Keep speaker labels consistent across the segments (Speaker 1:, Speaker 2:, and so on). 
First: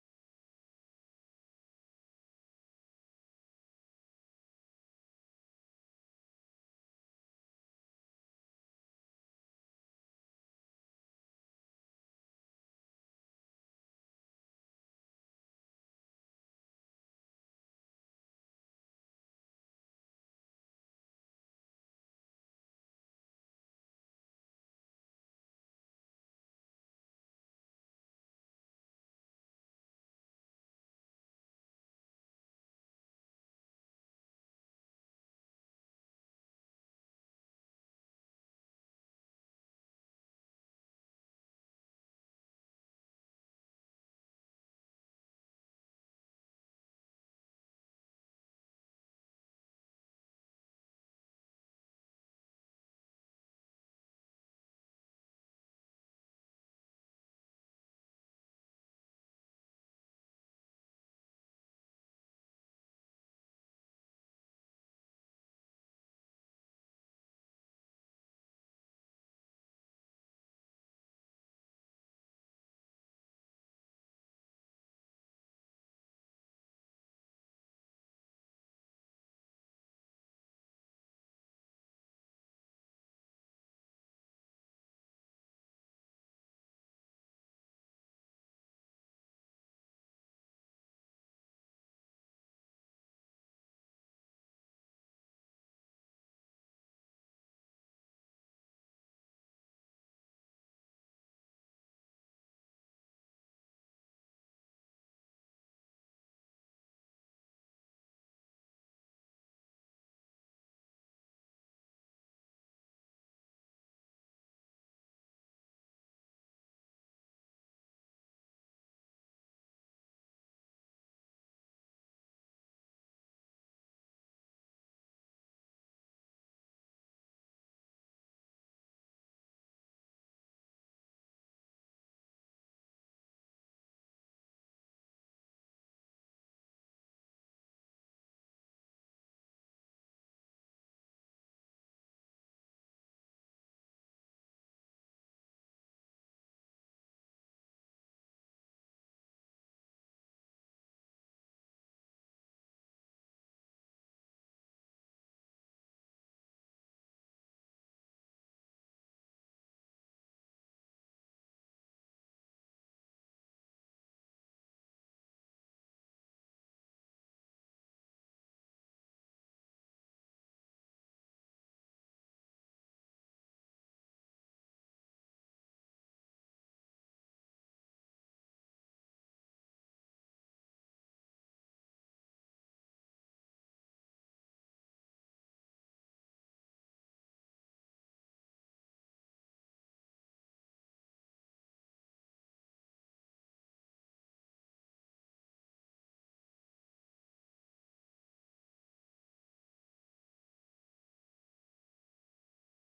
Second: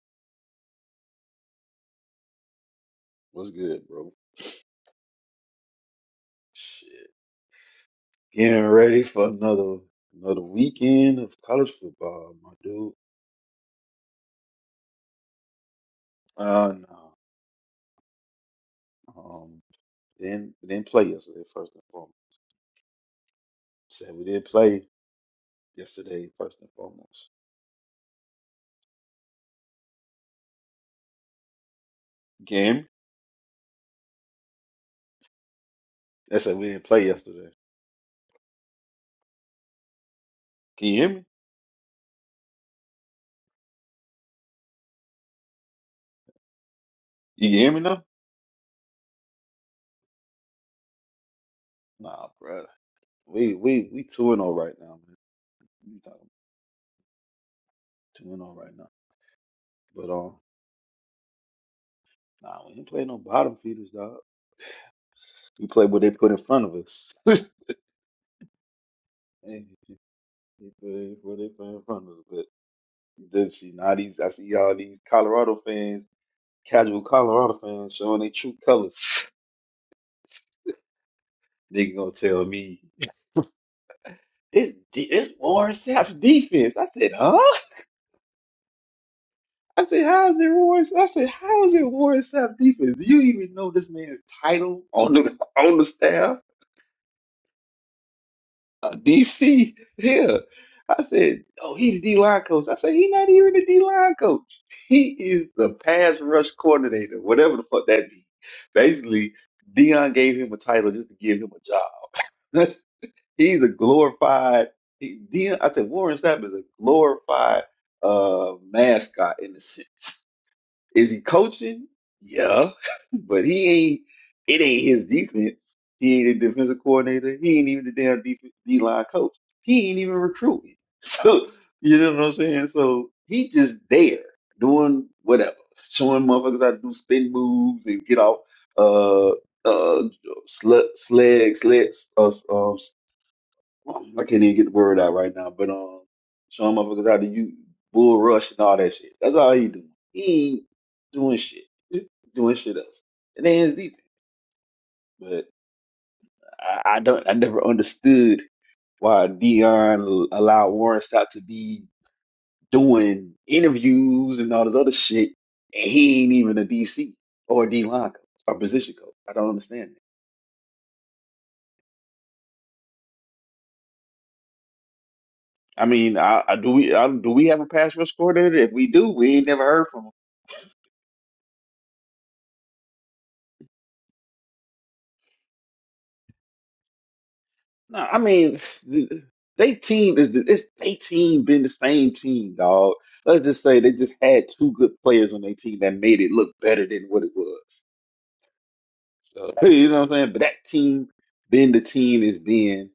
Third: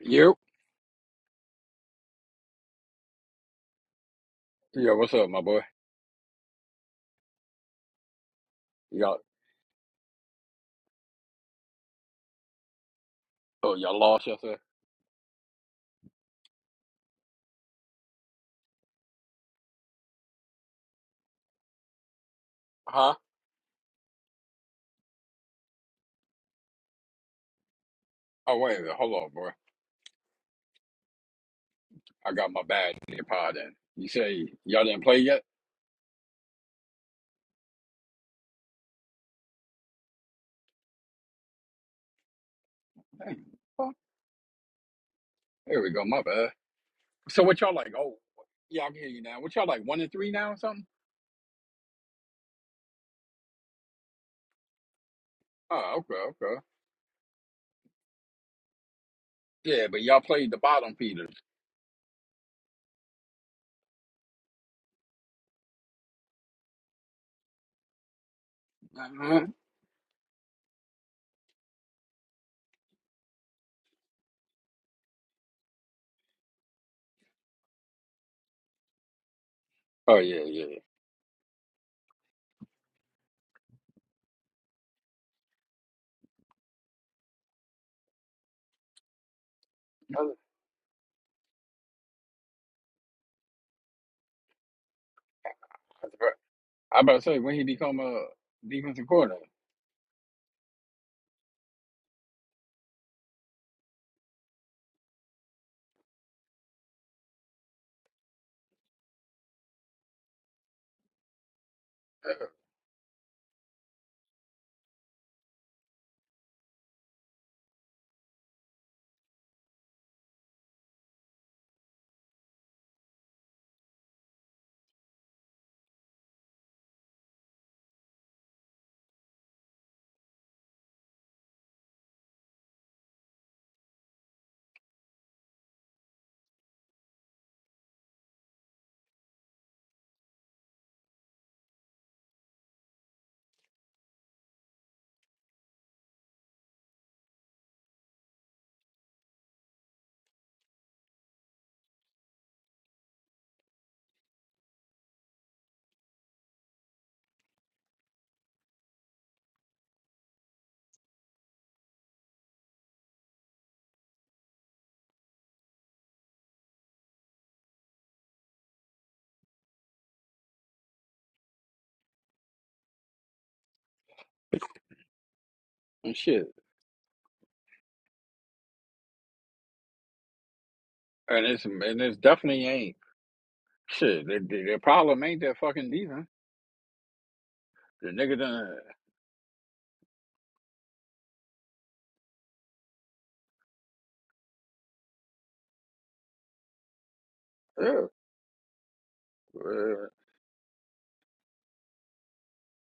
Speaker 1: Yep.
Speaker 2: What's good, bro?
Speaker 1: Yeah, what's up, my boy?
Speaker 2: Shit. Getting ready
Speaker 1: Y'all,
Speaker 2: for another another weekend of college football, my dude.
Speaker 1: oh, y'all lost yesterday?
Speaker 2: Uh no. Um didn't we didn't play yesterday, first and foremost.
Speaker 1: Huh?
Speaker 2: Said we didn't play yesterday, first and foremost.
Speaker 1: Oh, wait a minute. Hold on, boy. I got
Speaker 2: Can
Speaker 1: my
Speaker 2: you hear me?
Speaker 1: bad in your pod in. You say y'all didn't play yet?
Speaker 2: I said we didn't play yesterday. Can you hear me?
Speaker 1: Dang, fuck. Here we go, my bad. So
Speaker 2: You can
Speaker 1: what
Speaker 2: hear
Speaker 1: y'all
Speaker 2: me
Speaker 1: like?
Speaker 2: now?
Speaker 1: Oh, yeah, I can hear you now. What y'all like, one and three now or something?
Speaker 2: Nah, brother. We we we two and oh right now, man.
Speaker 1: Oh,
Speaker 2: We
Speaker 1: okay,
Speaker 2: talking
Speaker 1: okay.
Speaker 2: two and oh right now.
Speaker 1: Yeah, but
Speaker 2: But
Speaker 1: y'all
Speaker 2: um
Speaker 1: played the bottom feeders.
Speaker 2: nah, we didn't play no bottom feeders, dog. We play what they put in front of us.
Speaker 1: Uh-huh.
Speaker 2: Hey. They play where they playing fun a little Did see now these I see all these Colorado fans, casual Colorado fans showing their true colors.
Speaker 1: Oh, yeah, yeah.
Speaker 2: They gonna tell me it's de- it's Warren Sapp's defense. I said, huh? I said, how is
Speaker 1: That's
Speaker 2: it Warren? I said, how is it Warren Sapp defense? Do you even know this man's title on the on the
Speaker 1: right.
Speaker 2: staff?
Speaker 1: I about to say, when he become a
Speaker 2: uh,
Speaker 1: defensive coordinator?
Speaker 2: DC here. I said, oh, he's D line coach. I said, he's not even a D line coach. He is the pass rush coordinator, whatever the fuck that means. Basically, Dion gave him a title just to give him a job. That's, he's a glorified he, Dion. I said Warren Sapp is a glorified uh, mascot in a sense. Is he coaching? Yeah, but he ain't. It ain't his defense. He ain't a defensive coordinator. He ain't even the damn D line coach. He ain't even recruiting. So you know what I'm saying. So he just there doing whatever, showing motherfuckers how to do spin moves and get off uh uh sl- slag sled uh, uh, um, I can't even get the word out right now, but um, showing motherfuckers how to use bull rush and all that shit. That's all he doing. He ain't doing shit. He's doing shit else. And ain't his defense. But I, I don't. I never understood why Dion allowed Warren Sapp to be doing interviews and all this other shit, and he ain't even a DC or a D line coach or position coach. I don't understand that. I
Speaker 1: And
Speaker 2: mean, I,
Speaker 1: shit.
Speaker 2: I do we I, do we have a pass rush coordinator? If we do, we ain't never heard from him
Speaker 1: And it's, and it's definitely ain't. Shit, the, the, the problem ain't that fucking defense.
Speaker 2: No,
Speaker 1: The
Speaker 2: I
Speaker 1: nigga
Speaker 2: mean,
Speaker 1: done.
Speaker 2: they team is it's they team been the same team, dog. Let's just say they just had two good players on their team that made it look better than what it was.
Speaker 1: Yeah,
Speaker 2: So
Speaker 1: uh,
Speaker 2: you
Speaker 1: yeah,
Speaker 2: know what I'm saying? But that team been the team is been,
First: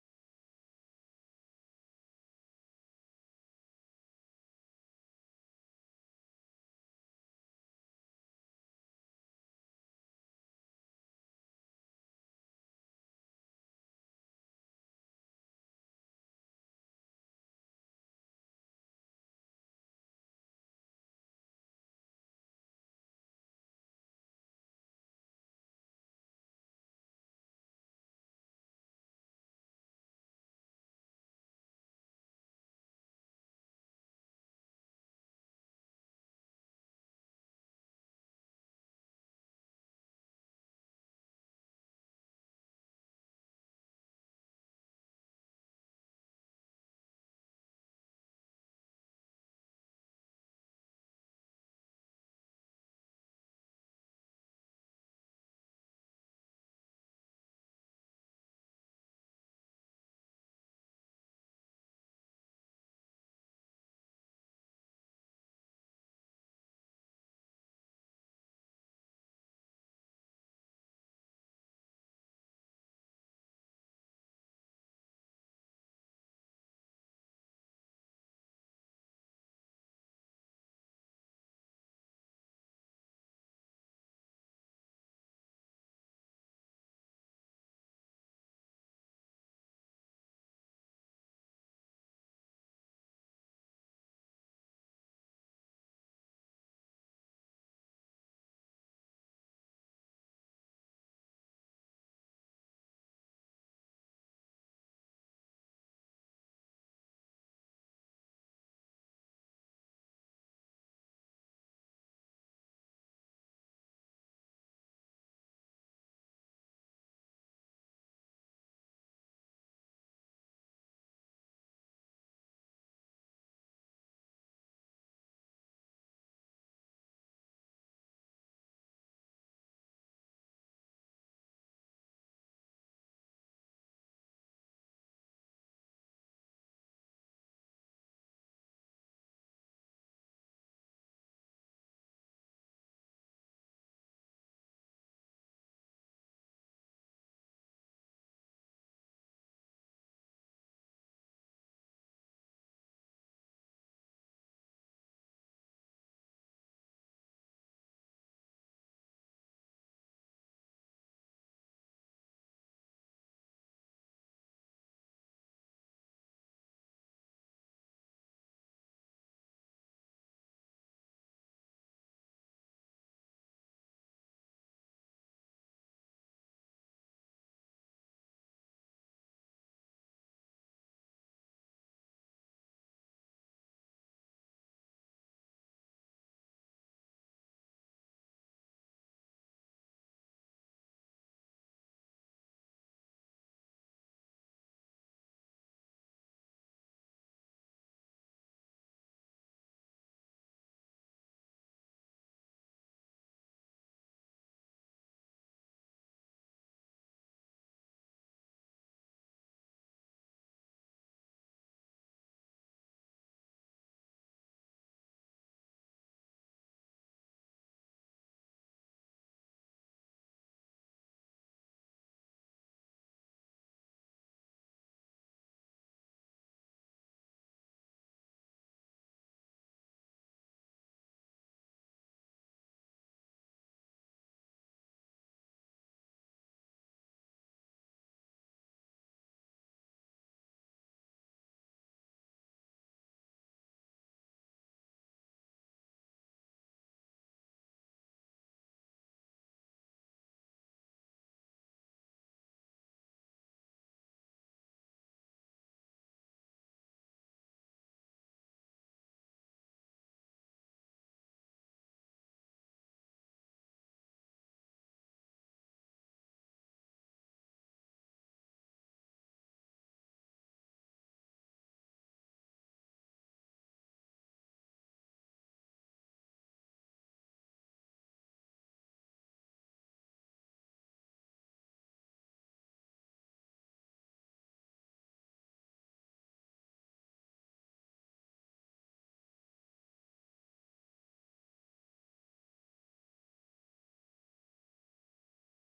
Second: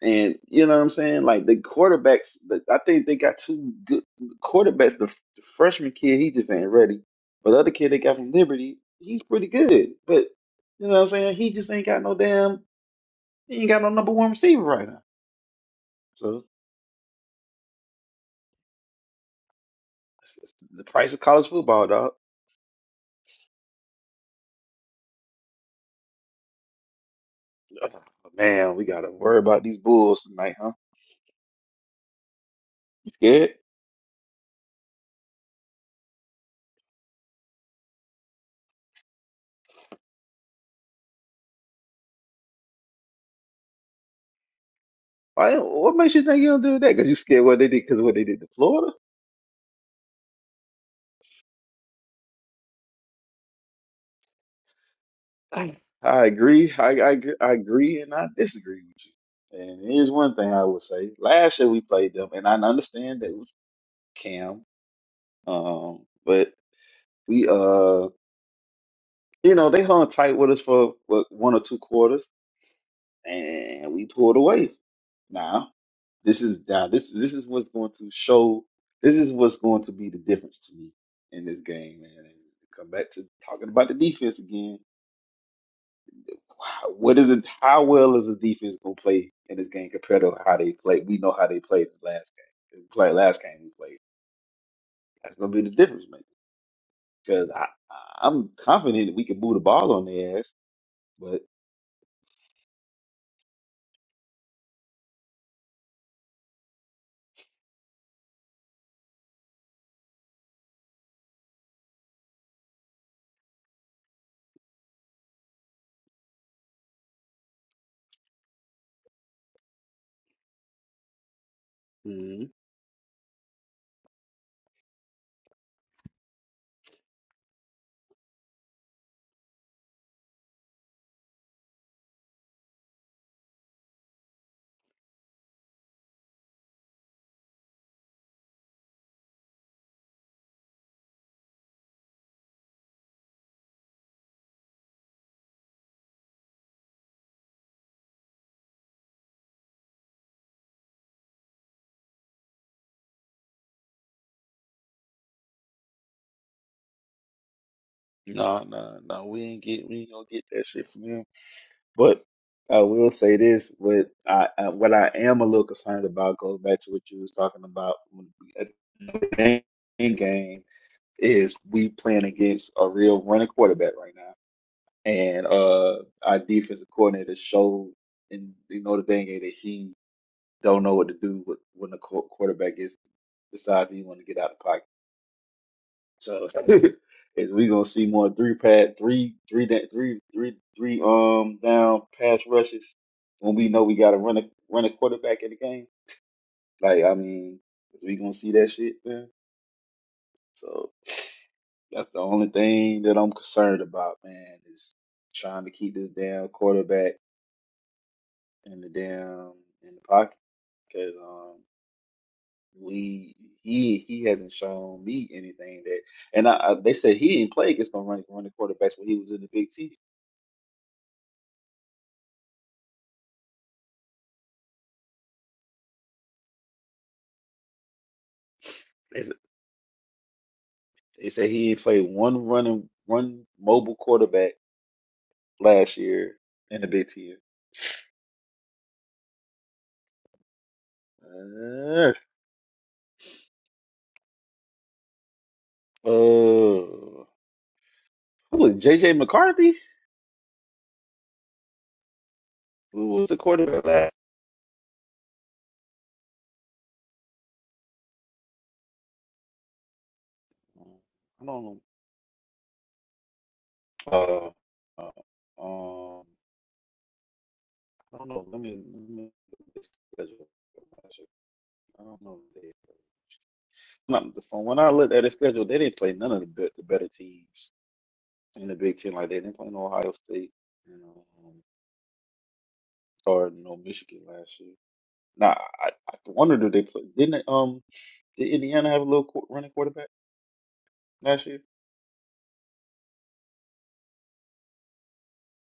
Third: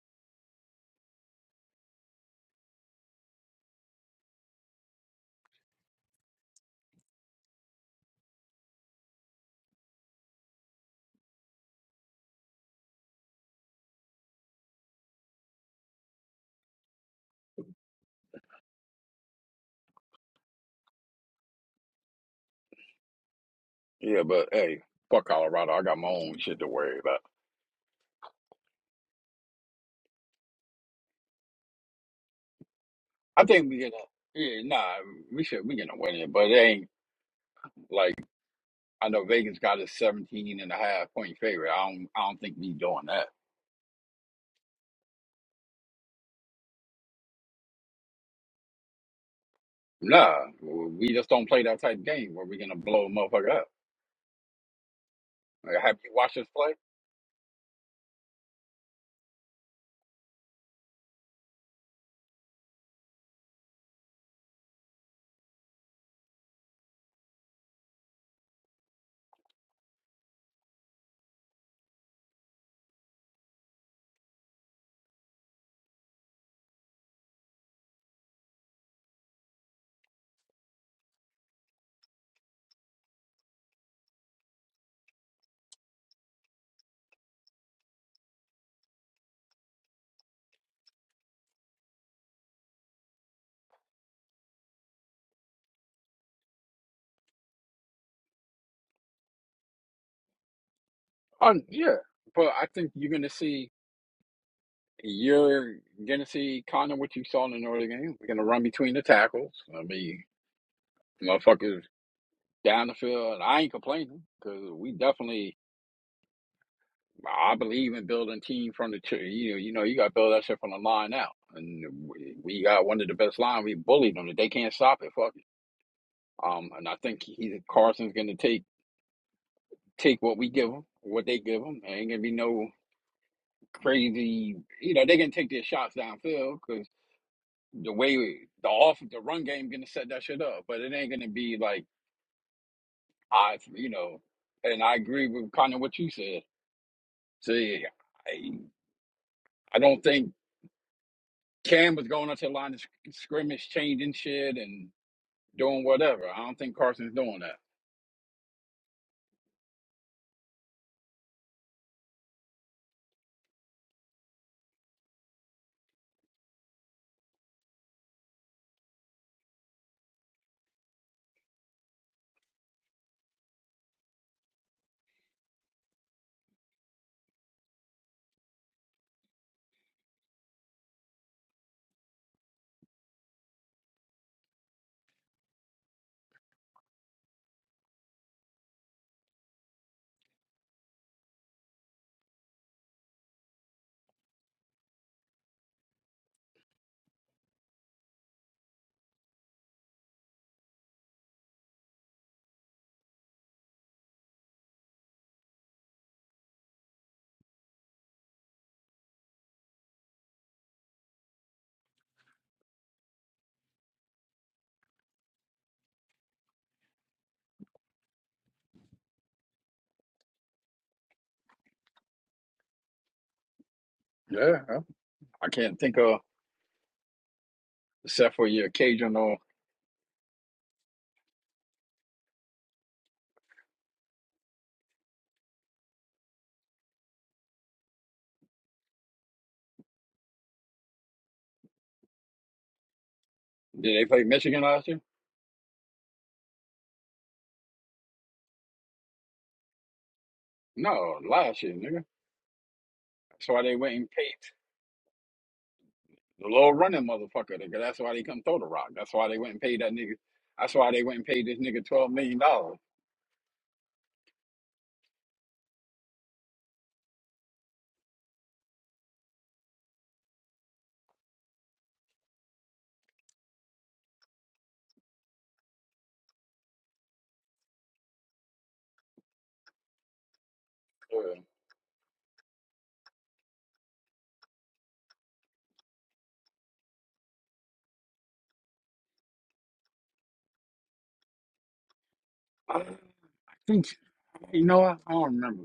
Speaker 2: and you know what I'm saying? Like the quarterbacks, the, I think they got two good quarterbacks. The, the freshman kid, he just ain't ready. But the other kid they got from Liberty, he's pretty good. But you know what I'm saying? He just ain't got no damn. He ain't got no number one receiver right now. So, The price of college football, dog.
Speaker 1: yeah, but hey, fuck Colorado. I got my own shit to worry about.
Speaker 2: Man, we gotta worry about these Bulls tonight, huh? You
Speaker 1: I
Speaker 2: scared?
Speaker 1: think we gonna. Yeah, nah, we should. We gonna win it, but it ain't like I know Vegas got a 17 and a half point favorite. I don't. I don't think we doing that.
Speaker 2: Why? What makes you think you don't do that? Cause you scared what they did? Cause what they did to Florida?
Speaker 1: Nah, we just don't play that type of game where we're gonna blow a motherfucker up.
Speaker 2: I
Speaker 1: Like, have you
Speaker 2: I
Speaker 1: watched us
Speaker 2: agree.
Speaker 1: play?
Speaker 2: I, I gr- I agree, and I disagree with you. And here's one thing I would say: last year we played them, and I understand that it was Cam, um, but we uh, you know, they hung tight with us for what, one or two quarters. and we pulled away. Now this is now this this is what's going to show. This is what's going to be the difference to me in this game, man. And come back to talking about the defense again. Wow, What is it? How well is the defense going to play in this game compared to how they played? We know how they played the last game. The play last game we played. That's going to be the difference, man. Because I I- I'm confident that we can move the ball on their ass, but
Speaker 1: Um, yeah, but I think you're gonna see. You're gonna see kind of what you saw in the Northern game. We're gonna run between the tackles. I mean, motherfuckers down the field. And I ain't complaining because we definitely, I believe in building team from the, you know, you know, you got to build that shit from the line out. And we,
Speaker 2: mm,
Speaker 1: we got one of the best line. We bullied them. If they can't stop it, fuck it. Um, and I think he, Carson's going to take take what we give them, what they give them. Ain't going to be no crazy, you know, they can take their shots downfield because the way we, the off the run game going to set that shit up. But it ain't going to be like, I, you know, and I agree with kind of what you said. See, I, I don't think Cam was going up to the line of sc- scrimmage, changing shit and doing whatever. I don't think Carson's doing that.
Speaker 2: no, no, no, we ain't get we ain't gonna get that shit from them. But I will say this: what I, I what I am a little concerned about goes back to what you was talking about when we- at the end game is we playing against a real running quarterback right now, and uh our defensive coordinator showed in the Notre Dame game that he don't know what to do with- when the qu- quarterback is decides he want to get out of the pocket. So is we gonna see more three pad three three da- three three three um down pass rushes when we know we gotta run a run a quarterback in the game? Like I mean, is we gonna see that shit, man? So that's the only thing that I'm concerned about, man, is trying to keep this damn quarterback in the damn in the pocket. Cause um we he he hasn't shown me anything that and I, I they said he didn't play against no running running quarterbacks when he was in the Big Ten.
Speaker 1: Yeah, I can't think of except for your
Speaker 2: They s-
Speaker 1: occasional.
Speaker 2: they said he ain't played one running one mobile quarterback last year in the Big Ten. Uh,
Speaker 1: Did they play Michigan last year?
Speaker 2: uh, who was it, JJ McCarthy?
Speaker 1: No, last year, nigga.
Speaker 2: Who was the
Speaker 1: That's why they
Speaker 2: quarterback
Speaker 1: went and
Speaker 2: last?
Speaker 1: paid the little running motherfucker. Nigga. That's why they come throw the rock. That's why they went and paid that nigga. That's why they went and
Speaker 2: I
Speaker 1: paid this
Speaker 2: don't know.
Speaker 1: nigga twelve million dollars.
Speaker 2: Uh, uh, um, I don't know. Let me. Let me look at the schedule. I don't know. if they- Not, from when I looked at the schedule, they didn't play none of the, be- the better teams in the Big Ten like they didn't play no Ohio State, you know, um, or no Michigan last year. Nah, I, I wonder do they play? Didn't they, um did Indiana have a little qu- running quarterback last year?
Speaker 1: I I think you know what? I don't remember.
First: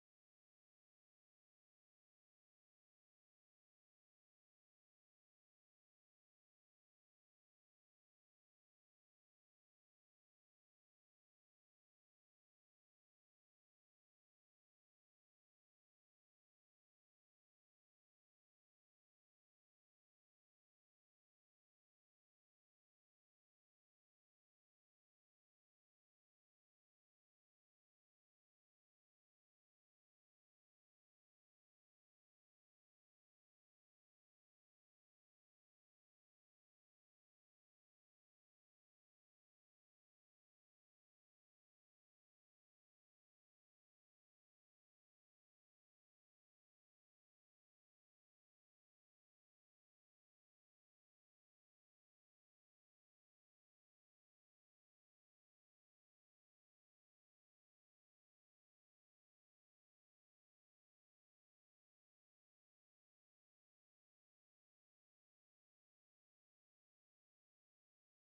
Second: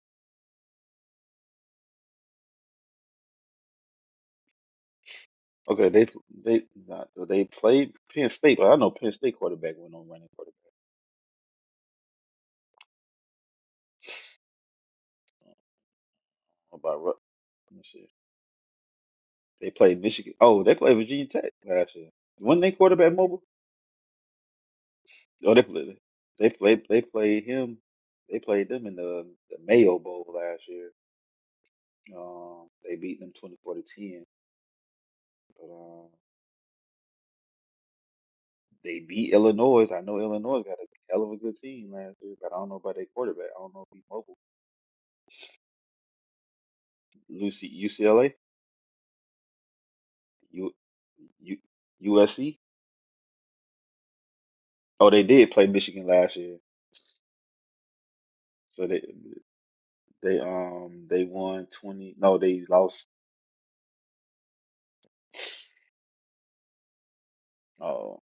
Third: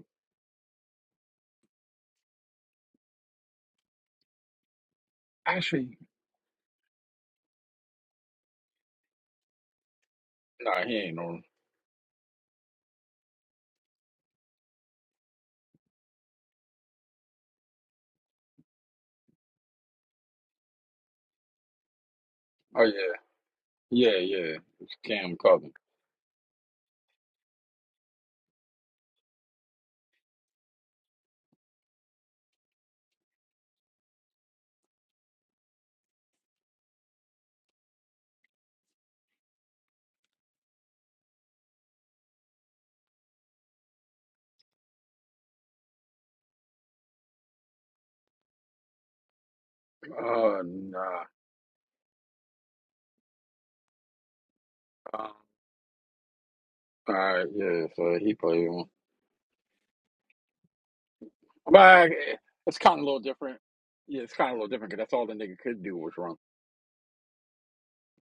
Speaker 2: Okay,
Speaker 1: Actually,
Speaker 2: they they not they played Penn State, but I know Penn State quarterback went on running quarterback.
Speaker 1: nah, he ain't on.
Speaker 2: What about Rut? Let me see. They played Michigan. Oh, they played Virginia Tech last year. Wasn't they
Speaker 1: Oh
Speaker 2: quarterback
Speaker 1: yeah,
Speaker 2: mobile?
Speaker 1: yeah, yeah. It's Cam
Speaker 2: Oh, they
Speaker 1: Cousins.
Speaker 2: played they played they played him. They played them in the, the Mayo Bowl last year. Um, they beat them twenty four to ten. But um, They beat Illinois. I know Illinois got a hell of a good team last year, but I don't know about their quarterback. I don't know if he's mobile. Lucy, UCLA,
Speaker 1: Oh
Speaker 2: U,
Speaker 1: nah.
Speaker 2: U, USC. Oh, they
Speaker 1: Um,
Speaker 2: did play Michigan last year,
Speaker 1: all right, yeah. So he played him,
Speaker 2: so they they um they won
Speaker 1: but eh,
Speaker 2: twenty. No, they
Speaker 1: it's kind of a
Speaker 2: lost.
Speaker 1: little different. Yeah, it's kind of a little different because that's all the nigga could do was run.
Speaker 2: Oh,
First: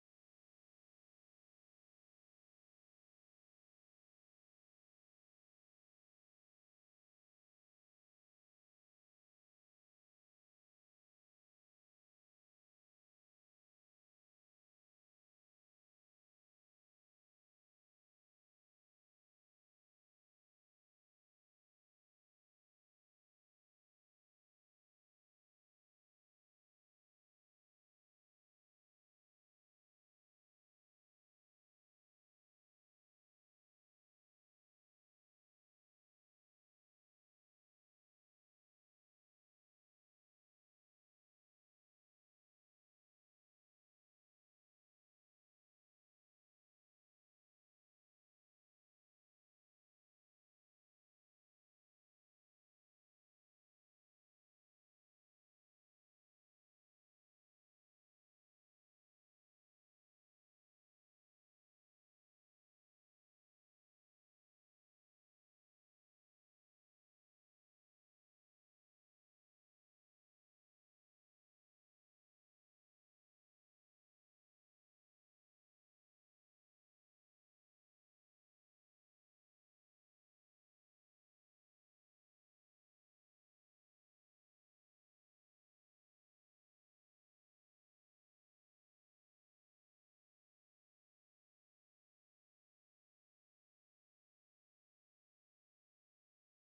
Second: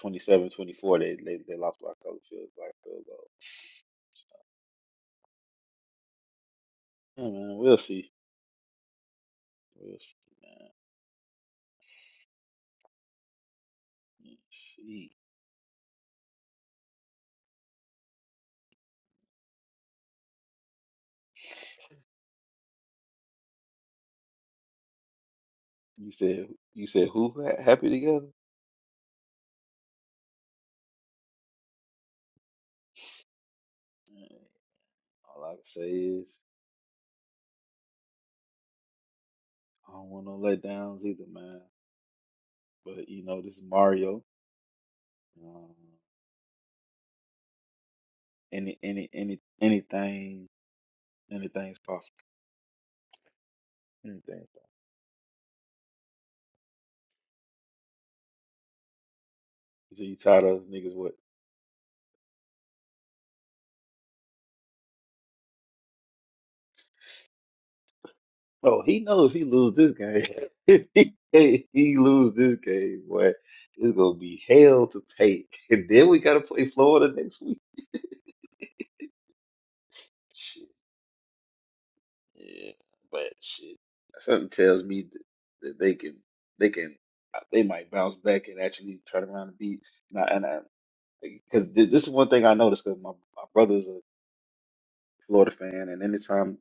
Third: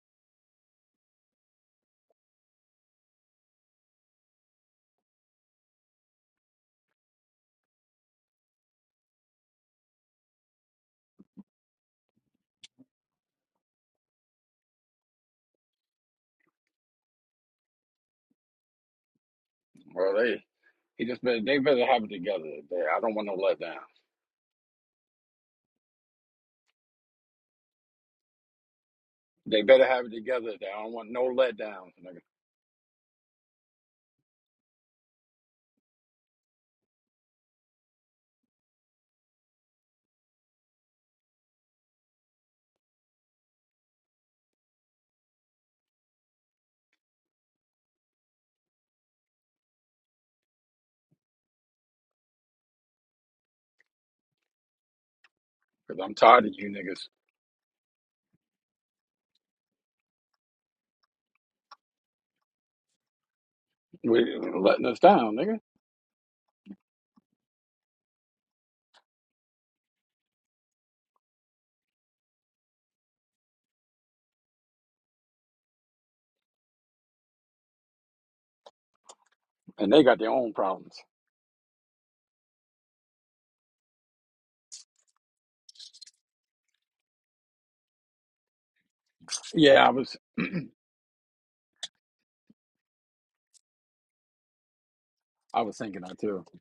Speaker 2: twenty-seven, twenty-four. They they they lost by a couple field by a field goal. Yeah, man, we'll see. We'll see, man. We'll see.
Speaker 1: Well, they he just better, they better have it together. They, I don't want no letdown.
Speaker 2: You said you said who ha- happy together?
Speaker 1: They better have it together. They, I don't want no letdowns, nigga.
Speaker 2: Man, all I can say is. I don't want no letdowns either, man. But you know, this is Mario. Um, any, any, any, anything, anything's possible. Anything's possible.
Speaker 1: Because I'm tired of you niggas
Speaker 2: So you tired of us niggas? What?
Speaker 1: we- letting us down, nigga.
Speaker 2: Oh, he knows he lose this game. if he, if he lose this game, boy, it's gonna be hell to pay. And then we gotta play Florida next week.
Speaker 1: And they got their own
Speaker 2: Shit,
Speaker 1: problems.
Speaker 2: yeah, but shit, something tells me that, that they can, they can, they might bounce back and actually turn around and beat.
Speaker 1: Yeah, I was
Speaker 2: Now, And I. because this is one thing I noticed because my, my brother's a Florida
Speaker 1: I was
Speaker 2: fan,
Speaker 1: thinking
Speaker 2: and
Speaker 1: that too.
Speaker 2: anytime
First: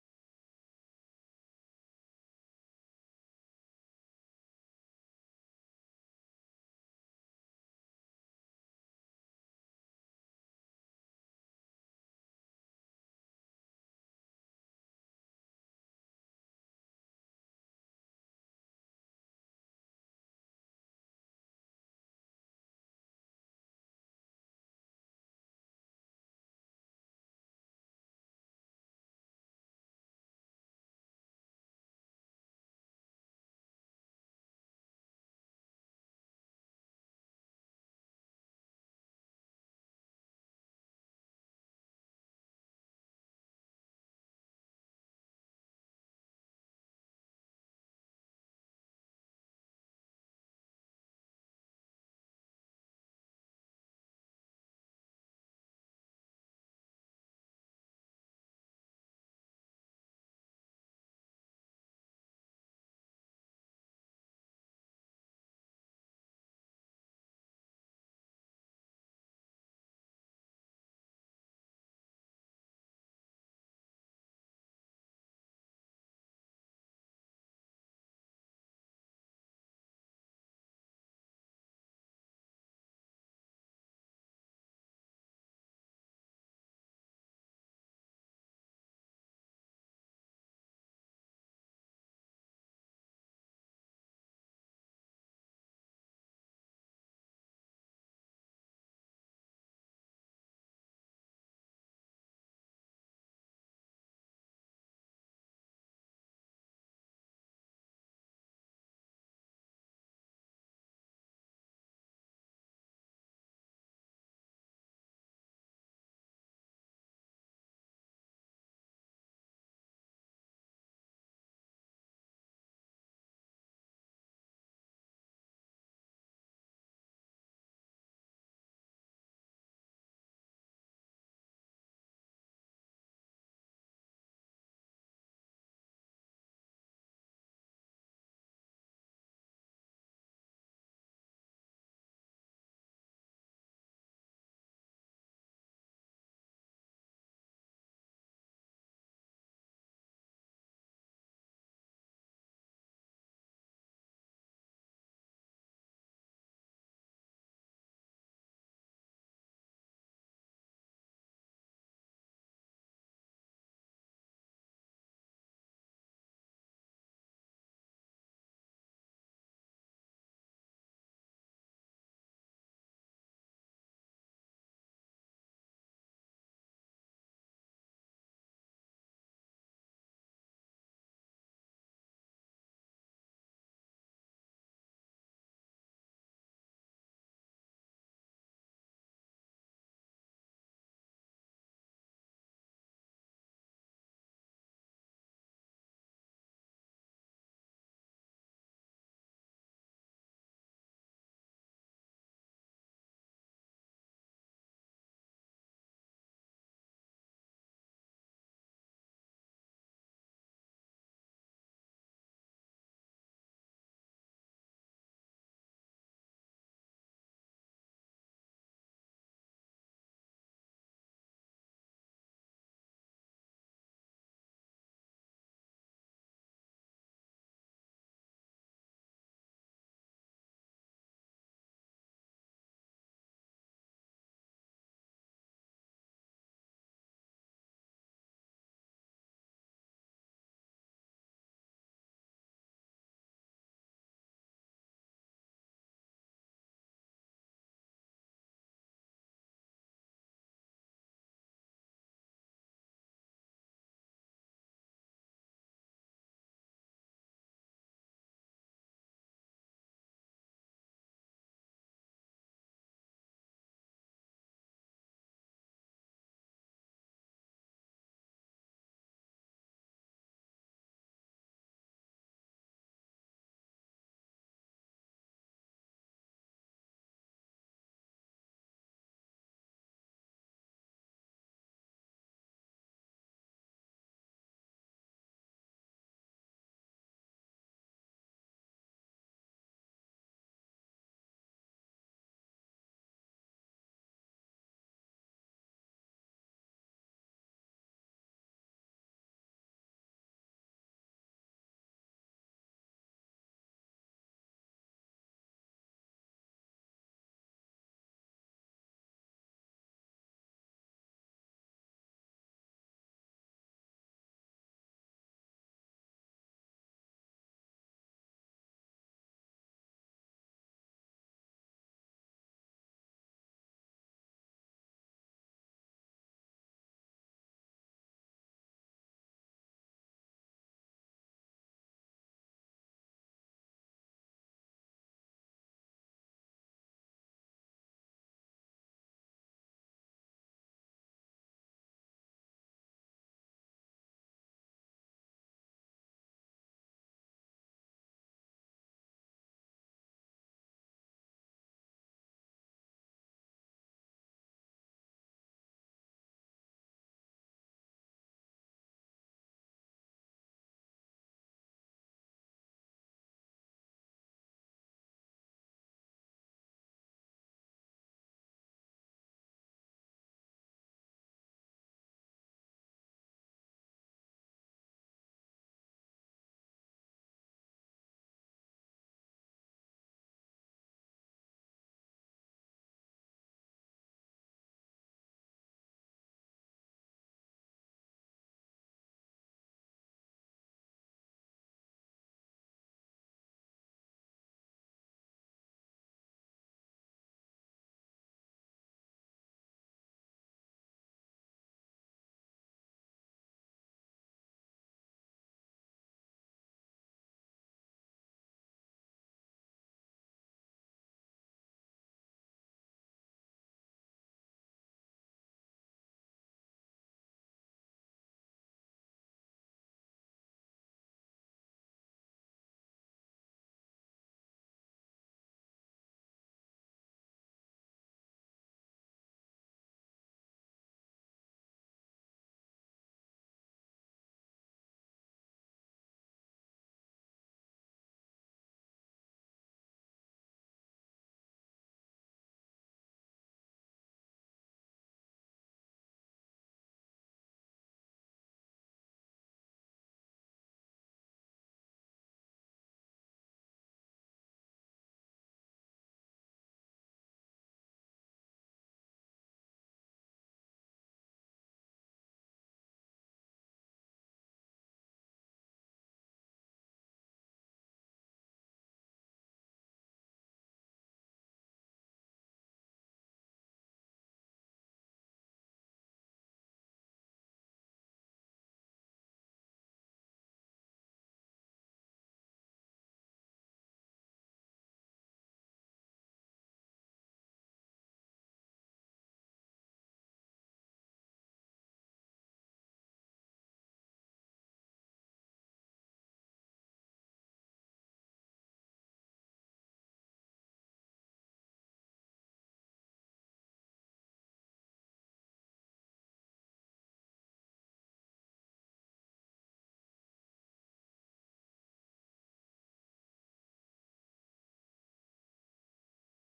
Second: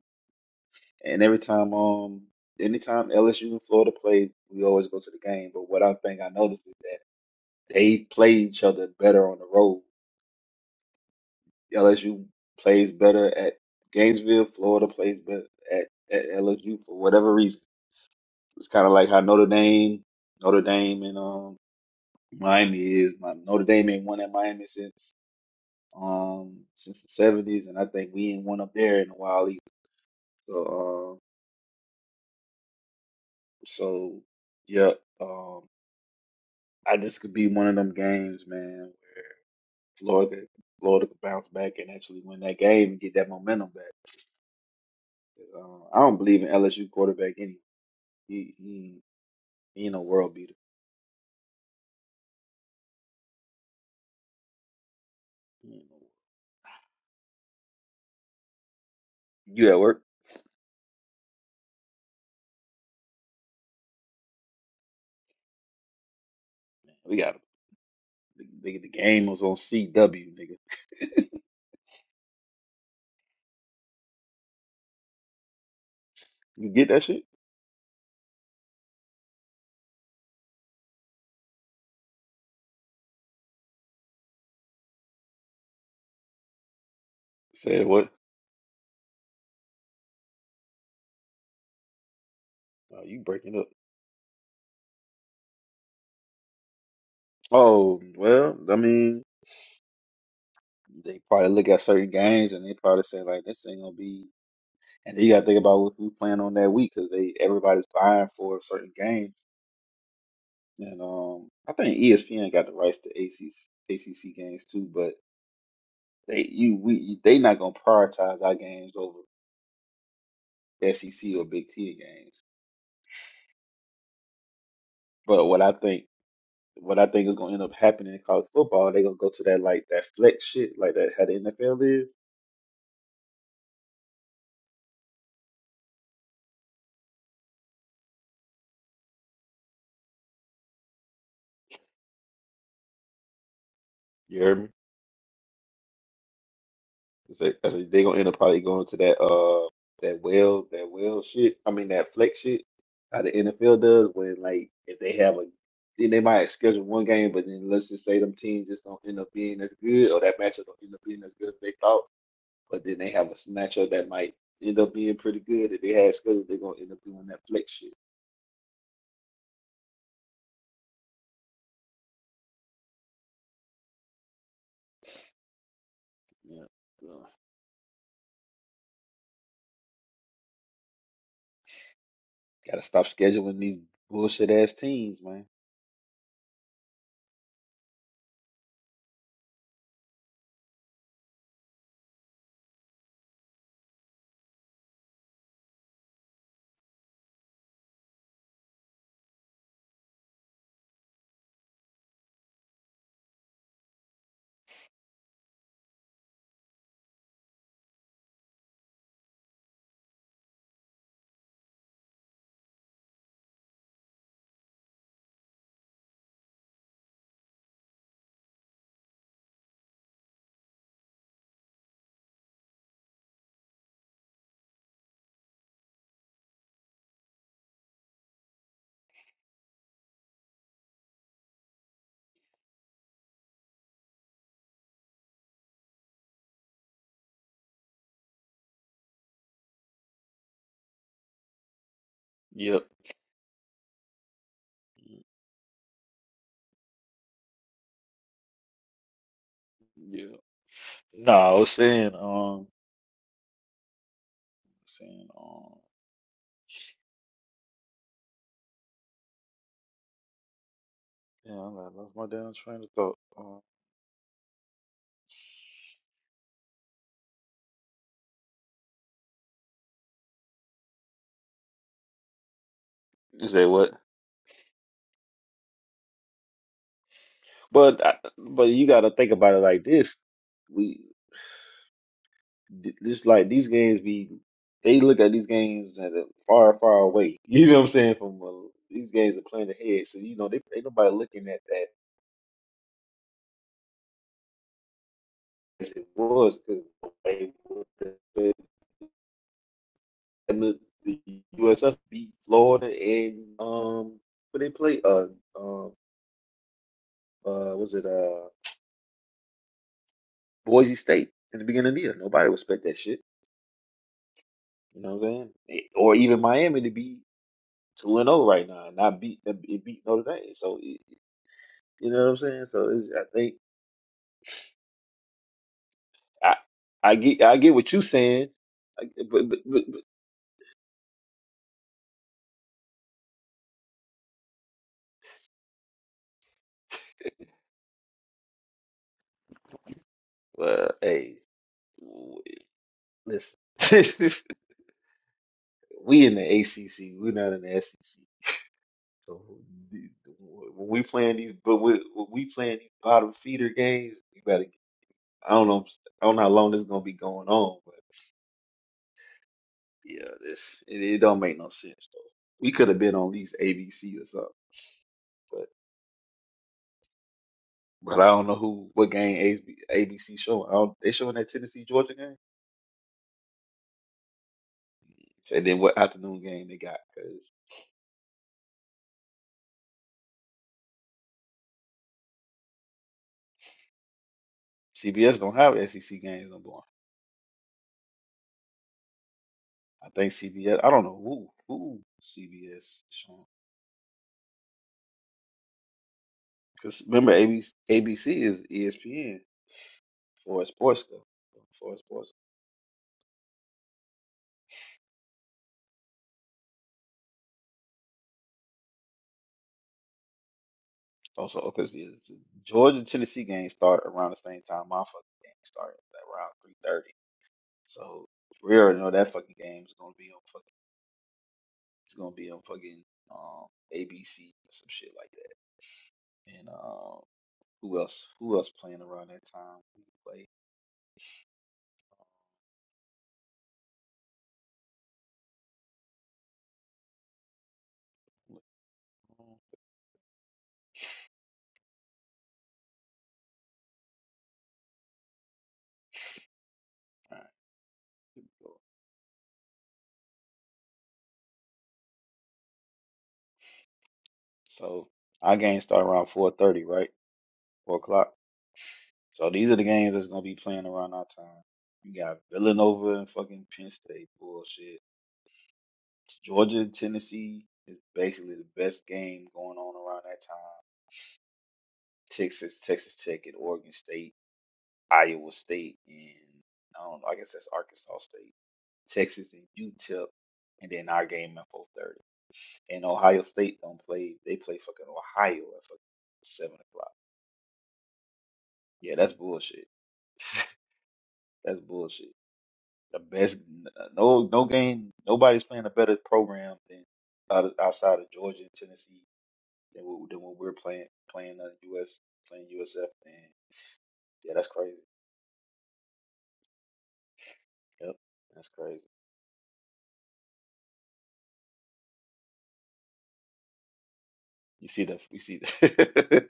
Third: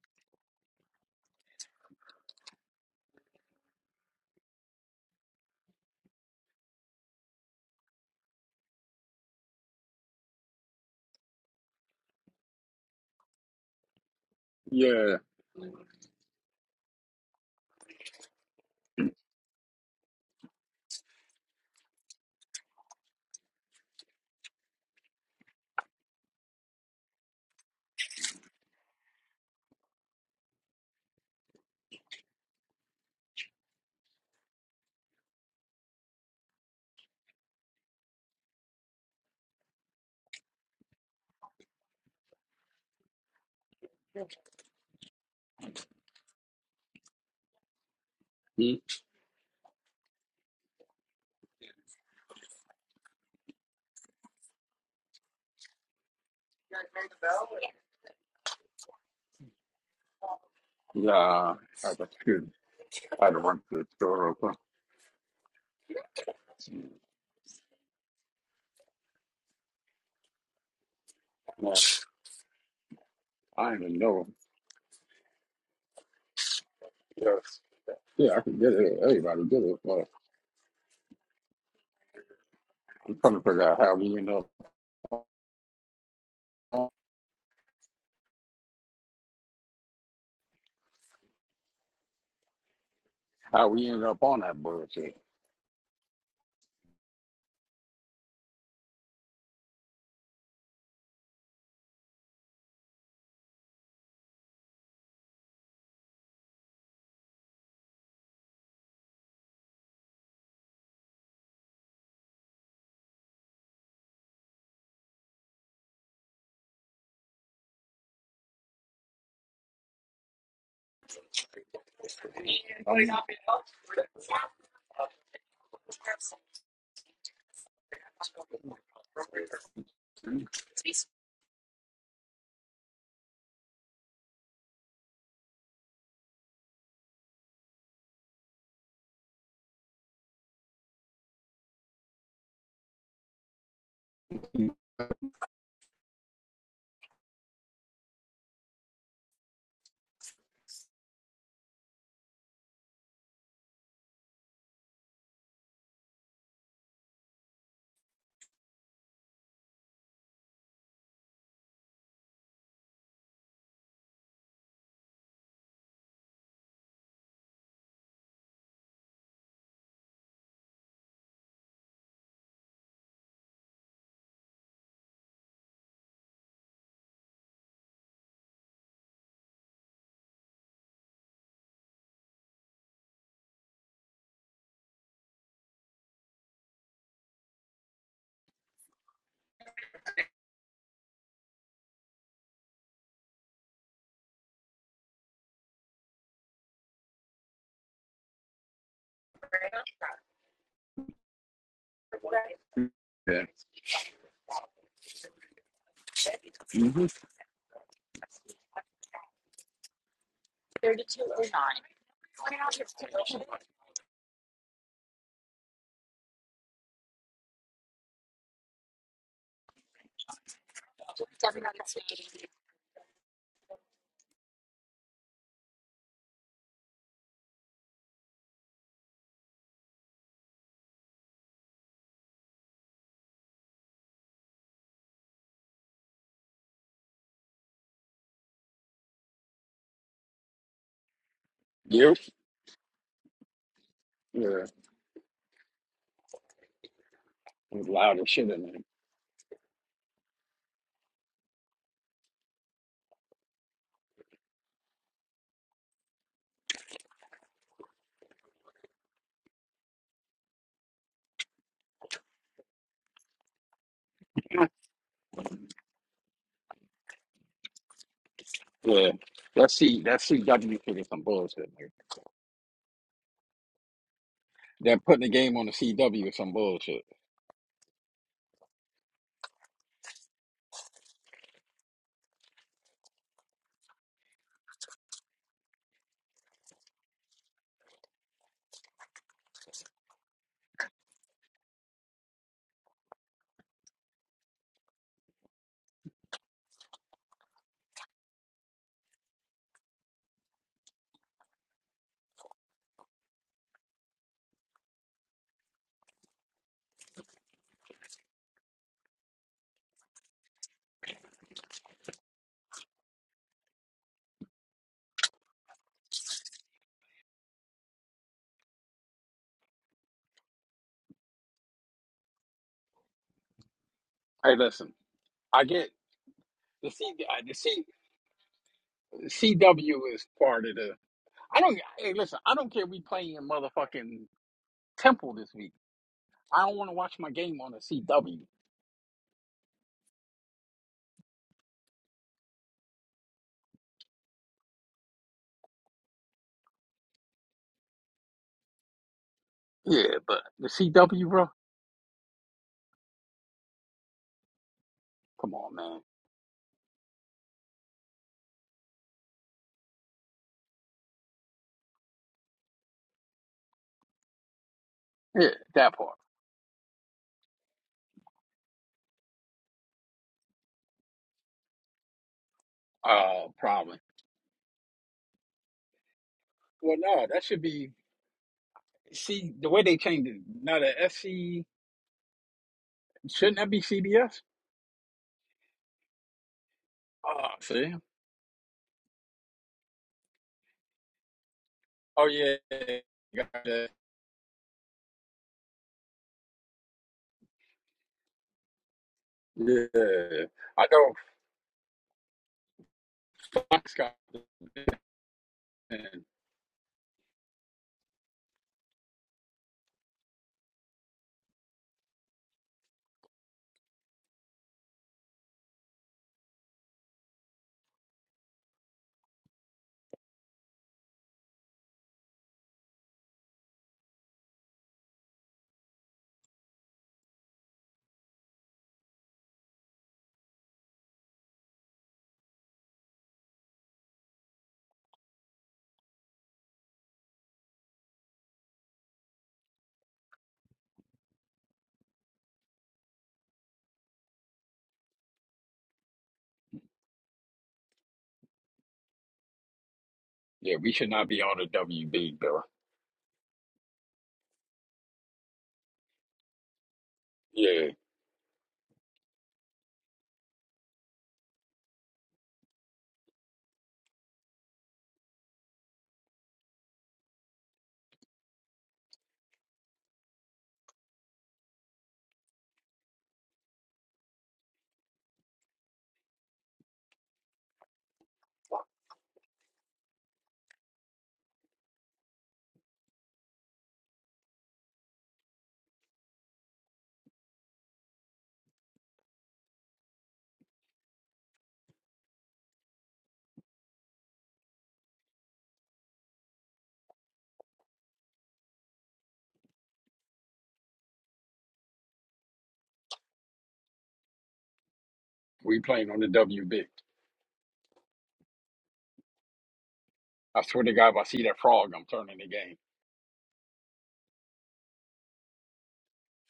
Speaker 2: and every time um anytime LSU and Florida play, we always go to the game. But what I think I noticed is that they play each other better on the road. LSU plays better at Gainesville, Florida
Speaker 1: Yeah.
Speaker 2: plays better at, at LSU for whatever reason. It's kind of like how Notre Dame, Notre Dame and um Miami is. My, Notre Dame ain't won at Miami since um since the seventies, and I think we ain't won up there in a while either. So, um, so yeah, um, I this could be one of them games, man. Where Florida, Florida could bounce back and actually win that game and get that momentum back. Uh, I don't believe in LSU quarterback anyway. He
Speaker 1: Hmm?
Speaker 2: he he ain't no world beater. He ain't no- You at work?
Speaker 1: Nah, I had to, I had to run to the store. real quick. Yeah,
Speaker 2: We got him. nigga. The game was on CW, nigga.
Speaker 1: I don't even know.
Speaker 2: You get that shit?
Speaker 1: Yes. Yeah, I can get it. Everybody get it. But I'm trying to figure out how we end up on,
Speaker 2: Said what? Oh, you breaking
Speaker 1: how
Speaker 2: up?
Speaker 1: we end up on that bullshit.
Speaker 2: Oh well, I mean, they probably look at certain games and they probably say like, this ain't gonna be. And then you got to think about who- who's playing on that week because they everybody's buying for certain games. And um, I think ESPN got the rights to ACC, ACC games too, but they you we they not gonna prioritize our games over SEC or Big Ten games.
Speaker 1: Um,
Speaker 2: But what I think what I think is gonna end up happening in college football, they gonna go to that like that flex shit, like that how the NFL is. You heard me?
Speaker 1: yeah.
Speaker 2: It's like- they gonna end up probably going to that uh that well that well shit. I mean that flex shit. How the NFL does when like if they have a then they might schedule one game, but then let's just say them teams just don't end up being as good or that matchup don't end up being as good as they thought. But then they have a matchup that might end up being pretty good. If they had scheduled, they're gonna end up doing that flex shit. Yeah. Ugh. Gotta stop scheduling these bullshit ass teams, man.
Speaker 1: hmm Yep.
Speaker 2: Yep.
Speaker 1: Yeah. It was loud as shit in
Speaker 2: Yep. No, I was saying, um, saying, um. Yeah, I lost my damn train of thought. Uh,
Speaker 1: there. Yeah. Let's see. That CW shit is some bullshit. Like,
Speaker 2: You say what?
Speaker 1: they're putting the game on the CW is some bullshit.
Speaker 2: But I- but you got to think about it like this. We th- this like these games be they look at these games that are far far away. You know what I'm saying? From uh, these games are playing ahead, so you know they ain't nobody looking at that as it was because they would- the, the the USF beat Florida and um but they play uh um uh was it uh Boise State in the beginning of the year. Nobody respect that shit. You know what I'm saying? It- Or even Miami to be two and zero right now and not beat it beat Notre Dame. So it, you know what I'm saying? So it's, I think
Speaker 1: Hey, listen. I get
Speaker 2: I
Speaker 1: the C.
Speaker 2: I
Speaker 1: uh,
Speaker 2: get
Speaker 1: The
Speaker 2: I get
Speaker 1: C.
Speaker 2: what you saying, I, but but but, but
Speaker 1: CW is part of the. I don't. Hey, listen. I don't care. We playing motherfucking Temple this week. I don't want to watch my game on the CW.
Speaker 2: well, hey, w- listen, we in the ACC, we're not in the SEC. So the-
Speaker 1: Yeah,
Speaker 2: the-
Speaker 1: but the
Speaker 2: when we
Speaker 1: CW,
Speaker 2: playing
Speaker 1: bro.
Speaker 2: these, but we when we playing these bottom feeder games, you better. I
Speaker 1: Come
Speaker 2: don't
Speaker 1: on,
Speaker 2: know.
Speaker 1: man.
Speaker 2: I don't know how long this is gonna be going on, Yeah, this it, it don't make no sense though. We could have been on at least ABC or something,
Speaker 1: Yeah,
Speaker 2: but
Speaker 1: that part.
Speaker 2: but I don't know who what game AB, ABC showing. I don't, they showing that Tennessee Georgia game,
Speaker 1: Uh, probably.
Speaker 2: and then what afternoon game they
Speaker 1: Well,
Speaker 2: got
Speaker 1: no,
Speaker 2: because
Speaker 1: that should be. See the way they changed it. Now the SC shouldn't that be CBS?
Speaker 2: CBS don't have SEC games no more.
Speaker 1: Oh, see.
Speaker 2: I think CBS. I don't know who who
Speaker 1: Oh yeah.
Speaker 2: CBS
Speaker 1: yeah,
Speaker 2: showing
Speaker 1: Got that.
Speaker 2: because remember ABC, is ESPN
Speaker 1: Yeah.
Speaker 2: for
Speaker 1: I
Speaker 2: sports
Speaker 1: know
Speaker 2: stuff for sports.
Speaker 1: Fox got. that.
Speaker 2: Also, because the the Georgia Tennessee game started around the same time my fucking game started around three thirty. So we already know that fucking game's gonna be on fucking it's gonna be on fucking um ABC or some shit like that. And uh, who else who else playing around that time? Who Play. alright, cool.
Speaker 1: Yeah, we should not be on the WB, bro.
Speaker 2: So our games start around four thirty, right?
Speaker 1: Yeah,
Speaker 2: Four o'clock. So these are the games that's gonna be playing around our time. You got Villanova and fucking Penn State bullshit. Georgia, and Tennessee is basically the best game going on around that time. Texas, Texas Tech, and Oregon State Iowa State and I don't know, I guess that's Arkansas State, Texas and UTEP, and then our game at four thirty. And Ohio State don't play; they play fucking Ohio at fucking seven o'clock. Yeah, that's bullshit. That's bullshit. The best, no, no game. Nobody's playing a better program than out- outside of Georgia and Tennessee than what, than what we're playing playing the US playing USF. And yeah, that's crazy.
Speaker 1: we playing on the WB.
Speaker 2: Yep, that's crazy.
Speaker 1: I swear to God, if I see that frog, I'm turning the game.
Speaker 2: You see the, you see the.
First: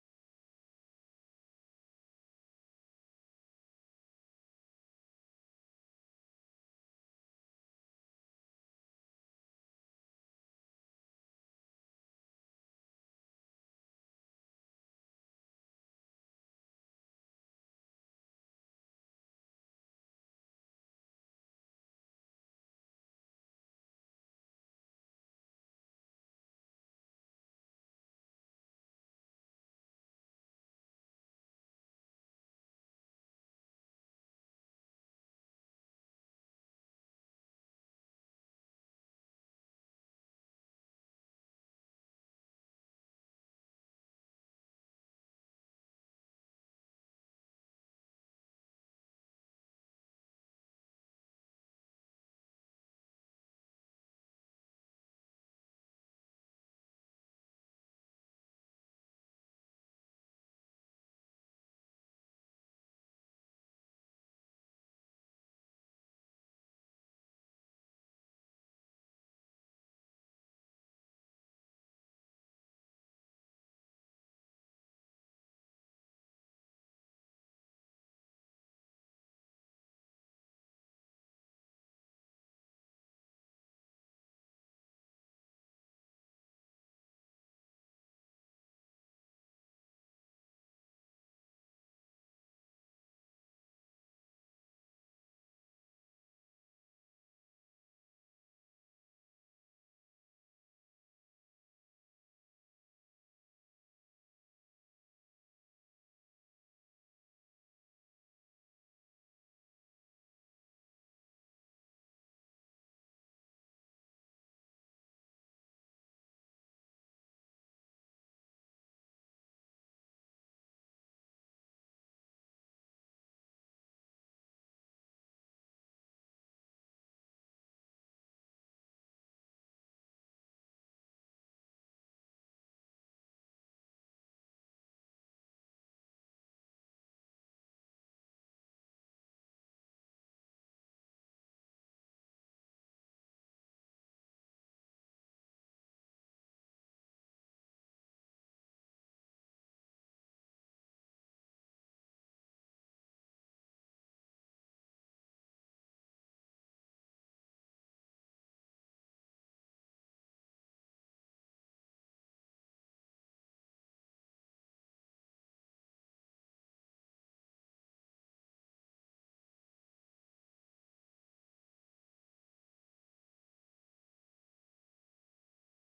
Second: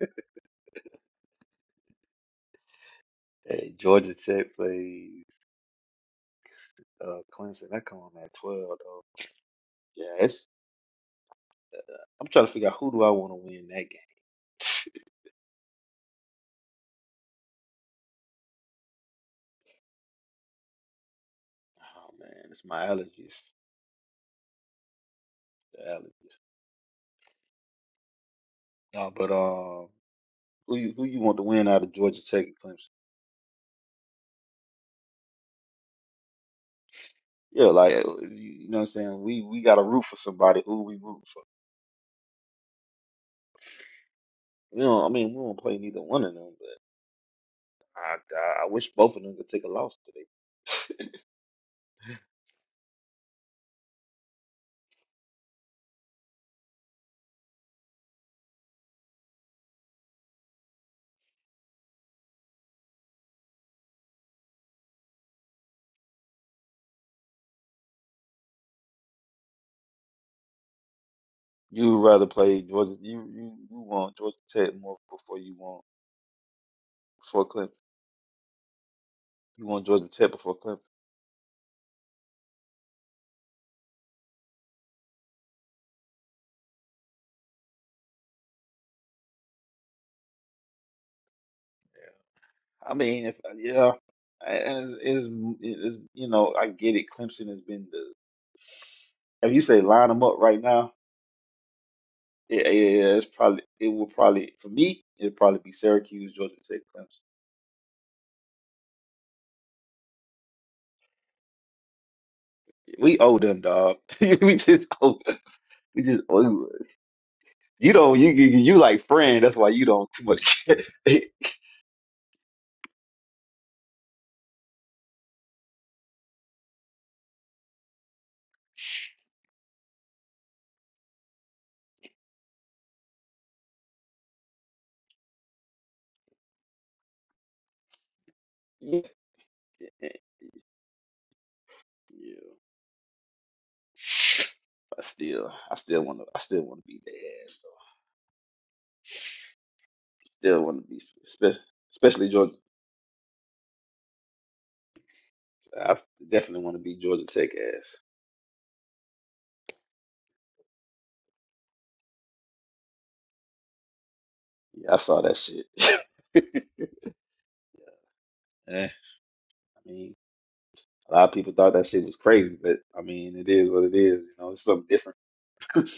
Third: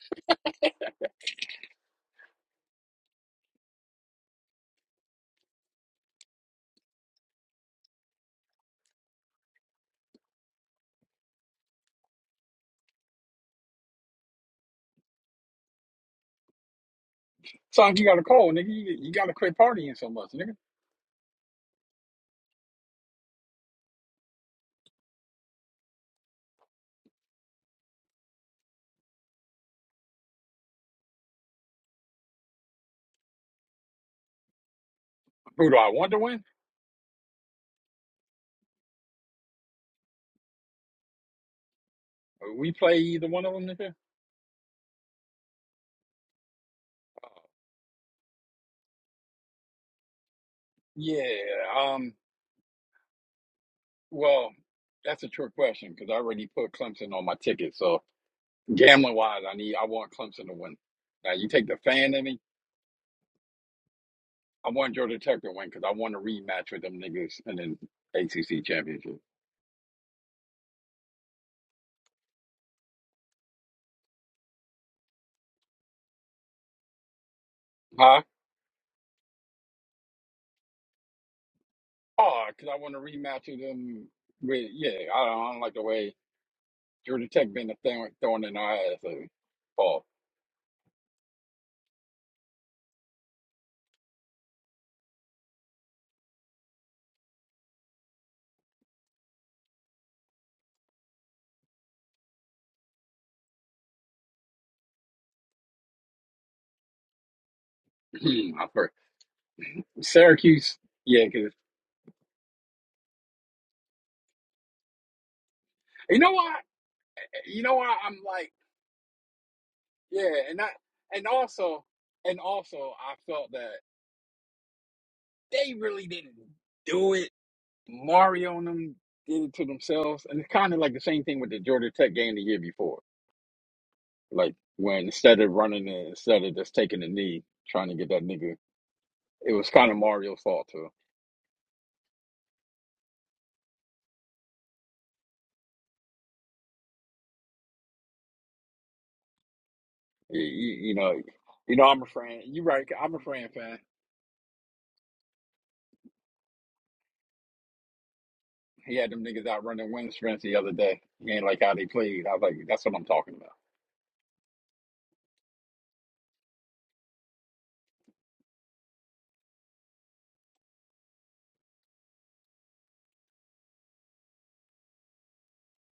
Speaker 2: Hey, Georgia Tech plays uh, Clemson. That come on at 12, though. Yeah, it's, I'm trying to figure out who do I want to win that game.
Speaker 1: Sonic, you got a call, nigga. You, you got to quit partying so much, nigga.
Speaker 2: Oh, man, it's my allergies. The allergies. No, but um, who you, who you want to win out of Georgia Tech and Clemson?
Speaker 1: Who do I want to win?
Speaker 2: Yeah, like, uh, you you know what I'm saying? We we got to root for somebody who we root for.
Speaker 1: We play either one of them, nigga?
Speaker 2: You know, I mean, we don't play neither one of them, but I, I, I wish both of them could take a loss today.
Speaker 1: Yeah. Um. Well, that's a trick question because I already put Clemson on my ticket. So gambling wise, I need I want Clemson to win. Now you take the fan in me. I want Georgia Tech to win because I want to rematch with them niggas in the ACC championship.
Speaker 2: You would rather play Georgia, you, you, you want Georgia Tech more before you want, before Clemson.
Speaker 1: Huh?
Speaker 2: You want Georgia Tech before Clemson?
Speaker 1: Oh, because I want to rematch with them. With yeah, I don't, I don't like the way Georgia Tech been a thing thrown in our ass lately. Paul,
Speaker 2: Yeah. I mean, if uh, yeah, and it's, it's, it's you know I get it. Clemson has been the if you say line them up right now, it, yeah, yeah, it's probably it will probably for me it'll probably be Syracuse, Georgia Tech, Clemson.
Speaker 1: I first Syracuse, yeah, because
Speaker 2: We owe them, dog. we just owe we
Speaker 1: you
Speaker 2: just
Speaker 1: know why?
Speaker 2: owe
Speaker 1: You know
Speaker 2: you
Speaker 1: why I'm
Speaker 2: don't you
Speaker 1: like,
Speaker 2: you you like friend. That's why you don't too
Speaker 1: yeah, and
Speaker 2: much.
Speaker 1: I
Speaker 2: yeah,
Speaker 1: and also and also I felt that they really didn't do it. Mario and them did it to themselves, and it's kind of like the same thing with the Georgia Tech game the year before. Like when instead of running it, instead of just taking a knee, trying to get that nigga,
Speaker 2: yeah.
Speaker 1: it was kind of
Speaker 2: yeah,
Speaker 1: Mario's fault too.
Speaker 2: I still I still want to I still want to be their ass. Though.
Speaker 1: You,
Speaker 2: Still
Speaker 1: you,
Speaker 2: want to
Speaker 1: you
Speaker 2: be
Speaker 1: know,
Speaker 2: especially.
Speaker 1: you know, I'm a
Speaker 2: Especially
Speaker 1: fan.
Speaker 2: Georgia
Speaker 1: You're right. I'm a fan fan.
Speaker 2: I definitely want to be Georgia Tech ass.
Speaker 1: He had them niggas out running wind sprints the other day. He ain't like how they played. I was like, that's what I'm talking about.
Speaker 2: Yeah, I saw that shit. Eh, I mean, a lot of people thought that shit was crazy, but I mean, it is what it is. You know, it's something different.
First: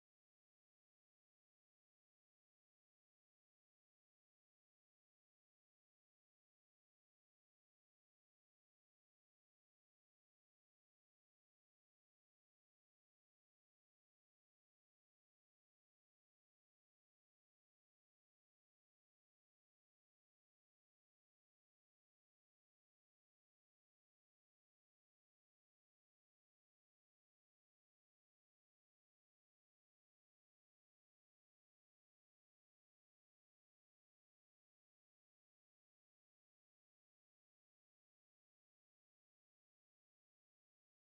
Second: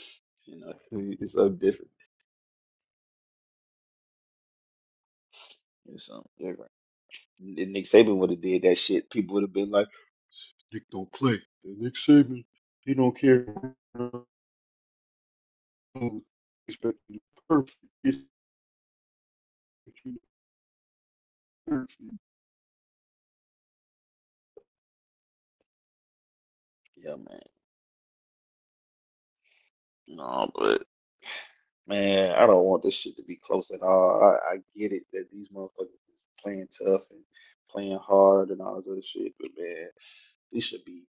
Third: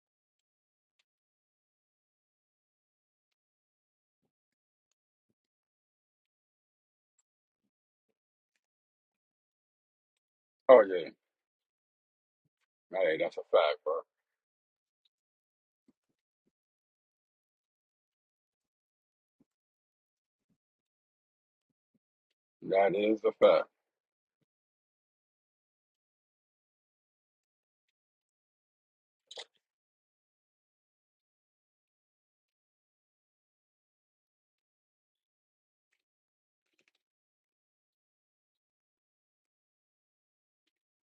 Speaker 2: you know, it's something different. It's something different. If Nick Saban would have did that shit, people would have been like,
Speaker 1: Oh
Speaker 2: Nick
Speaker 1: yeah.
Speaker 2: don't play. Nick Saban, he
Speaker 1: Hey,
Speaker 2: don't
Speaker 1: that's a
Speaker 2: care.
Speaker 1: fact, bro.
Speaker 2: Expect you to be perfect.
Speaker 1: That is a fact.
Speaker 2: Yeah, man. No, but. Man, I don't want this shit to be close at all. I, I get it that these motherfuckers is playing tough and playing hard and all this other shit, but man, we should be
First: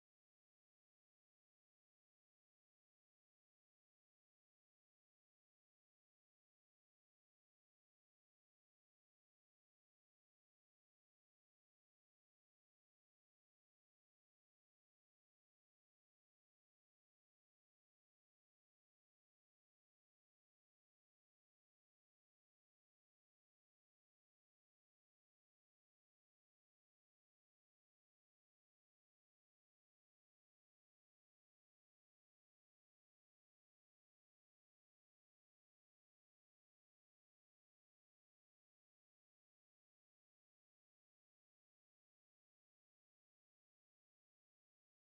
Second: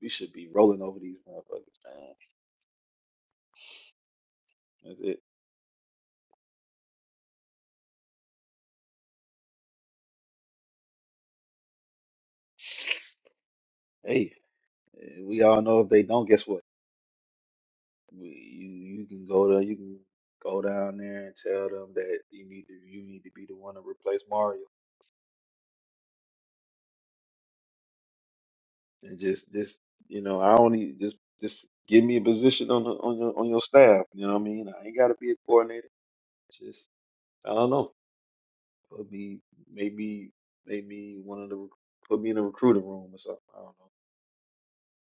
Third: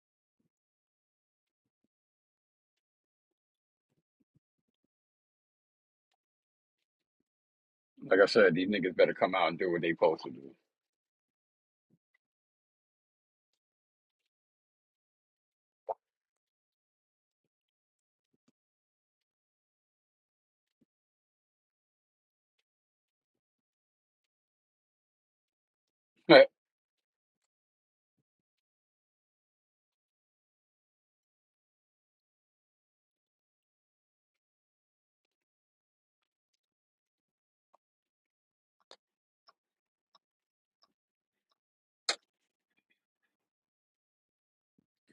Speaker 2: we should be rolling over these motherfuckers, man. That's it.
Speaker 1: Like I said, these niggas better come out and do what they supposed to do.
Speaker 2: Hey, eh, we all know if they don't, guess what? We, you you can go to you can go down there and tell them that you need to you need to be the one to replace Mario and just just you know I only just just give me a position on the on your on your staff. You know what I mean? I ain't got to be a coordinator. Just I don't know. Put me, maybe, maybe one of the rec- put me in a recruiting room or something. I don't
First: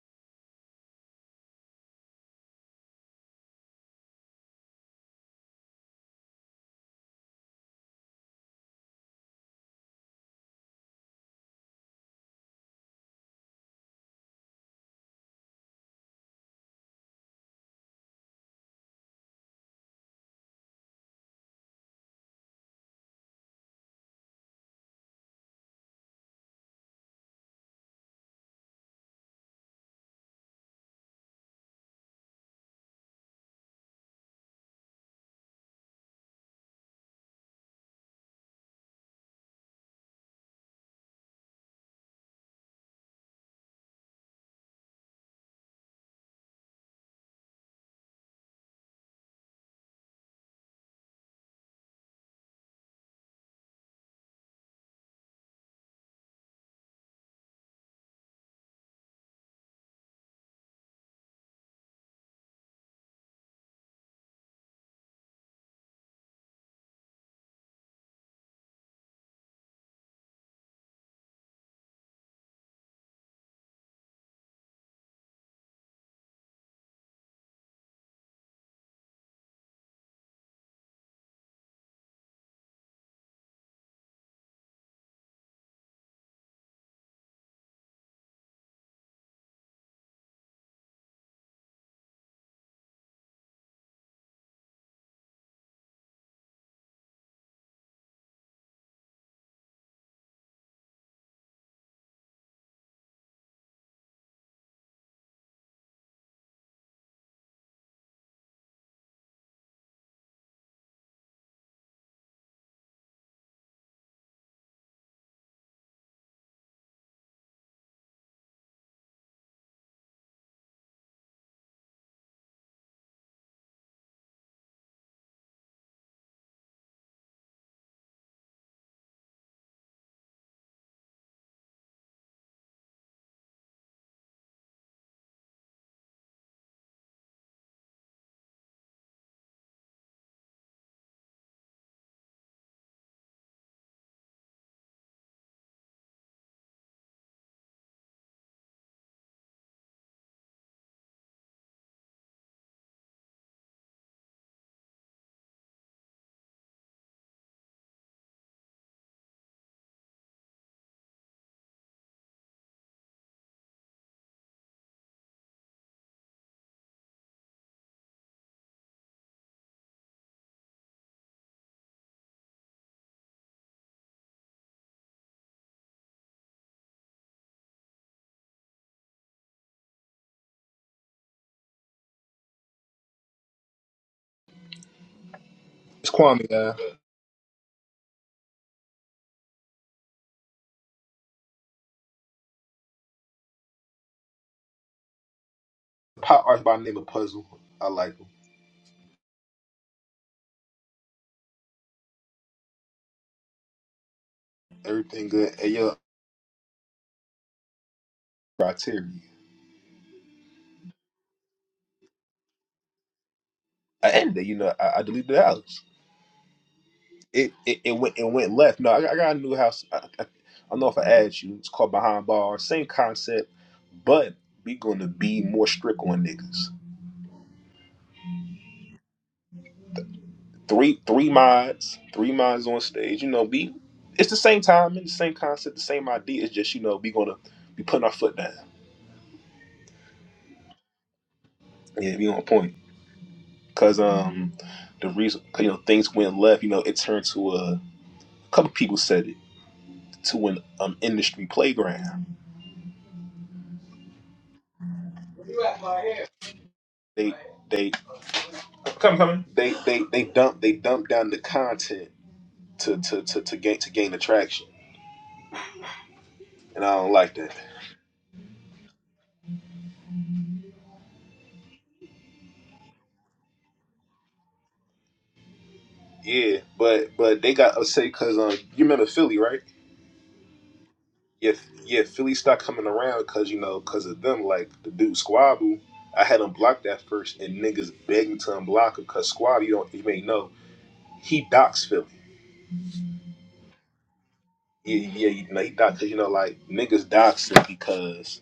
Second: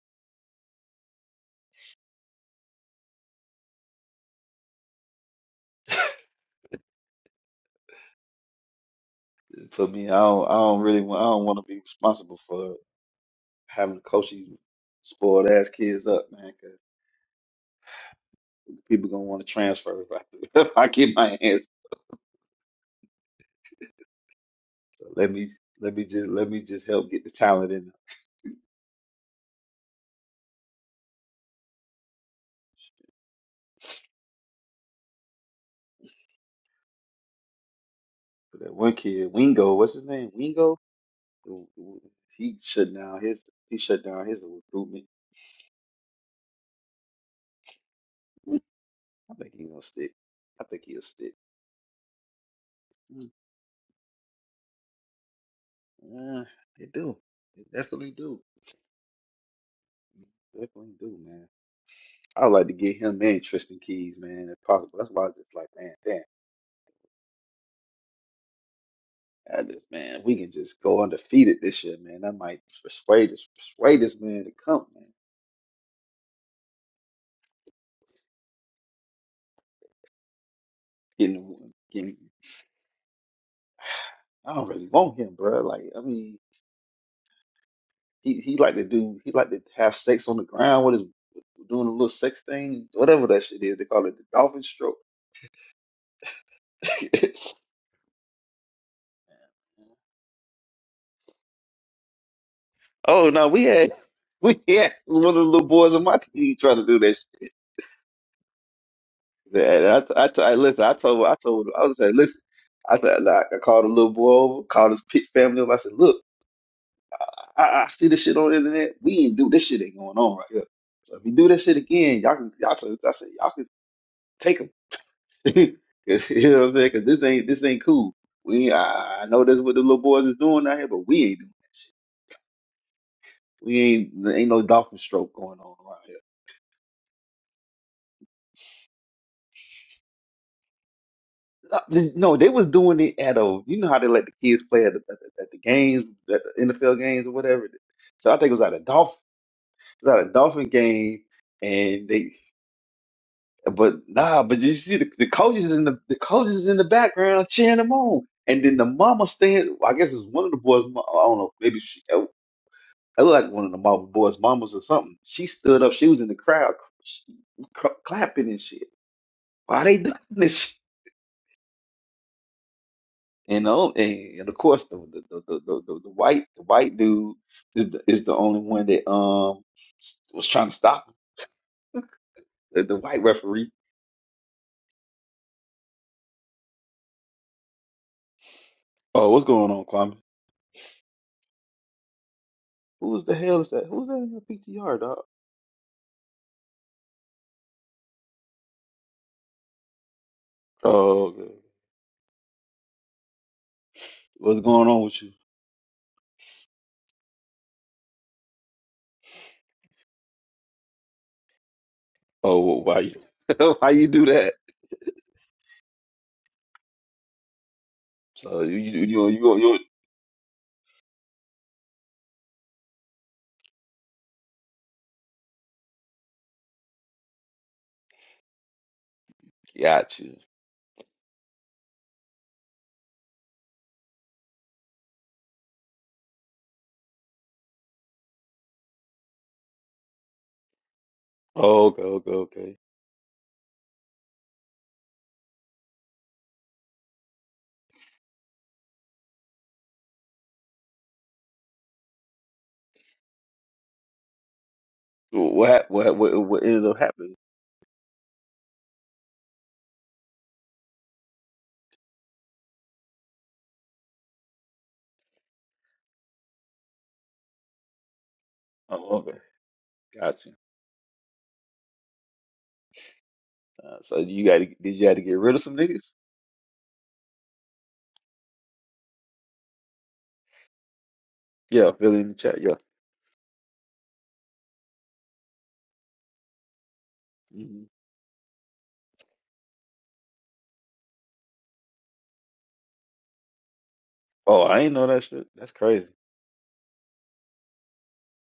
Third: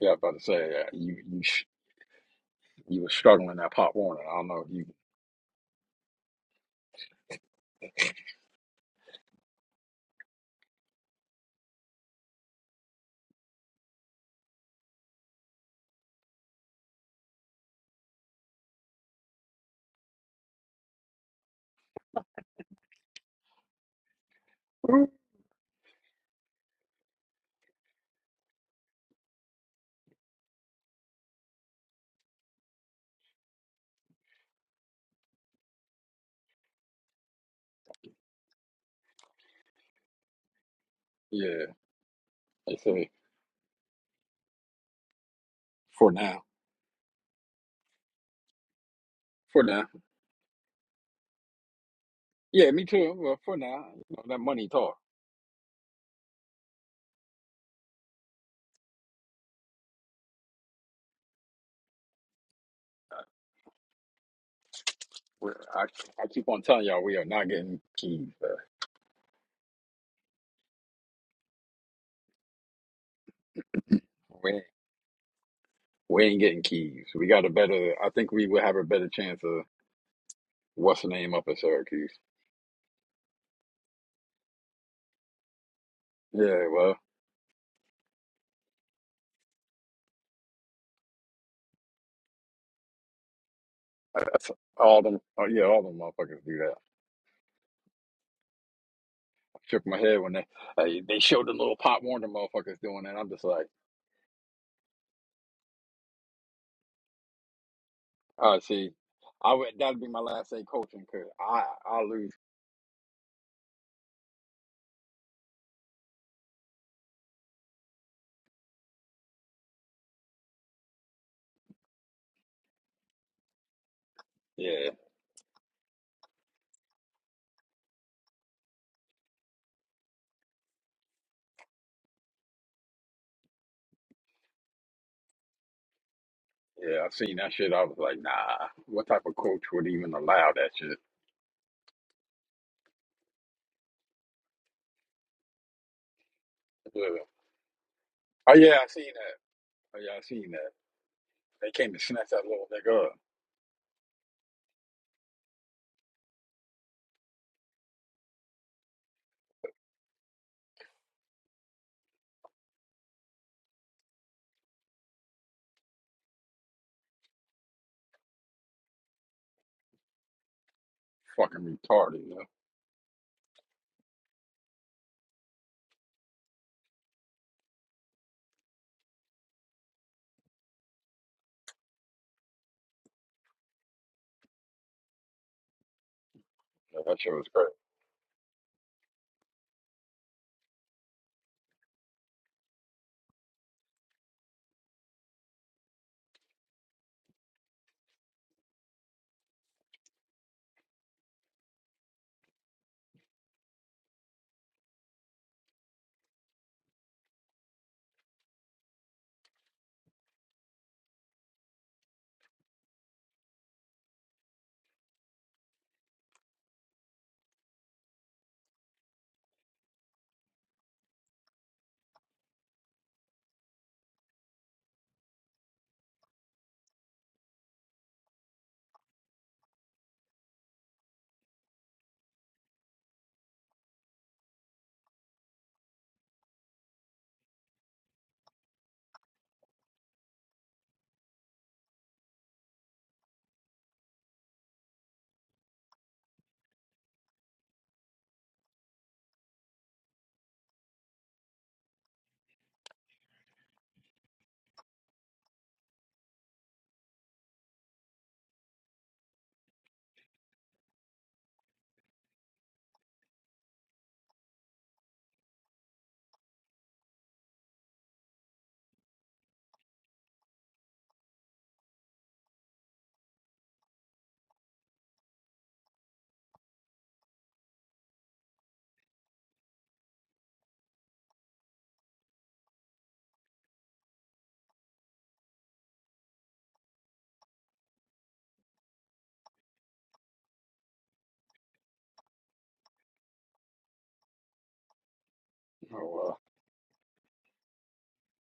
Speaker 1: yeah, I was about to say uh, you you sh- you were struggling at Pop Warner. I don't know. if You
Speaker 2: know. Just put me. I don't. I don't really want. I don't want to be responsible for having to coach these spoiled ass kids up, man. 'cause people gonna want to transfer if I, if I get my hands. So let me. Let me just. Let me just help get the talent in. But that one kid, Wingo. What's his name? Wingo.
Speaker 1: yeah.
Speaker 2: who- who- He
Speaker 1: They
Speaker 2: shut
Speaker 1: say
Speaker 2: down his. He shut down his recruitment.
Speaker 1: for now,
Speaker 2: I think
Speaker 1: for
Speaker 2: he gonna
Speaker 1: now.
Speaker 2: stick. I think he'll stick.
Speaker 1: Yeah, me too. Well, for now, you know, that money talk.
Speaker 2: Uh, it do. It definitely do. Definitely do, man. I would like to get him and Tristan Keys, man, if possible. That's why I was just
Speaker 1: We're,
Speaker 2: like,
Speaker 1: I
Speaker 2: man, damn.
Speaker 1: I keep on telling y'all we are not getting keys. Uh,
Speaker 2: I just, man, we can just go undefeated this year, man. I might persuade this, persuade this man to
Speaker 1: we ain't-
Speaker 2: come, man.
Speaker 1: we ain't getting keys. We got a better. I think we would have a better chance of. what's the name up in
Speaker 2: Getting,
Speaker 1: Syracuse.
Speaker 2: getting, I don't really want him, bro. Like, I mean,
Speaker 1: Yeah, well,
Speaker 2: he he like to do, he like to have sex on the ground with his, doing a little sex thing, whatever that shit is. They call it
Speaker 1: I-
Speaker 2: the
Speaker 1: that's
Speaker 2: dolphin stroke.
Speaker 1: all them. Oh yeah, all them motherfuckers do that. I shook my head when they hey, they showed the little Pop Warner motherfuckers doing that.
Speaker 2: oh
Speaker 1: I'm just
Speaker 2: no, we
Speaker 1: like,
Speaker 2: had, we had one of the little boys on my team trying to do that
Speaker 1: all right, see, I would
Speaker 2: And
Speaker 1: that'd
Speaker 2: I,
Speaker 1: be my
Speaker 2: I,
Speaker 1: last
Speaker 2: I
Speaker 1: day
Speaker 2: listen. I
Speaker 1: coaching
Speaker 2: told,
Speaker 1: because
Speaker 2: I
Speaker 1: I
Speaker 2: told, I was
Speaker 1: I
Speaker 2: saying,
Speaker 1: lose.
Speaker 2: listen. I said, like, I called a little boy over, called his pit family up. I said, look, I, I see this shit on the internet. We ain't do this shit ain't going on right here. So if you do this shit again, y'all can, y'all said, I said, y'all can take him.
Speaker 1: Yeah,
Speaker 2: you know what I'm saying? saying because this ain't, this ain't cool. We, ain't- I, I know that's what the little boys is doing out here, but we ain't, doing it. we ain't, ain't no dolphin stroke going on around here.
Speaker 1: yeah, I seen that shit. I was like, nah, what type of coach would even allow that shit?
Speaker 2: Uh, No, they was doing it at a, you know how they let the kids play at the, at the, at the games, at the NFL
Speaker 1: Yeah.
Speaker 2: games or whatever. So I think it
Speaker 1: Oh
Speaker 2: was at
Speaker 1: yeah,
Speaker 2: a
Speaker 1: I seen
Speaker 2: Dolphin,
Speaker 1: that. Oh
Speaker 2: it
Speaker 1: yeah,
Speaker 2: was
Speaker 1: I
Speaker 2: at a
Speaker 1: seen
Speaker 2: Dolphin
Speaker 1: that.
Speaker 2: game,
Speaker 1: They came to
Speaker 2: and
Speaker 1: snatch
Speaker 2: they,
Speaker 1: that little nigga up.
Speaker 2: but nah, but you see the, the coaches in the the coaches in the background cheering them on, and then the mama stand. I guess it's one of the boys. mo- I don't know, maybe she. I look like one of the mama boys' mamas or something. She stood up. She was in the crowd, cl- cl- clapping and shit. Why they doing this?
Speaker 1: Fucking retarded, you know.
Speaker 2: And, um, and and of course the the the the, the, the, the white the white dude is the, is the only one that um was trying to stop him. The, the white referee.
Speaker 3: It's Kwame, guy.
Speaker 1: Yeah, that shit was great.
Speaker 2: Oh, what's going on, Kwame? Who's the hell is that? Who's that in your PTR, dog?
Speaker 3: Pop art by name of Puzzle. I like them.
Speaker 2: Oh, okay. what's going on with
Speaker 3: Everything
Speaker 2: you?
Speaker 3: good. Hey, yo, criteria.
Speaker 2: Oh, wh- why you why you
Speaker 3: I
Speaker 2: do
Speaker 3: ended it,
Speaker 2: that?
Speaker 3: you know, I, I deleted the house. It, it it went it went
Speaker 2: So you
Speaker 3: left. No,
Speaker 2: you
Speaker 3: I, got- I
Speaker 2: you
Speaker 3: got a new
Speaker 2: you,
Speaker 3: house. I, I, I don't know if I add you. It's called Behind Bars. Same concept, but we gonna be more strict on niggas.
Speaker 2: you got you.
Speaker 3: Three three mods, three mods on stage. You know, we it's the same time and the same concept, the same idea. It's just you know we gonna be putting our foot down.
Speaker 2: Oh, okay,
Speaker 3: Yeah, we
Speaker 2: okay,
Speaker 3: on point.
Speaker 2: okay.
Speaker 3: because um the reason you know things went left you know it turned to a, a couple people said it to an um industry playground
Speaker 2: What hap- what what what ended up
Speaker 3: they
Speaker 2: happening?
Speaker 3: they they they they dump they dump down the content to to to, to gain to gain attraction and I don't like that
Speaker 2: Oh, okay, got you. Uh, so you got to did you have to get rid of some niggas?
Speaker 3: yeah but but they got upset because um you remember Philly right yeah F-
Speaker 2: Yeah,
Speaker 3: yeah
Speaker 2: fill in the
Speaker 3: Philly
Speaker 2: chat.
Speaker 3: stopped
Speaker 2: Yeah.
Speaker 3: coming around because you know because of them like the dude Squabble I had him blocked that first and
Speaker 2: Mm-hmm.
Speaker 3: niggas begging to unblock him because Squab you don't you may know he docks Philly
Speaker 2: Oh, I ain't
Speaker 3: Yeah,
Speaker 2: know that
Speaker 3: yeah, he
Speaker 2: shit.
Speaker 3: know, he
Speaker 2: That's
Speaker 3: dox,
Speaker 2: crazy.
Speaker 1: Oh
Speaker 3: you know,
Speaker 1: well.
Speaker 3: like niggas doxed her because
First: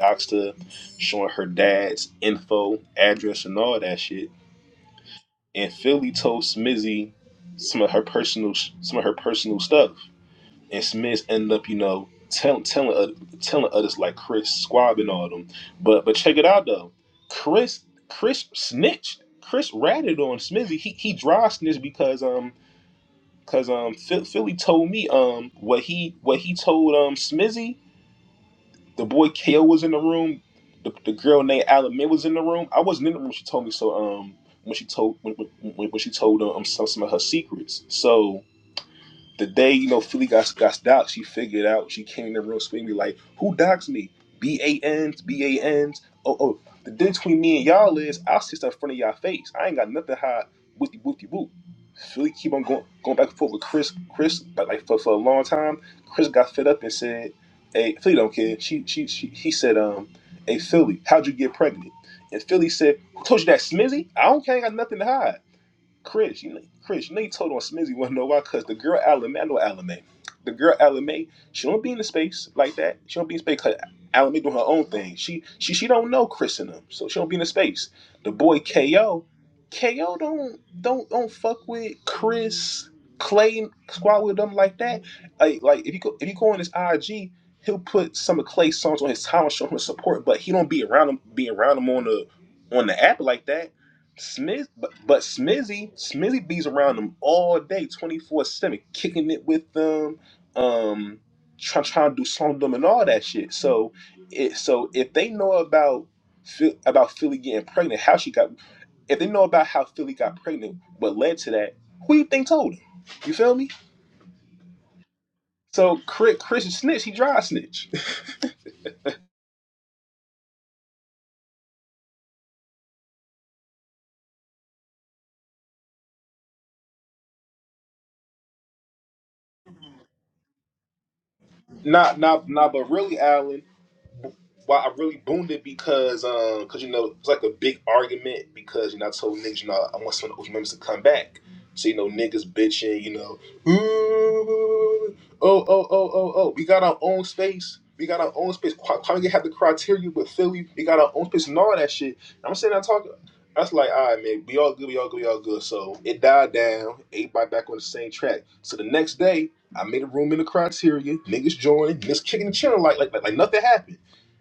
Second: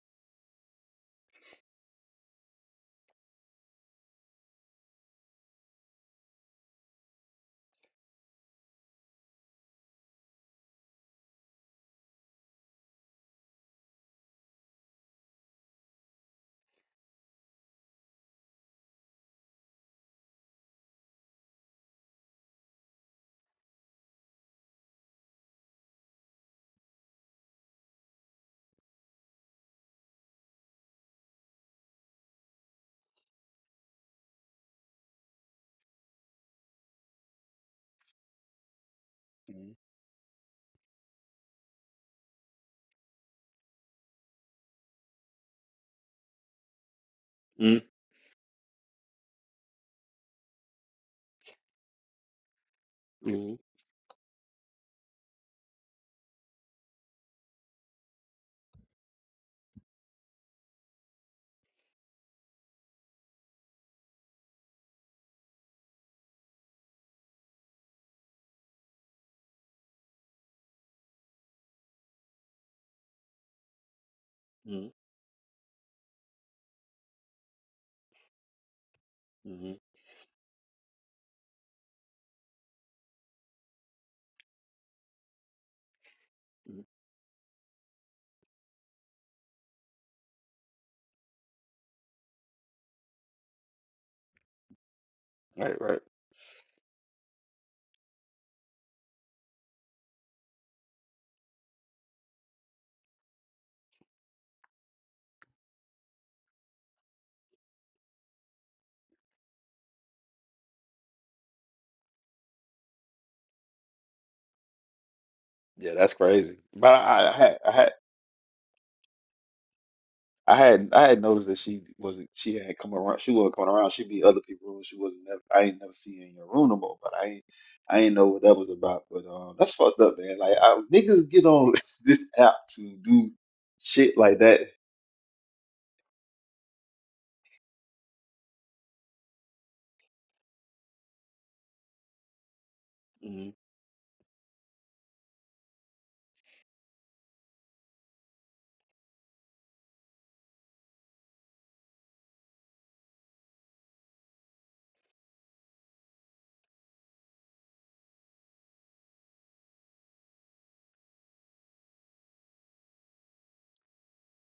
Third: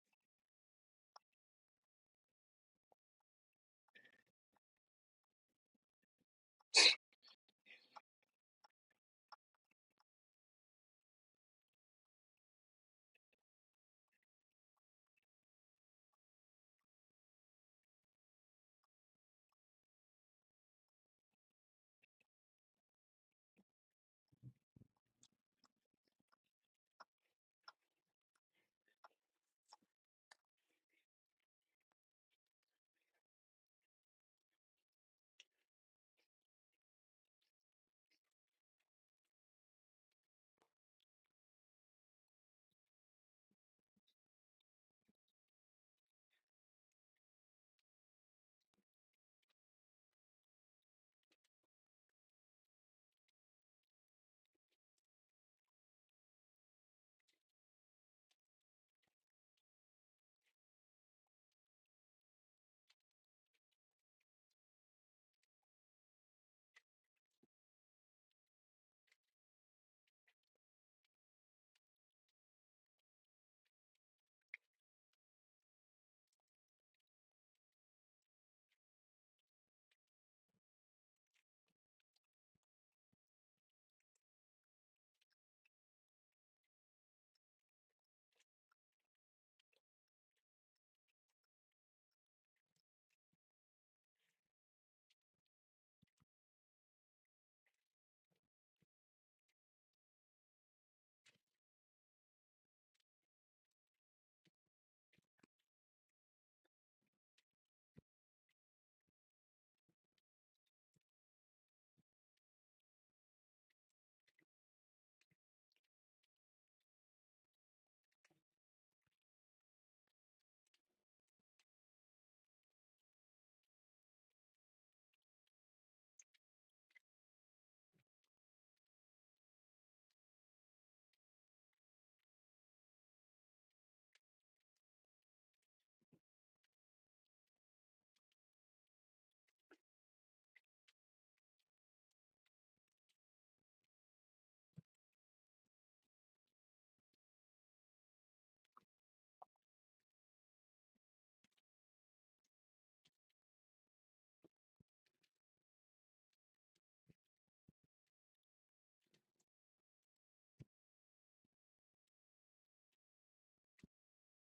Speaker 3: doxed her, showing her dad's info, address, and all that shit. And Philly told Smizzy some of her personal, some of her personal stuff, and Smiz ended up, you know, tell, telling oth- telling others like Chris Squab and all them. But but check it out though, Chris Chris snitched. Chris ratted on Smizzy. He he dry snitched because um because um Phil- Philly told me um what he what he told um Smizzy the boy KO was in the room. The, the girl named Alan was in the room. I wasn't in the room. when She told me so. Um, when she told when when, when she told um some, some of her secrets. So the day
Speaker 2: mm
Speaker 3: you know Philly got got doxxed, she figured out. She came in the room screaming like, "Who doxxed me? B A Ns, B A Ns. Oh oh." The difference between me and
Speaker 2: mm
Speaker 3: y'all is I will sit in front of y'all face. I ain't got nothing to hide. Whoopty whoopty whoop. Philly keep on going going back and forth
Speaker 2: mm
Speaker 3: with Chris. Chris like, like for, for a long time. Chris got fed up and said, "Hey Philly don't care." She she, she he said, "Um, hey Philly, how'd you get pregnant?" And Philly said, "Who told you that, Smizzy? I don't care. I ain't got nothing to hide." Chris, you know, Chris, you know you told on Smizzy wanna know why, cause the girl Alame, I know Alame. The girl Alame, she don't be in the space like that. She don't be in space cause Alame doing her own
Speaker 2: mm
Speaker 3: thing. She she she don't know Chris and them, so she don't be in the space. The boy KO,
Speaker 2: mm
Speaker 3: KO don't don't don't fuck with Chris, Clay squad with them like that. Like like if you go if you go on his IG, he'll put some of Clay's songs on his time and show him the support, but he don't be around him be around him on the on the app like that Smith, but, but
Speaker 2: Right,
Speaker 3: Smizzy,
Speaker 2: right.
Speaker 3: Smizzy bees around them all day, twenty four seven, kicking it with them, um, trying trying to do something with them and all that shit. So, it so if they know about Phil- about Philly getting pregnant, how she got, if they know about how Philly got pregnant, what led to that, who you think told him? You feel me?
Speaker 2: Yeah,
Speaker 3: So
Speaker 2: that's
Speaker 3: Chris,
Speaker 2: crazy.
Speaker 3: Chris is
Speaker 2: But
Speaker 3: snitch. He
Speaker 2: I, I
Speaker 3: dry
Speaker 2: had, I
Speaker 3: snitch.
Speaker 2: had, I had, I had noticed that she wasn't. She had come around. She wasn't coming around. She'd be in other people's room. She wasn't. Never, I ain't never seen her in your room no more. But I ain't, I ain't know what that was about. But um, that's fucked up, man. Like I, niggas get on
Speaker 3: Not,
Speaker 2: this
Speaker 3: not,
Speaker 2: app
Speaker 3: not. But
Speaker 2: to
Speaker 3: really,
Speaker 2: do
Speaker 3: Allen.
Speaker 2: shit like that.
Speaker 3: why I really boomed it because um because you know it was like a big argument because you know I told niggas you know I want some of the OG members to come back. So you know niggas bitching you know
Speaker 2: Mm-hmm.
Speaker 3: "Ooh, oh oh oh oh oh we got our own space. We got our own space. Why why we have the criteria with Philly? We got our own space and all that shit. And I'm sitting there talking. That's like, all right, man, we all good, we all good, we all good. So it died down. Everybody back on the same track. So the next day, I made a room in the criteria. Niggas joining, niggas kicking the channel like like like, like nothing happened.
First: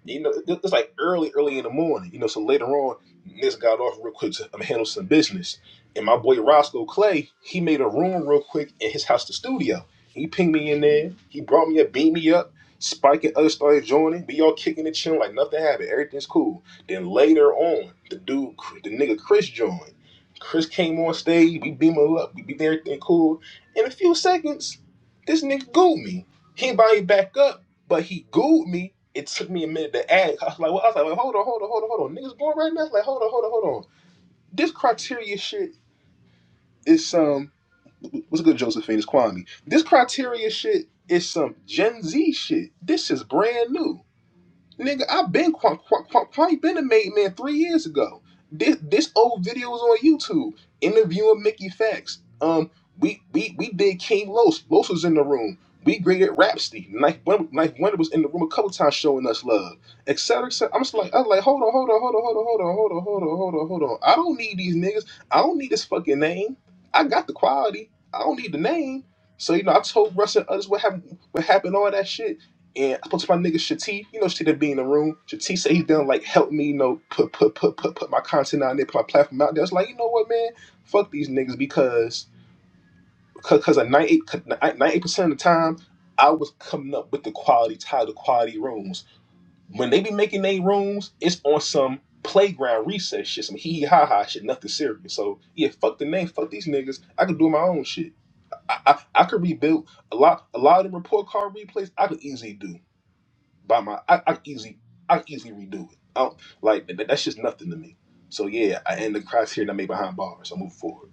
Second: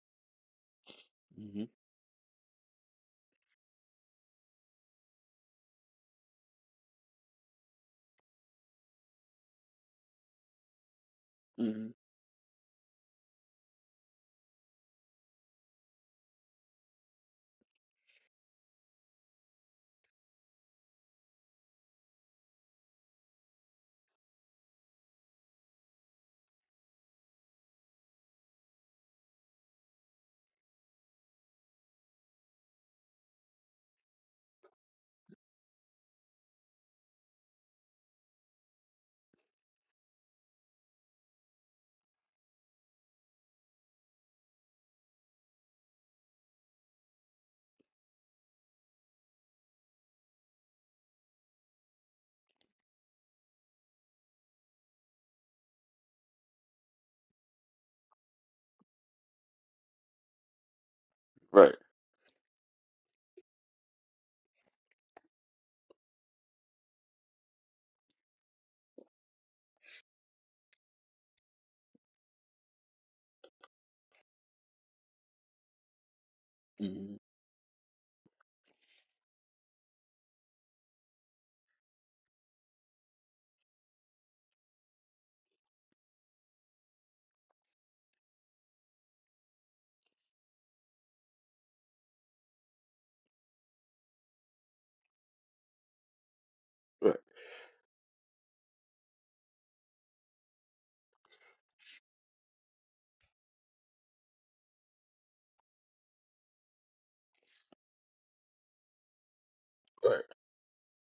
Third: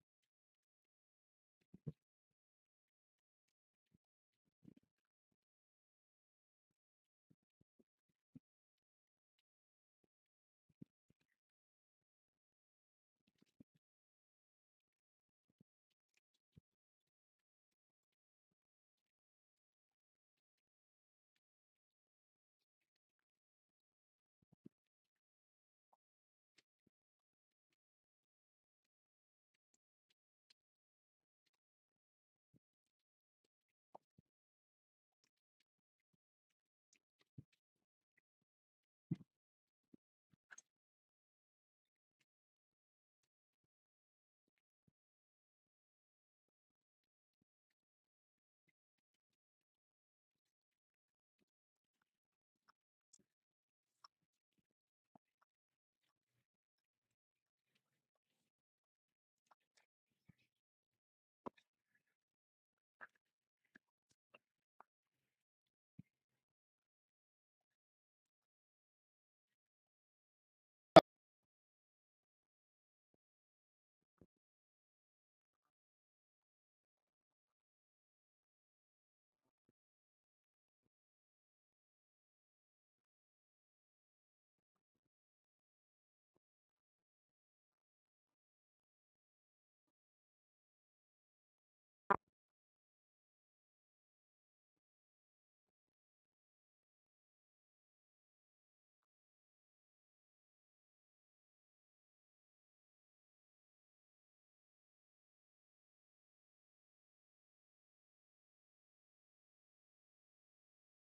Speaker 3: You know, it- it's like early, early in the
Speaker 2: Mm-hmm.
Speaker 3: morning. You know, so later on, Miss got off real quick to um, handle some business, and my boy Roscoe Clay, he made a room real quick in his house, the studio. He pinged me in there. He brought me
Speaker 2: hmm
Speaker 3: up, beat me up. Spike and others started joining. We all kicking and chilling like nothing happened. Everything's cool. Then later on, the dude, the nigga Chris joined. Chris came on stage. We beam him up. We beat everything cool. In a few seconds, this nigga gooed me. He ain't me back up, but he gooed me it took me a minute to ask. I was like, well, I was like, well, hold on, hold on, hold on, hold on. Niggas going right now. It's like, hold on, hold on, hold on. This criteria shit is some um, what's good, Josephine? It's Kwame. This criteria shit is some Gen Z shit. This is brand new. Nigga, I've been Quan, Quan, been a made man three years ago. This this old video was on YouTube. Interviewing Mickey Facts. Um, we we we did King Los. Los was in the room. We graded Rhapsody. Knife Wonder, Knife Wonder was in the room a couple times showing us love, et cetera, et cetera. I'm just like, I was like, hold on,
Speaker 2: Right.
Speaker 3: hold on, hold on, hold on, hold on, hold on, hold on, hold on, hold on. I don't need these niggas. I don't need this fucking name. I got the quality. I don't need the name. So you know, I told Russ and others what happened, what happened, all that shit. And I spoke to my nigga Shatif. You know Shatif that be in the room. Shatif said he done like help me, you know,
Speaker 2: Mm-hmm.
Speaker 3: put put put put put my content out there, put my platform out there. It's like you know what, man, fuck these niggas because because a ninety eight percent of the time I was coming up with the quality title, the quality rooms. When they be making their rooms, it's on some playground recess shit, some hee hee ha ha shit, nothing serious. So yeah, fuck the name, fuck these niggas.
Speaker 2: Right.
Speaker 3: I could do my own shit. I, I, I could rebuild a lot a lot of them report card replays I could easily do by my I, I can easily I can easily redo it. I don't, like that, that's just nothing to me. So yeah, I, end the criteria I made behind
Speaker 2: Right.
Speaker 3: bars. I move forward.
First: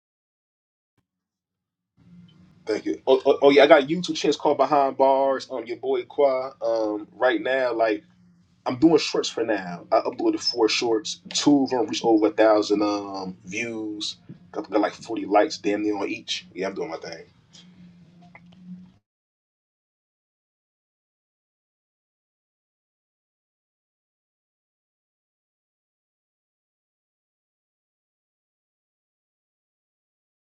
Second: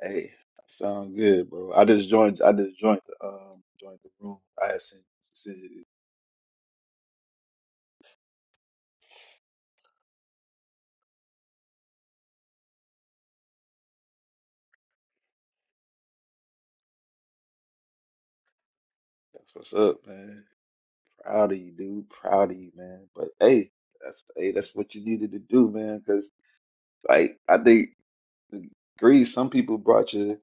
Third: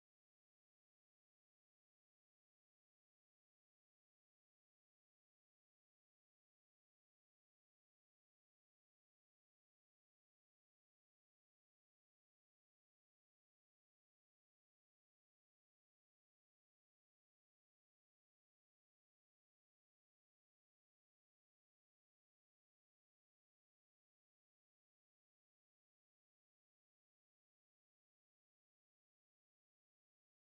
Speaker 2: Hey, that sound good, bro. I just joined. I just
Speaker 3: Thank you.
Speaker 2: joined
Speaker 3: Oh,
Speaker 2: the
Speaker 3: oh, oh
Speaker 2: um
Speaker 3: yeah, I got a
Speaker 2: joined the
Speaker 3: YouTube channel
Speaker 2: room.
Speaker 3: called
Speaker 2: I had
Speaker 3: Behind
Speaker 2: sent
Speaker 3: Bars.
Speaker 2: sent
Speaker 3: Um, your
Speaker 2: you.
Speaker 3: boy Qua. Um, right now, like I'm doing shorts for now. I uploaded four shorts. Two of them reached over a thousand um views. Got, got like 40 likes damn near on each. Yeah, I'm doing my thing.
Speaker 2: That's what's up, man. Proud of you, dude. Proud of you, man. But hey, that's hey, that's what you needed to do, man. Because like I think the greed. Some people brought you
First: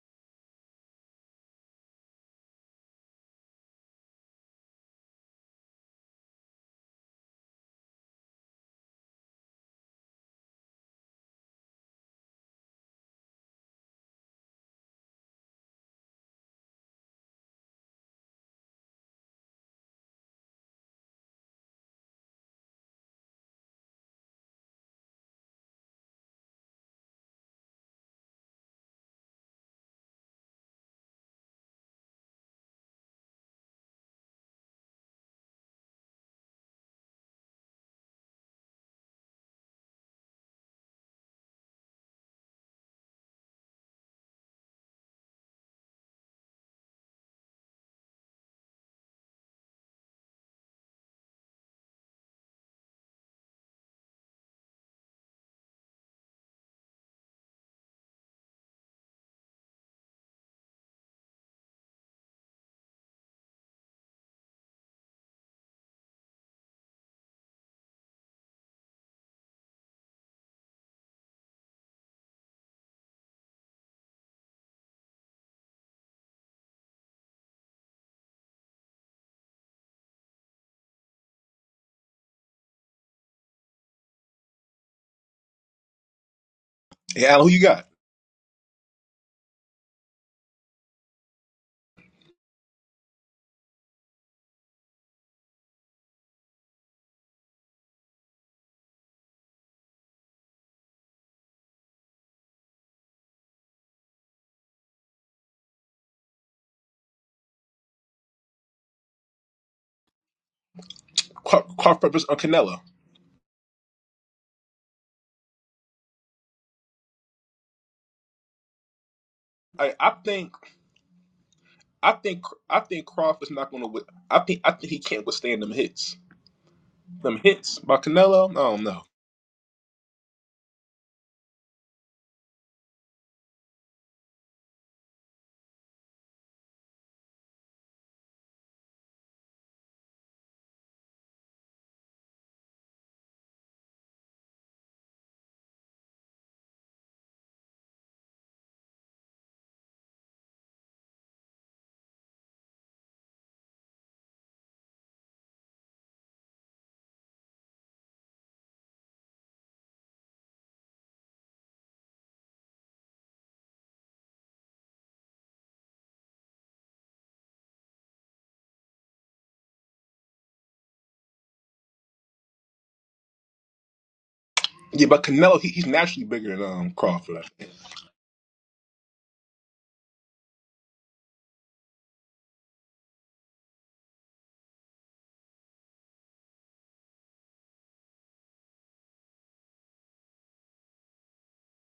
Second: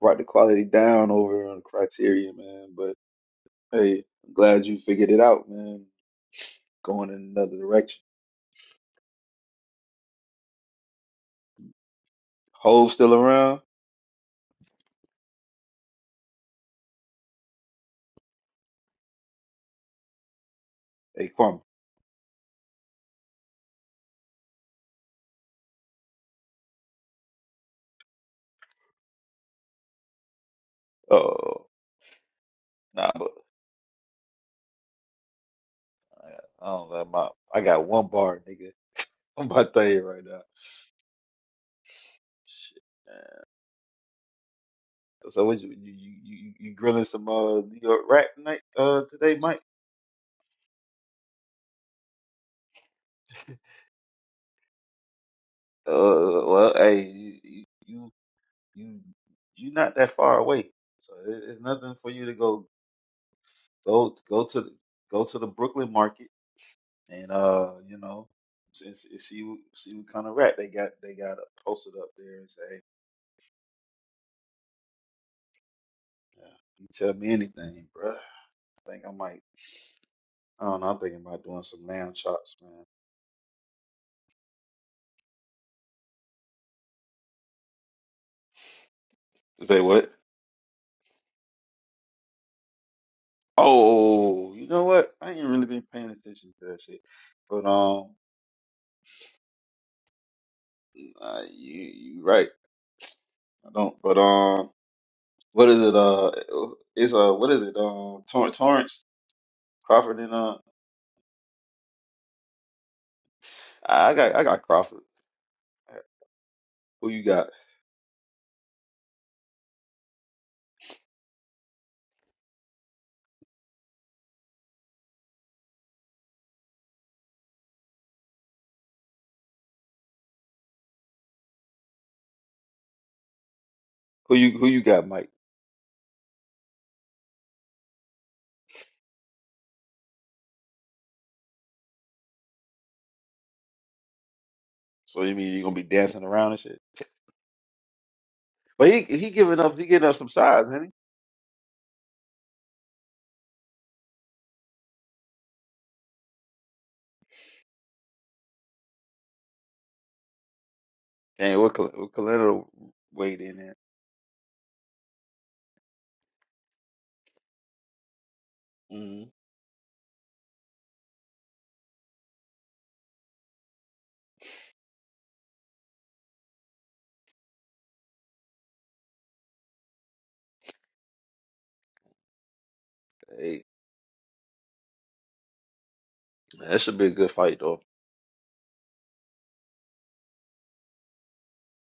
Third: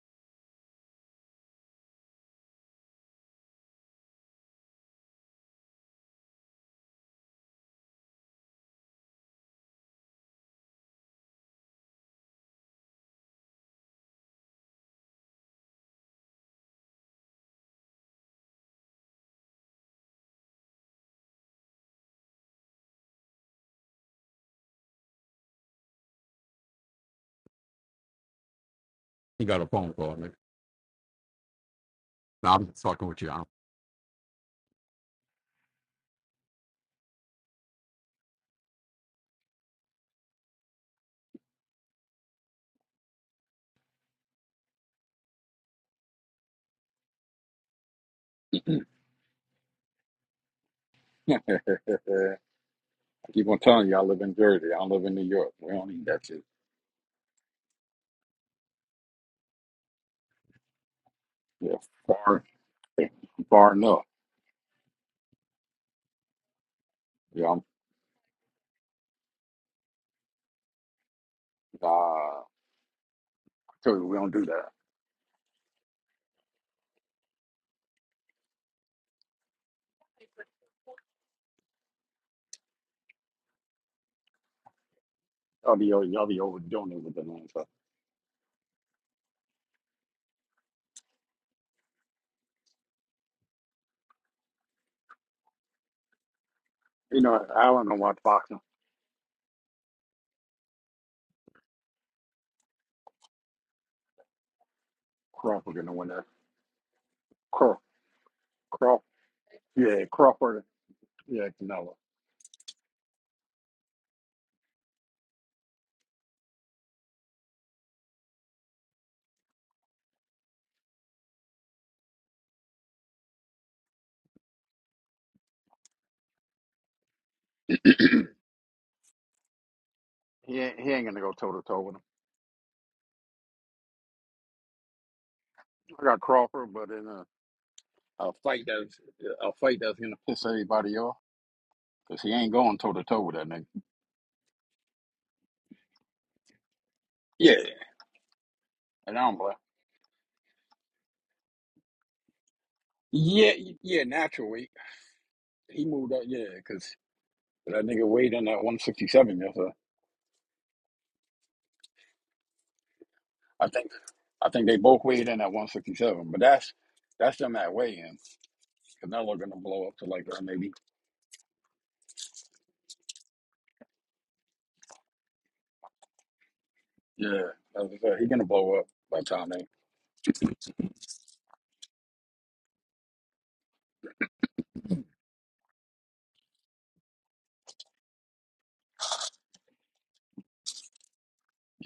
Speaker 2: brought the quality down over on the criteria, man. But hey, I'm glad you figured it out, man. Going in another direction. Hove still around? Hey, Kwame.
Speaker 1: You got a phone call, nigga.
Speaker 2: Oh,
Speaker 1: Nah, I'm just fucking
Speaker 2: nah,
Speaker 1: with
Speaker 2: but
Speaker 1: you.
Speaker 2: I don't know. My I got one bar, nigga. I'm about to tell you right now. Shit, man. So what you you you you you grilling some uh New York rap night uh today, Mike?
Speaker 1: I keep on telling you, I live in Jersey. I live in New York. We don't eat that shit.
Speaker 2: Uh, well, hey, you you you you you not that far away, so it, it's
Speaker 1: Yeah,
Speaker 2: nothing for you to
Speaker 1: far,
Speaker 2: go
Speaker 1: far enough.
Speaker 2: go go to the- go to the Brooklyn market and
Speaker 1: Yeah, I'm,
Speaker 2: uh you know and see see what see what kind of rap they got they got
Speaker 1: uh,
Speaker 2: posted up there
Speaker 1: I
Speaker 2: and say hey,
Speaker 1: told you we don't do that.
Speaker 2: yeah, you tell me anything, bruh. I think I might I don't know. I'm thinking about doing some lamb chops, man.
Speaker 1: Y'all be, over. y'all be overdoing it with the
Speaker 3: Hey
Speaker 1: name
Speaker 3: Alan, who you
Speaker 1: stuff.
Speaker 3: got?
Speaker 2: Say what? Oh, you know what? I ain't really been paying attention to that shit.
Speaker 1: You know, I
Speaker 2: But
Speaker 1: don't know
Speaker 2: um,
Speaker 1: why boxing.
Speaker 2: uh, you you right. I don't. But um, what
Speaker 1: Crawford
Speaker 2: is
Speaker 1: gonna
Speaker 2: it?
Speaker 1: win that.
Speaker 2: Uh, it's uh, what is it?
Speaker 1: Craw,
Speaker 2: Um, Tor-
Speaker 1: Craw,
Speaker 2: Torrance
Speaker 1: yeah,
Speaker 2: Crawford and uh,
Speaker 1: Crawford, yeah,
Speaker 3: Qua, Qua
Speaker 1: Canelo.
Speaker 3: Purpose or Canelo?
Speaker 2: I got I got Crawford. Who you got?
Speaker 3: I I think. I think I think Crawford's not going to. I think I think he can't withstand them hits. Them hits by Canelo. I don't know.
Speaker 1: He ain't, he ain't gonna go toe to toe with him.
Speaker 2: Who you who you got, Mike?
Speaker 1: I got Crawford, but in a, a fight that's a fight that's gonna piss everybody off, cause he ain't going toe to toe with that nigga.
Speaker 2: So you mean you gonna be dancing around and shit?
Speaker 1: Yeah,
Speaker 2: But he
Speaker 1: and I
Speaker 2: he
Speaker 1: don't blame.
Speaker 2: giving up. He getting up some size, ain't he?
Speaker 1: Yeah, yeah, naturally. He moved up, yeah, because that nigga weighed in at one sixty seven. Yes, sir.
Speaker 2: And what Cal- what Kalina weighed in
Speaker 1: I
Speaker 2: there.
Speaker 1: think, I think they both weighed in at one sixty seven. But that's that's them at weigh in because
Speaker 2: Mm-hmm.
Speaker 1: now they're gonna blow up to like uh, maybe
Speaker 3: Yeah, but Canelo he, he's naturally bigger than um, Crawford.
Speaker 1: yeah.
Speaker 3: I think.
Speaker 1: As I said, he gonna blow up by the time they.
Speaker 2: Hey, that should be a good fight though.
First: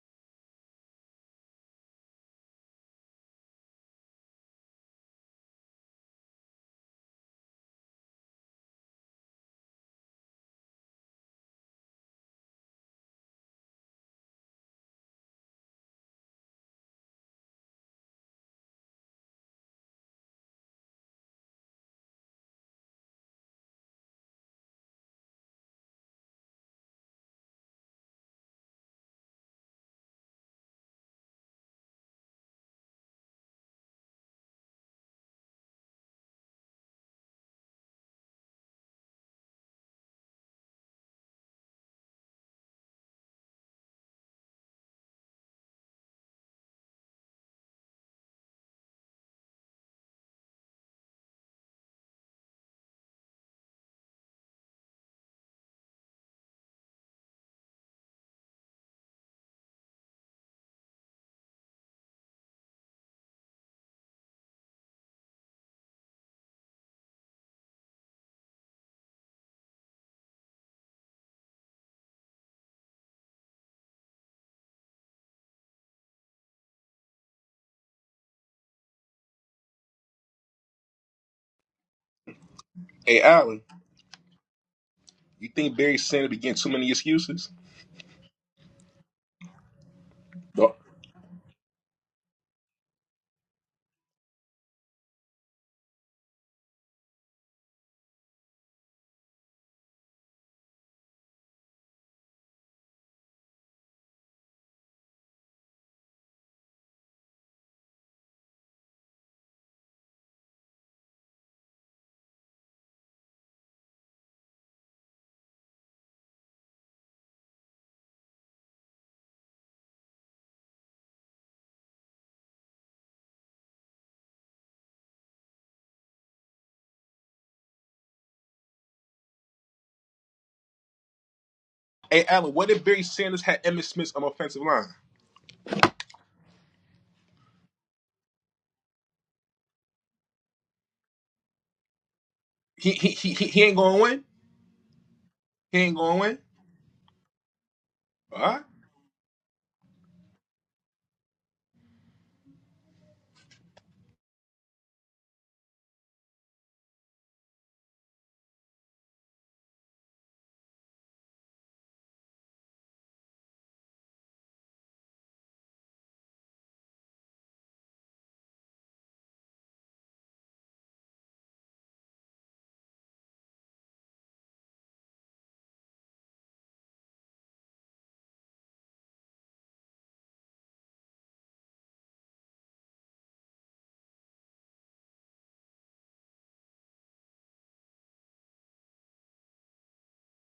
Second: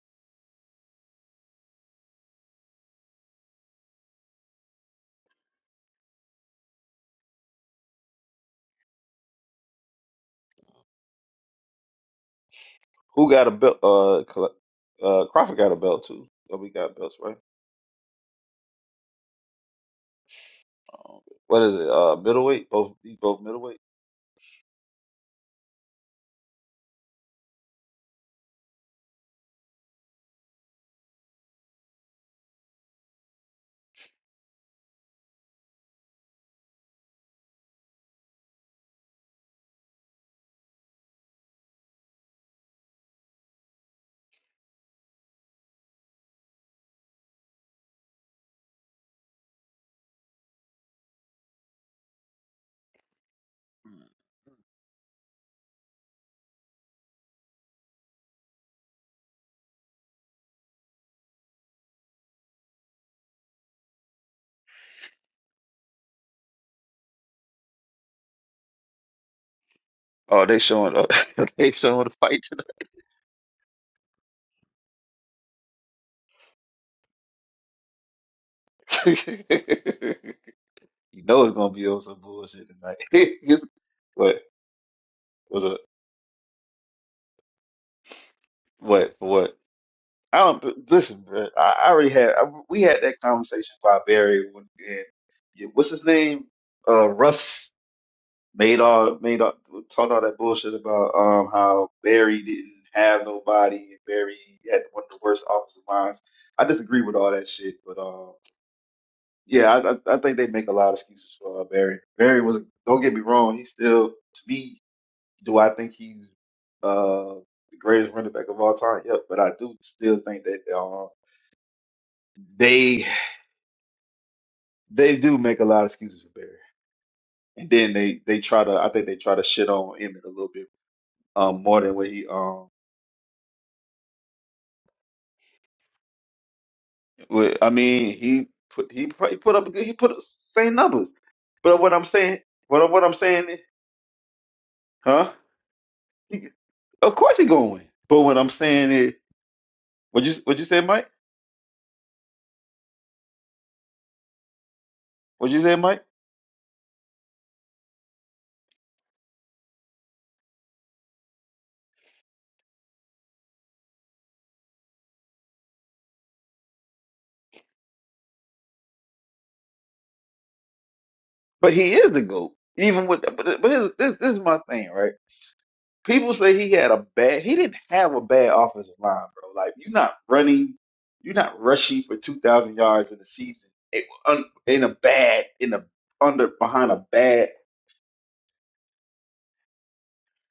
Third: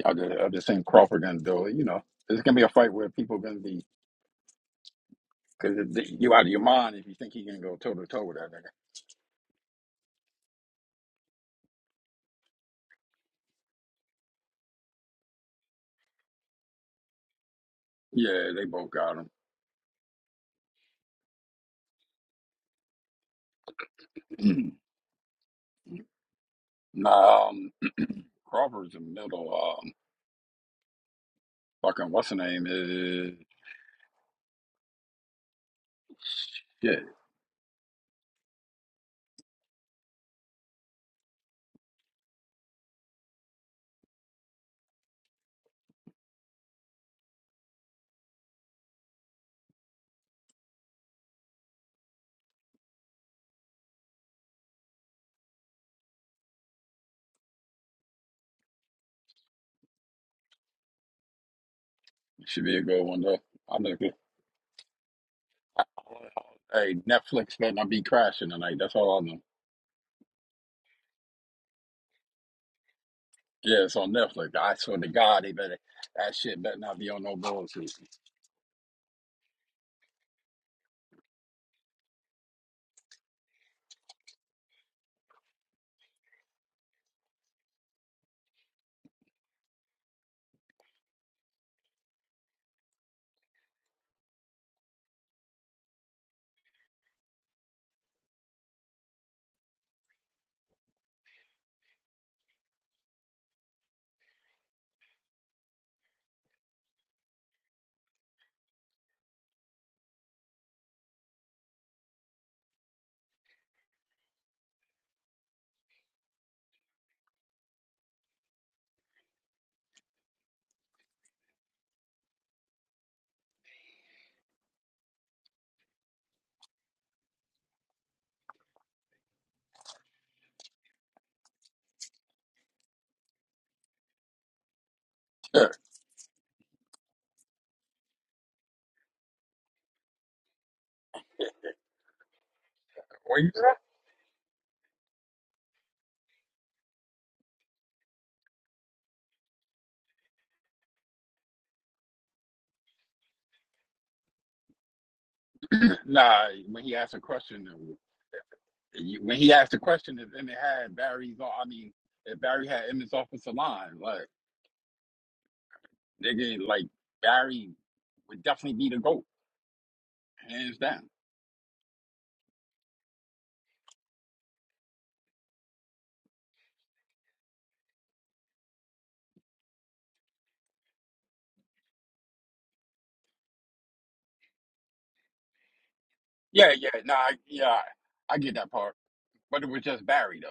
Speaker 1: I just, I just think Crawford gonna do it. You know, it's gonna be a fight where people gonna be because you out of your mind if you think he can go toe to toe with that nigga.
Speaker 2: Who got a belt? Uh, Cl- uh, Crawford got a belt too. So we got belts, right?
Speaker 1: Yeah, they both got
Speaker 2: Um, what is it? Uh, middleweight. Both these both middleweight.
Speaker 1: him. nah, um, Crawford's in the middle. Um, fucking what's the name is. Yeah,
Speaker 2: Hmm.
Speaker 1: should be a good one though. I know. Hey, Netflix better not be crashing tonight. That's all I know.
Speaker 2: Oh, they showing up. they showing the fight
Speaker 1: Yeah, it's on Netflix. I swear to God, they better that shit better not be on no bullshit.
Speaker 2: tonight. you know it's gonna be on some bullshit tonight.
Speaker 3: Hey Allen,
Speaker 2: what
Speaker 3: you
Speaker 2: was
Speaker 3: think
Speaker 2: it?
Speaker 3: Barry Sanders be getting too many excuses?
Speaker 2: What for what? I don't
Speaker 3: No.
Speaker 2: but listen, bro. I, I already had. I, we had that conversation about Barry when and yeah, what's his name? Uh, Russ. made all made all talked all that bullshit about um how Barry didn't have nobody and Barry had one of the worst offensive lines. I disagree with all that shit, but um yeah, I I, I think they make a lot of excuses for uh, Barry. Barry was don't get me wrong, he's still to me do I think he's uh the greatest running back of all time? Yep, but I do still think that um they they do make a lot of excuses for Barry. And then they they try to I think they try to shit on Emmett a little bit um more than what
Speaker 3: Hey
Speaker 2: he
Speaker 3: Allen,
Speaker 2: um
Speaker 3: what if Barry Sanders had Emmitt Smith on the offensive line?
Speaker 1: when
Speaker 2: Well, I mean, he put he put, he put up a good- he put up same numbers. But what I'm saying, what
Speaker 3: He
Speaker 2: what
Speaker 3: he
Speaker 2: I'm
Speaker 3: he he,
Speaker 2: saying, is-
Speaker 3: he
Speaker 1: you,
Speaker 3: ain't going to win.
Speaker 2: huh?
Speaker 3: He ain't going to win.
Speaker 2: He- of course he gonna win. But what
Speaker 3: All
Speaker 2: I'm
Speaker 3: right.
Speaker 2: saying is, what you what you say, Mike? What you say, Mike?
Speaker 1: nah, when he asked a question, you- when he asked a question, if Emmett had Barry's, on- I mean, if Barry had Emmett's offensive line, like nigga, like Barry would definitely be the goat, hands down.
Speaker 2: But he is the goat, even with. But, but his, this this is my thing, right? People say he had a bad. He didn't have a bad offensive line, bro. Like you're not running, you're not rushing for two thousand yards in the season. It, un, in a bad, in a under
Speaker 1: Yeah, yeah,
Speaker 2: behind a
Speaker 1: nah,
Speaker 2: bad.
Speaker 1: yeah, I get that part, but it was just Barry though.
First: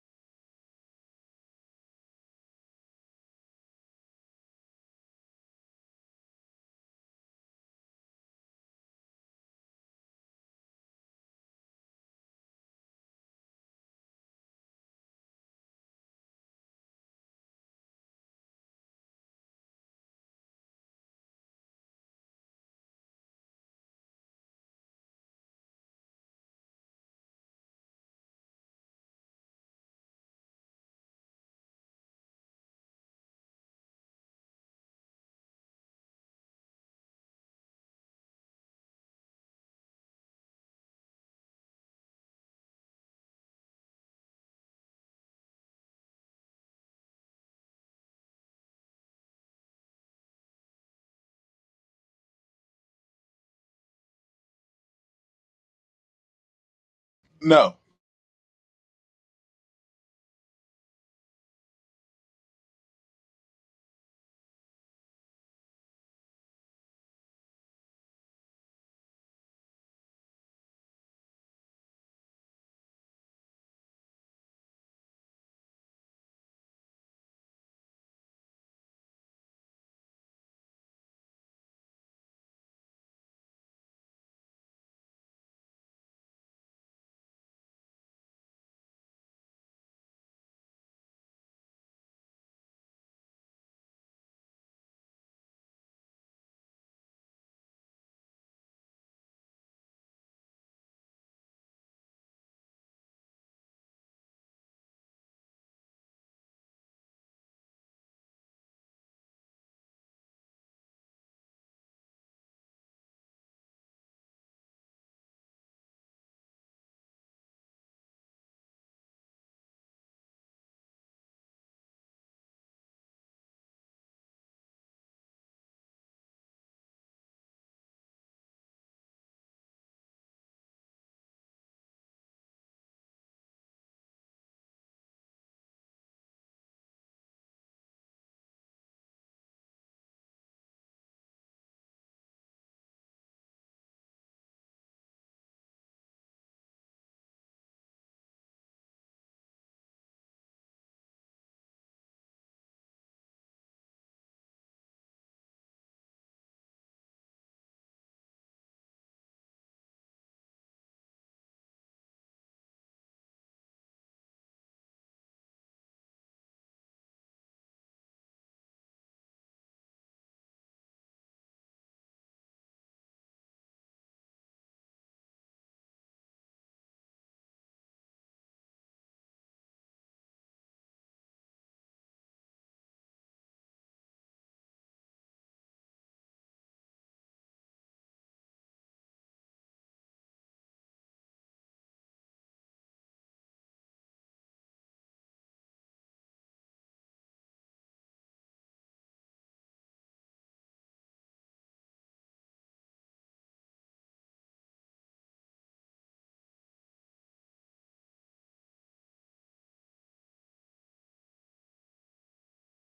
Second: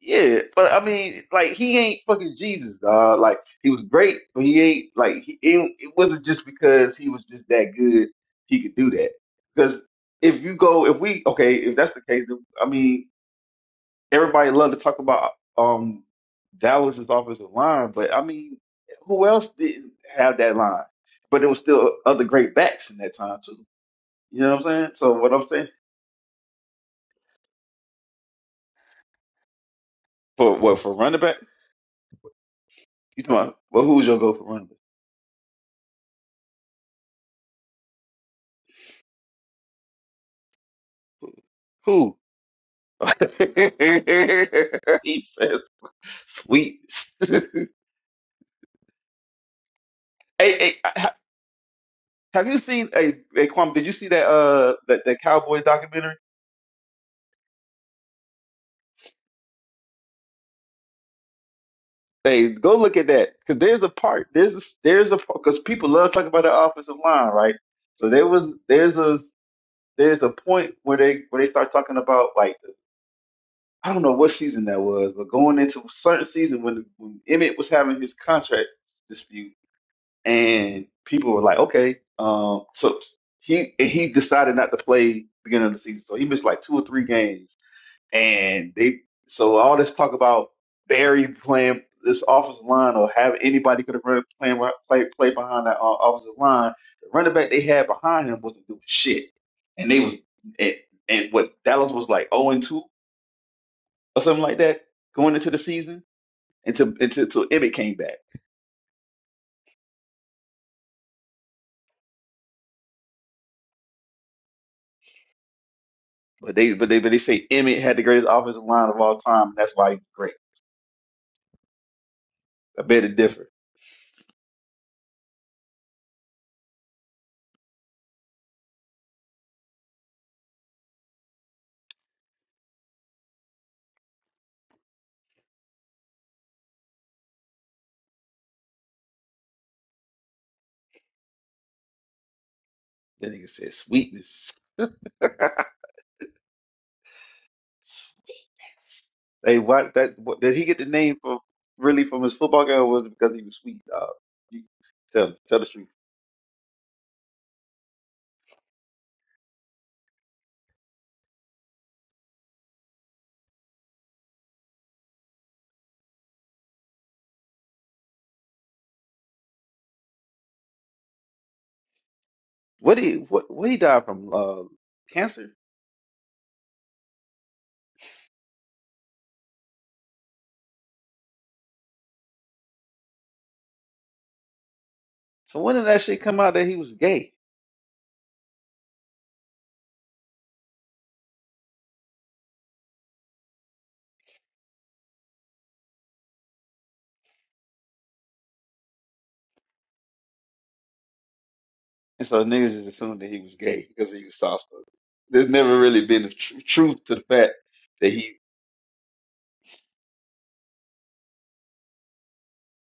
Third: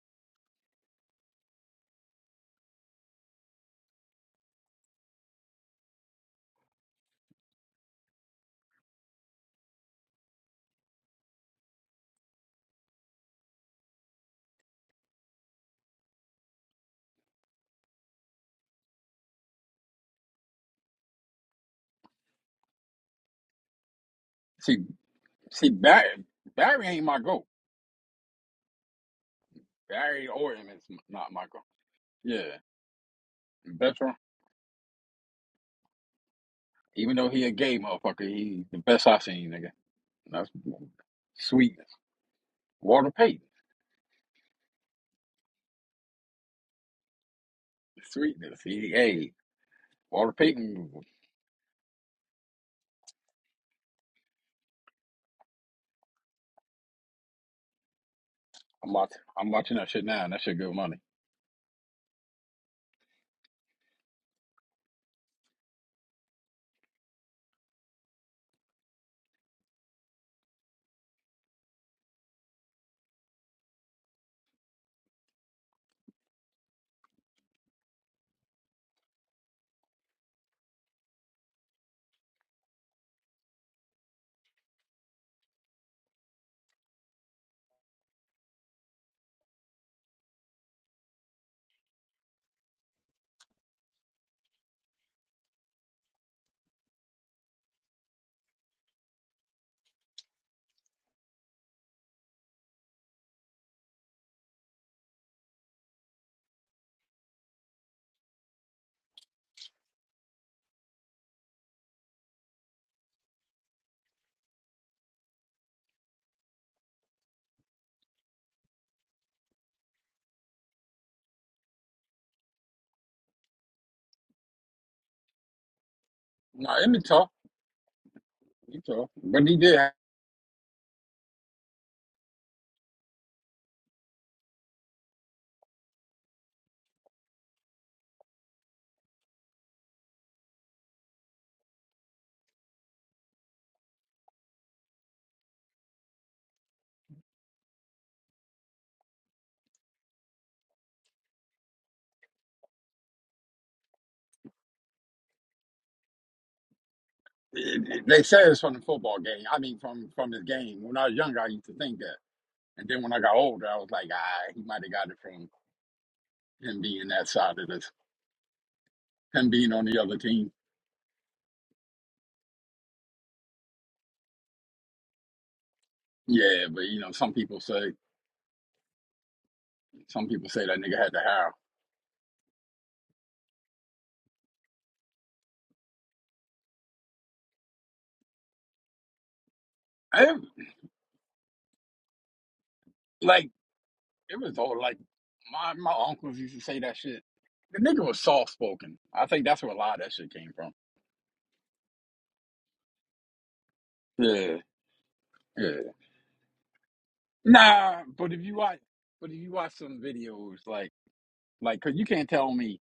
Speaker 2: Yeah, but I mean, like he ain't fucking Jesus, dog. Like he was great, but he ain't like he. It, it wasn't just because he was just that good he could do that. Because if you go, if we okay, if that's the case, then, I mean, everybody loved to talk about um Dallas's offensive line, but I mean, who else didn't have that line? But there was still other great backs in that time too. You know what I'm
Speaker 1: See,
Speaker 2: saying? So what I'm
Speaker 1: see,
Speaker 2: saying
Speaker 1: Barry, Barry ain't my goat. Barry
Speaker 2: for
Speaker 1: Orton
Speaker 2: what
Speaker 1: is
Speaker 2: for
Speaker 1: m-
Speaker 2: running
Speaker 1: not
Speaker 2: back?
Speaker 1: Michael. Yeah,
Speaker 2: You talking about? Well, who's
Speaker 1: veteran.
Speaker 2: your go for running back?
Speaker 1: Even though he a gay motherfucker, he the best i seen, nigga. That's sweetness.
Speaker 2: Who?
Speaker 1: Walter Payton,
Speaker 2: he says, "Sweet." hey,
Speaker 1: sweetness. He, hey, Walter
Speaker 2: hey,
Speaker 1: Payton.
Speaker 2: ha- have you seen a hey, hey, Kwame? Did you see that uh that, that cowboy documentary?
Speaker 3: No,
Speaker 1: I'm watching. I'm watching that shit now, and that shit good money.
Speaker 2: Hey, go look at that because there's a part there's a, there's a because people love talking about the offensive line, right? So there was there's a there's a point where they where they start talking about like I don't know what season that was, but going into a certain season when when Emmett was having his contract dispute and people were like, okay, um, so he and he decided not to play beginning of the season, so he missed like two or three games, and they so all this talk about Barry playing this offensive line or have anybody could have run playing play play behind that uh, offensive line, the running back they had behind him wasn't doing shit, and they was and, and what Dallas was like zero and two or something like that going into the season until until, until Emmett came back. But they but they but they say Emmett had the greatest offensive line of all time, and that's why he's great. I bet it differ.
Speaker 1: No, it was tough. It was tough, but he did. Have,
Speaker 2: That nigga said sweetness. Hey, what that what, did he get the name from really from his football game or was it because he was sweet? Uh, you tell tell the truth.
Speaker 1: it, it- they said it's from the football game. I mean, from from his game. When I was younger, I used to think that, and then when I got older, I was like, ah, he might have got it from him being that side of this, him being on the other team.
Speaker 2: What he what what he died from uh cancer.
Speaker 1: Yeah, but you know, some people say. Some people say that nigga had to howl.
Speaker 2: So when did that shit come out that he was gay?
Speaker 1: I like it was all like my my uncles used to say that shit. The nigga was soft spoken. I think that's where a lot of that shit came from.
Speaker 2: And so niggas just assumed that he was gay because he was
Speaker 1: Yeah,
Speaker 2: soft spoken. There's never
Speaker 1: yeah.
Speaker 2: really been a tr- truth to the fact
Speaker 1: Nah,
Speaker 2: that
Speaker 1: but
Speaker 2: he.
Speaker 1: if you watch, but if you watch some videos like like, cause you can't tell me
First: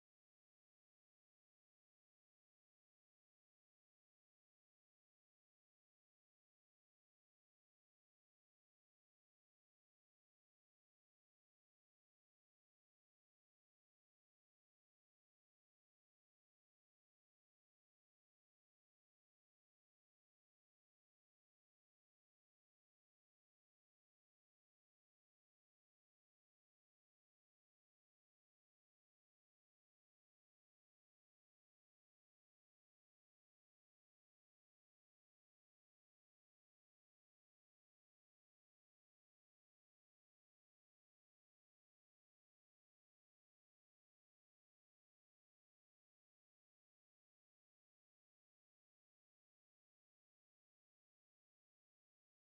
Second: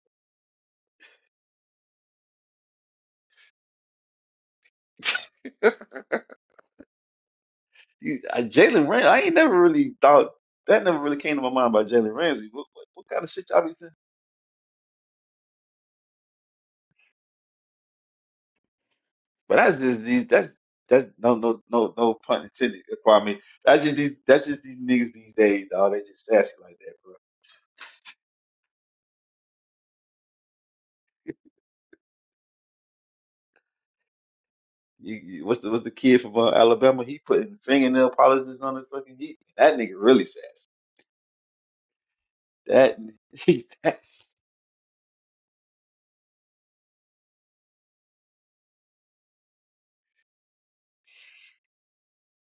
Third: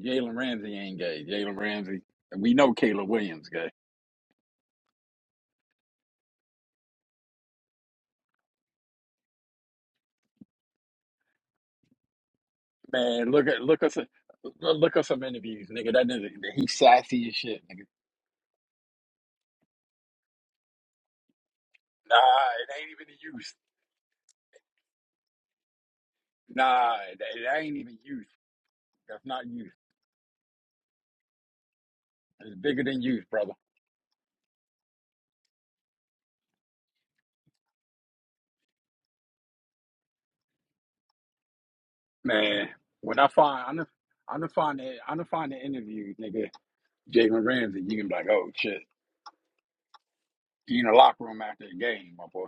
Speaker 1: Jalen Ramsey ain't gay. Jalen Ramsey, we know Caleb Williams gay.
Speaker 2: You, I, Jalen Ramsey. I ain't never really thought that never really came to my mind about Jalen Ramsey. What, what, what kind of
Speaker 1: Man,
Speaker 2: shit
Speaker 1: look at
Speaker 2: y'all be
Speaker 1: look
Speaker 2: saying?
Speaker 1: us look us some interviews, nigga. That nigga, he sassy as shit, nigga.
Speaker 2: But that's just these. That's that's no no no no pun
Speaker 1: Nah, it
Speaker 2: intended.
Speaker 1: ain't even the
Speaker 2: Kwame.
Speaker 1: use.
Speaker 2: That's just these. That's just these niggas these days. Dog. They just sassy like that,
Speaker 1: Nah,
Speaker 2: bro.
Speaker 1: that, that ain't even use. That's not use. It's bigger than you, brother.
Speaker 2: You, you, what's the what's the kid from uh, Alabama? He putting fingernail polishes on his fucking heat. That nigga really sassy.
Speaker 1: Man,
Speaker 2: That,
Speaker 1: when I find
Speaker 2: he,
Speaker 1: I'm the
Speaker 2: that
Speaker 1: I'm the find the I'm gonna find the interview, nigga, Jalen Ramsey, you can be like, oh shit. He in the locker room after the game, my boy.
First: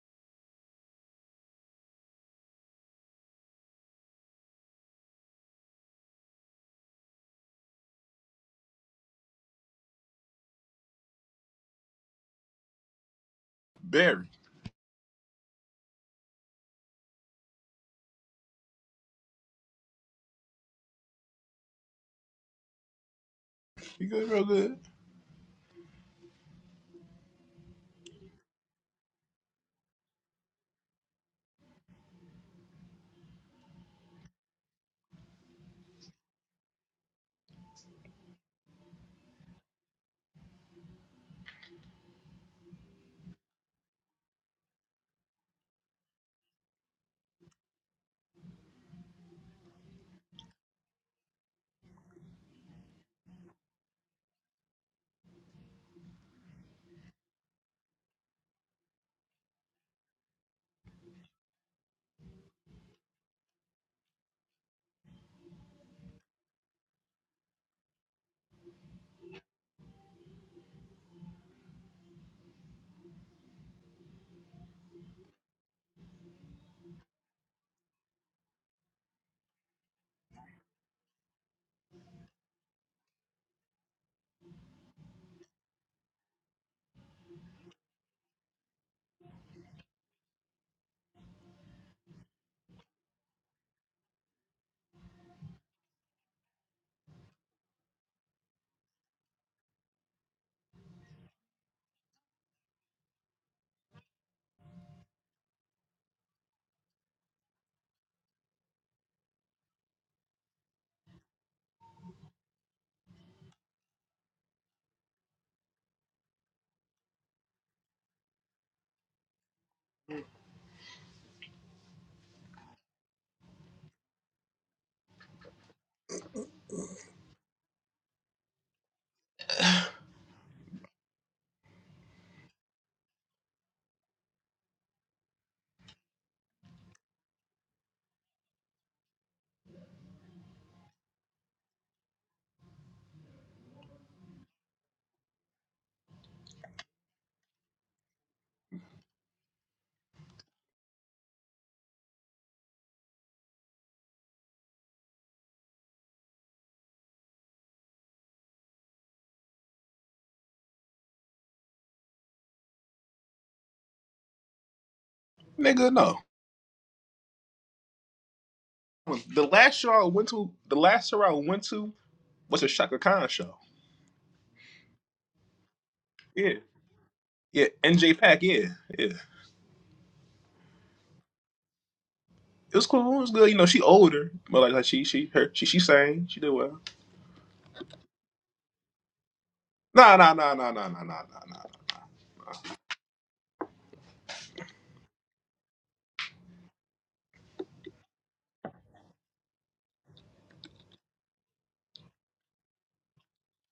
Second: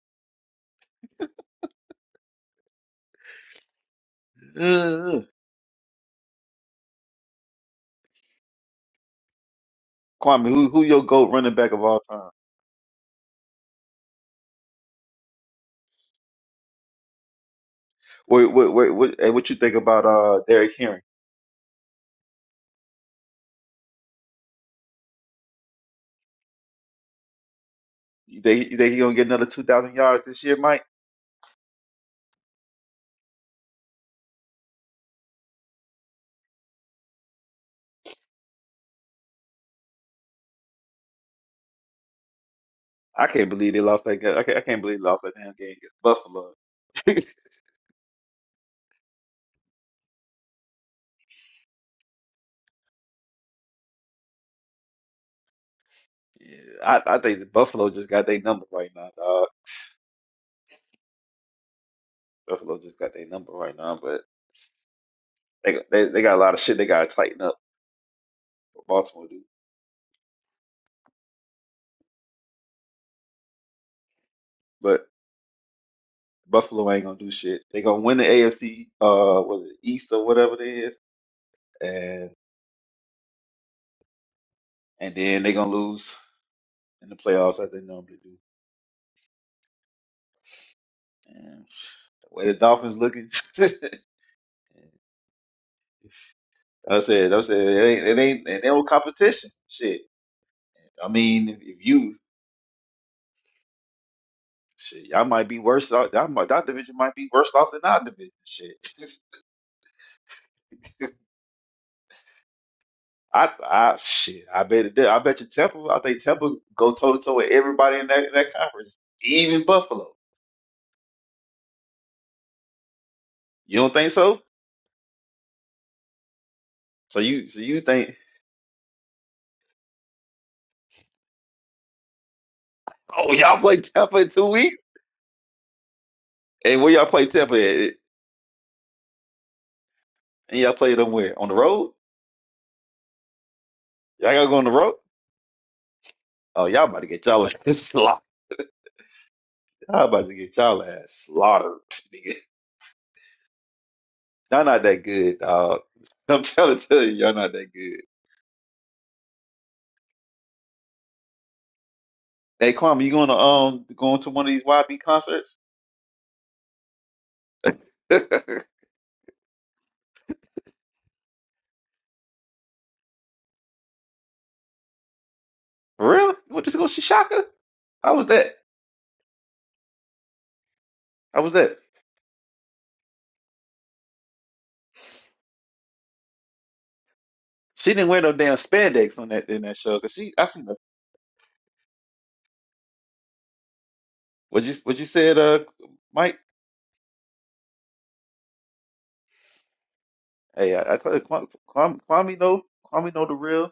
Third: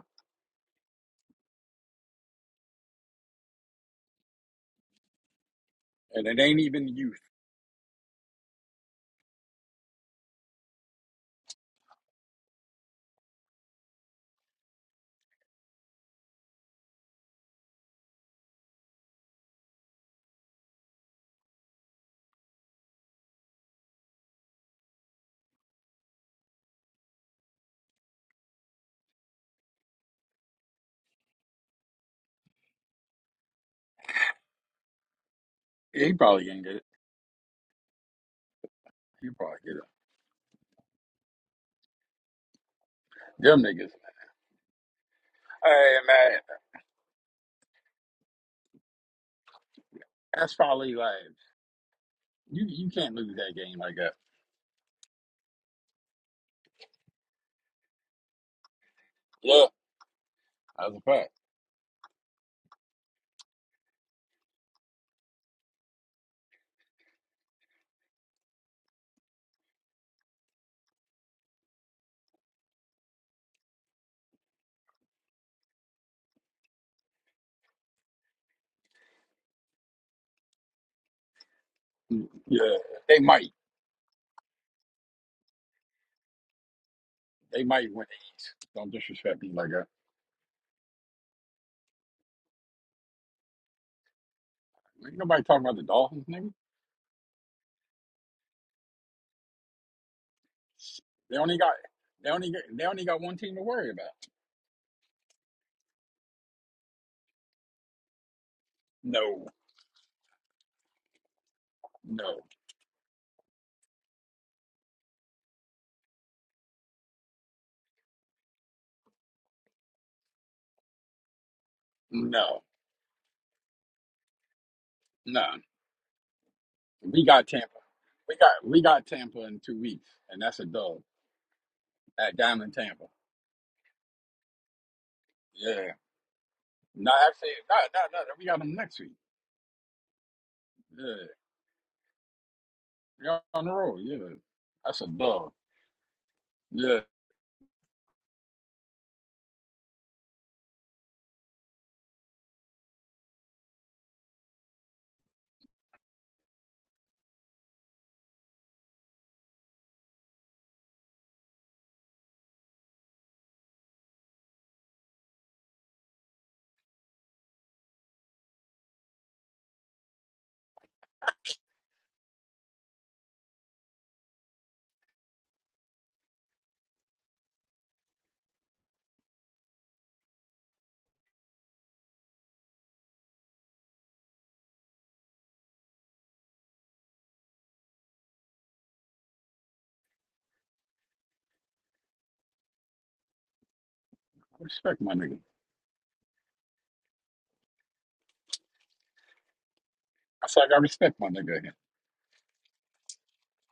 Speaker 2: uh,
Speaker 1: And it ain't even the youth.
Speaker 2: Kwame, who who your goat running back of all time?
Speaker 3: Barry.
Speaker 2: What what what what, and what you think about uh Derrick Henry?
Speaker 3: He good, real good.
Speaker 2: You think you think he gonna get another two thousand yards this year, Mike?
Speaker 1: He probably can get it. He probably get it.
Speaker 2: I can't
Speaker 1: Them
Speaker 2: believe they
Speaker 1: niggas.
Speaker 2: lost that game. I can't, I can't believe they lost that damn game
Speaker 1: Hey
Speaker 2: against
Speaker 1: man,
Speaker 2: Buffalo. yeah,
Speaker 1: that's probably like you you can't lose that game like that.
Speaker 2: I, I think that Buffalo just got their number right now, dog.
Speaker 1: Yeah. That's a fact.
Speaker 2: Buffalo just got their number right now, but they they they got a lot of shit they gotta tighten up. What Baltimore do, but Buffalo ain't gonna do shit. They gonna win the AFC, uh, was it East or whatever it is, and
Speaker 1: Yeah. They might.
Speaker 2: and then they gonna lose in the playoffs
Speaker 1: They
Speaker 2: as they
Speaker 1: might win.
Speaker 2: normally do.
Speaker 1: Don't disrespect me like that.
Speaker 2: And the way the Dolphins looking.
Speaker 1: Ain't nobody talking about the Dolphins, nigga.
Speaker 2: I said, I said, it ain't, it ain't, it ain't no competition. Shit. I
Speaker 1: They
Speaker 2: mean, if
Speaker 1: only got
Speaker 2: you,
Speaker 1: they only got, they only got one team to worry about.
Speaker 2: shit, y'all might be worse off. Y'all might, that division might be worse off than our division. Shit.
Speaker 1: No. No,
Speaker 2: I, I, shit. I bet it did. I bet you Temple. I think Temple go toe to toe with everybody in that in that conference, even Buffalo.
Speaker 1: no,
Speaker 2: You don't think so?
Speaker 1: no.
Speaker 2: So
Speaker 1: We got
Speaker 2: you, so
Speaker 1: Tampa.
Speaker 2: you think?
Speaker 1: We got we got Tampa in two weeks, and that's a dub at Diamond Tampa.
Speaker 2: Oh, y'all play Temple in two weeks?
Speaker 1: Yeah.
Speaker 2: And where y'all
Speaker 1: No,
Speaker 2: play
Speaker 1: actually,
Speaker 2: Temple
Speaker 1: no,
Speaker 2: at?
Speaker 1: no, no. We got them next week.
Speaker 2: And y'all play them
Speaker 1: Yeah,
Speaker 2: where? On the road?
Speaker 1: we are on the road. Yeah,
Speaker 2: Y'all gotta go on the road?
Speaker 1: that's a dub.
Speaker 2: Oh, y'all
Speaker 1: Yeah,
Speaker 2: about to get y'all a Y'all about to get y'all ass slaughtered, nigga. Y'all not that good, dog. I'm trying to tell you, y'all not that good. Hey, Kwame, you going to um going to one of these YB concerts?
Speaker 3: Nigga, no.
Speaker 2: For
Speaker 3: The last show I went to, the last show I went to was a Shaka Khan show.
Speaker 2: real? You
Speaker 3: Yeah.
Speaker 2: want to go see Shaka?
Speaker 3: Yeah,
Speaker 2: How
Speaker 3: NJ
Speaker 2: was
Speaker 3: Pack,
Speaker 2: that?
Speaker 3: yeah, yeah.
Speaker 2: How was that?
Speaker 3: It was cool. It was good. You know, she older, but like, like she she her she she sang. She did well.
Speaker 2: She didn't wear no damn spandex on that in that show because
Speaker 3: Nah nah
Speaker 2: she. I
Speaker 3: nah
Speaker 2: seen
Speaker 3: nah
Speaker 2: her.
Speaker 3: nah nah nah nah nah.
Speaker 1: I
Speaker 2: What you what
Speaker 1: respect
Speaker 2: you
Speaker 1: my nigga.
Speaker 2: said, uh, Mike?
Speaker 1: That's like
Speaker 2: Hey,
Speaker 1: I
Speaker 2: I, I tell
Speaker 1: respect
Speaker 2: you,
Speaker 1: my
Speaker 2: Kwame,
Speaker 1: nigga here.
Speaker 2: Kwame, Kwame know Kwame know the real.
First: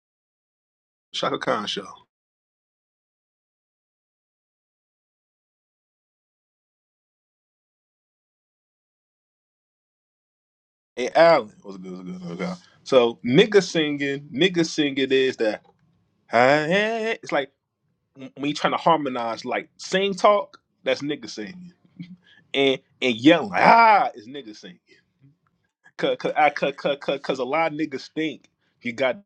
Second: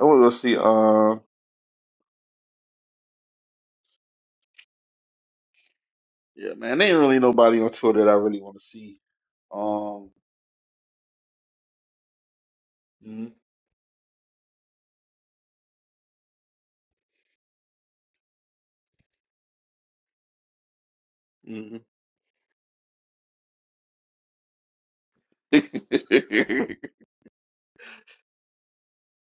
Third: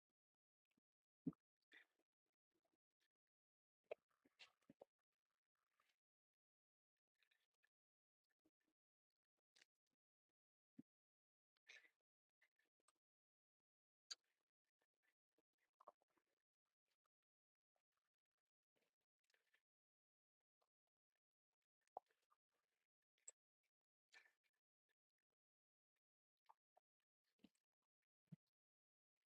Speaker 2: I want to go see. Um,
Speaker 3: Shaka Khan show.
Speaker 2: yeah, man, there ain't really nobody on tour that I really want to see. Um,
Speaker 3: Hey Allen was good. Was good. Was good. So
Speaker 2: mhm.
Speaker 3: nigga singing, nigga singing is that. Hey, hey, hey. it's like me trying to harmonize, like sing talk. That's nigga
Speaker 2: mhm.
Speaker 3: singing, and and yelling like, ah is nigga singing. Cause cause I- cause
Speaker 2: so
Speaker 3: cause, cause 'cause a lot of niggas think you got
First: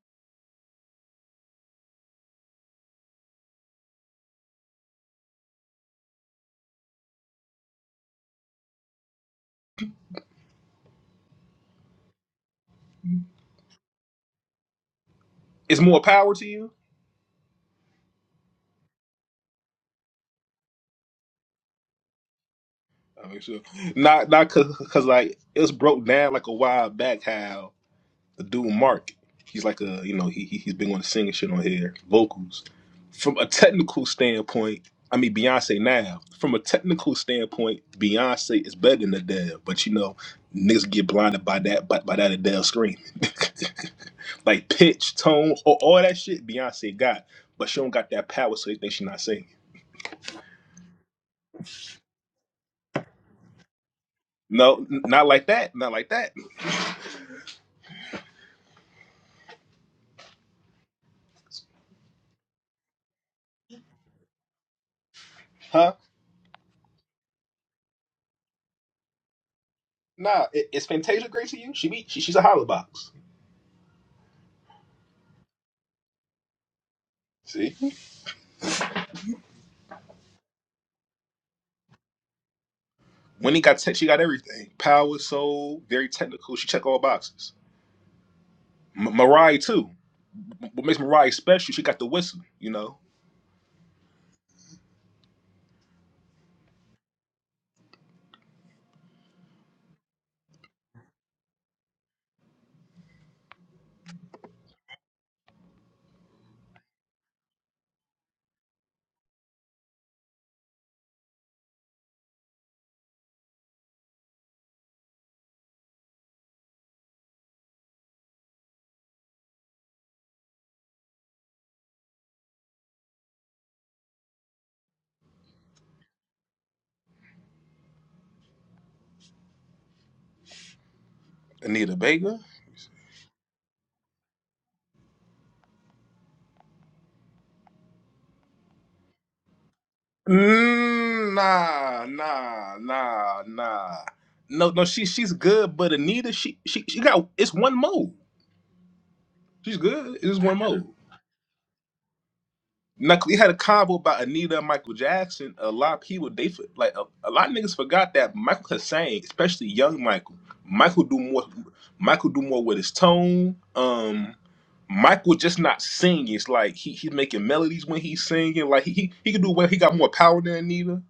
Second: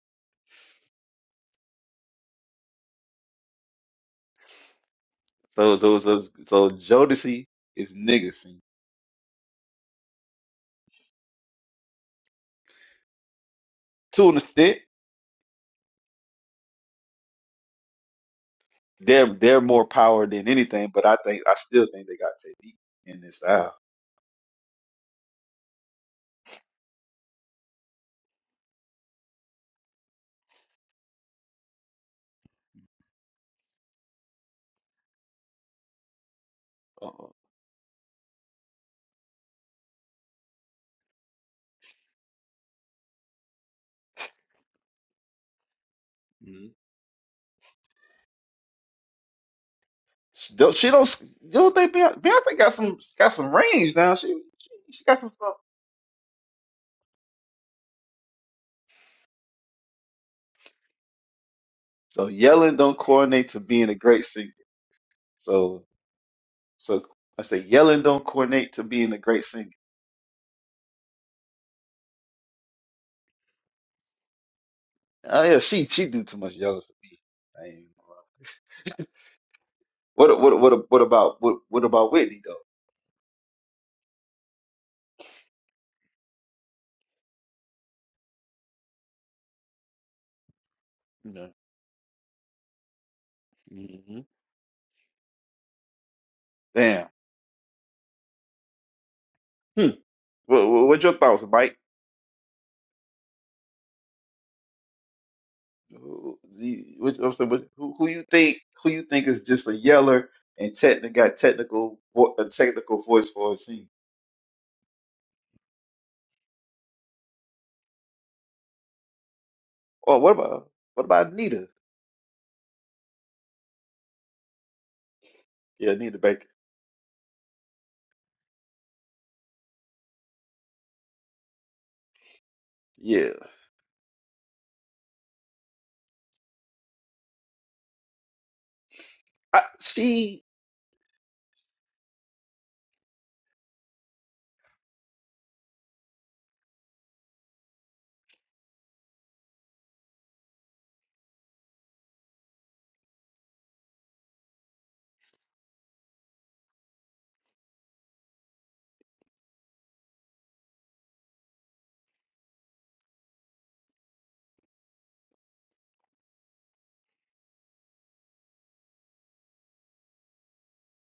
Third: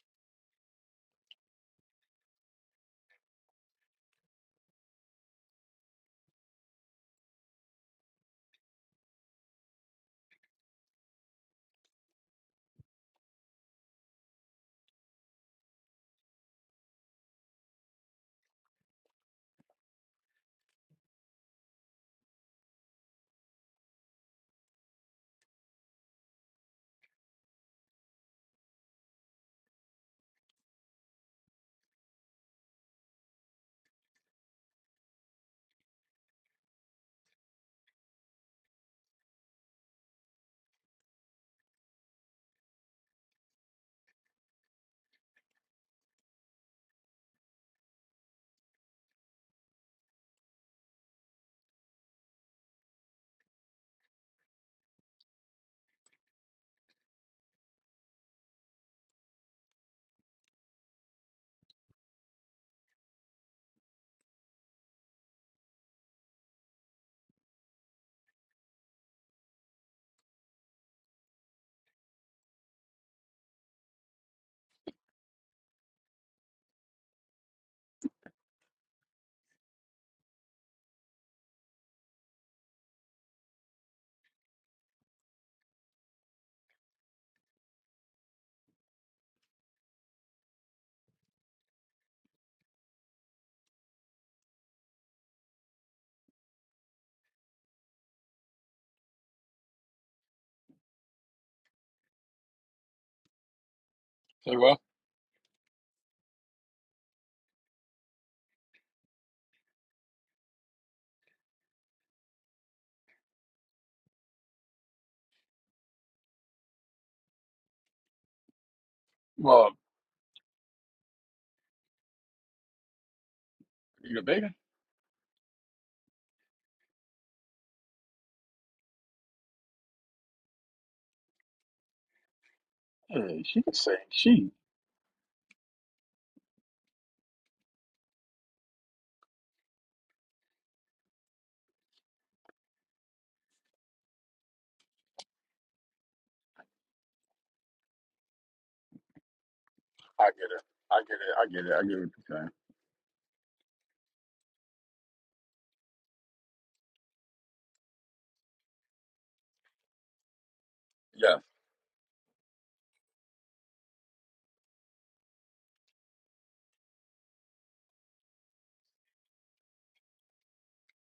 Speaker 2: so so so Jodeci is nigga singing. To an extent,
Speaker 3: it's more power to you
Speaker 2: they're they're more power than anything, but I think I still think they got technique in
Speaker 3: I
Speaker 2: this
Speaker 3: mean, sure.
Speaker 2: style.
Speaker 3: Not not cause, cause like it was broke down like a while back how the dude Mark, he's like a you know he he- he's been going to sing and shit on here vocals. From a technical standpoint, I mean Beyonce now. From a technical
Speaker 2: Uh-uh.
Speaker 3: standpoint, Beyonce is better than Adele, but you know niggas get blinded by that by, by that Adele scream. like pitch, tone, all, all that shit
Speaker 2: Mhm.
Speaker 3: Beyonce got, but she don't got that power, so they think she not singing.
Speaker 2: She don't she don't you don't think Beyonce, Beyonce got some got some range now. She she,
Speaker 3: No, n-
Speaker 2: she got
Speaker 3: not
Speaker 2: some
Speaker 3: like
Speaker 2: stuff.
Speaker 3: that, not like that,
Speaker 2: So yelling don't coordinate to being a great singer. So
Speaker 3: Huh?
Speaker 2: so I say yelling don't coordinate to being a great singer.
Speaker 3: Nah, i- is Fantasia great to you? She be she, she's a hollow box.
Speaker 2: Oh yeah, she she do too much yelling for me. I
Speaker 3: See,
Speaker 2: ain't gonna lie. What what what what about what what about Whitney
Speaker 3: Winnie got tech. She got everything. Power, soul, very technical. She check all boxes. M- Mariah too. What makes Mariah
Speaker 2: though?
Speaker 3: special? She got the whistle. You know,
Speaker 2: Yeah. hmm Damn. Hmm. What, what what's your thoughts, Mike?
Speaker 1: Say well,
Speaker 2: Who- the- What, I'm saying, what- who who you think who you think is just a yeller and techni- got technical vo- a technical voice for a scene?
Speaker 1: well,
Speaker 2: Oh, what about what about Anita?
Speaker 1: you a bigger?
Speaker 2: Yeah, Anita Baker.
Speaker 3: Anita Baker.
Speaker 1: Yeah,
Speaker 2: Yeah,
Speaker 1: she can sing. She,
Speaker 2: I, she
Speaker 3: Mm, nah, nah, nah, nah. No, no. She she's good, but Anita, she she she got it's one mode. She's good.
Speaker 1: I
Speaker 3: It's
Speaker 1: get
Speaker 3: one
Speaker 1: it.
Speaker 3: mode.
Speaker 1: I get it. I get it. I get what you're saying.
Speaker 3: Now we had a convo about Anita and Michael Jackson. A lot of people they for- like a, a lot of niggas forgot that Michael could sing, especially young Michael. Michael do
Speaker 1: Yes.
Speaker 3: more. Michael do more with his tone. Um, Michael just not singing. It's like he he's making melodies when he's singing. Like he he, he can do well. He got more power than Anita.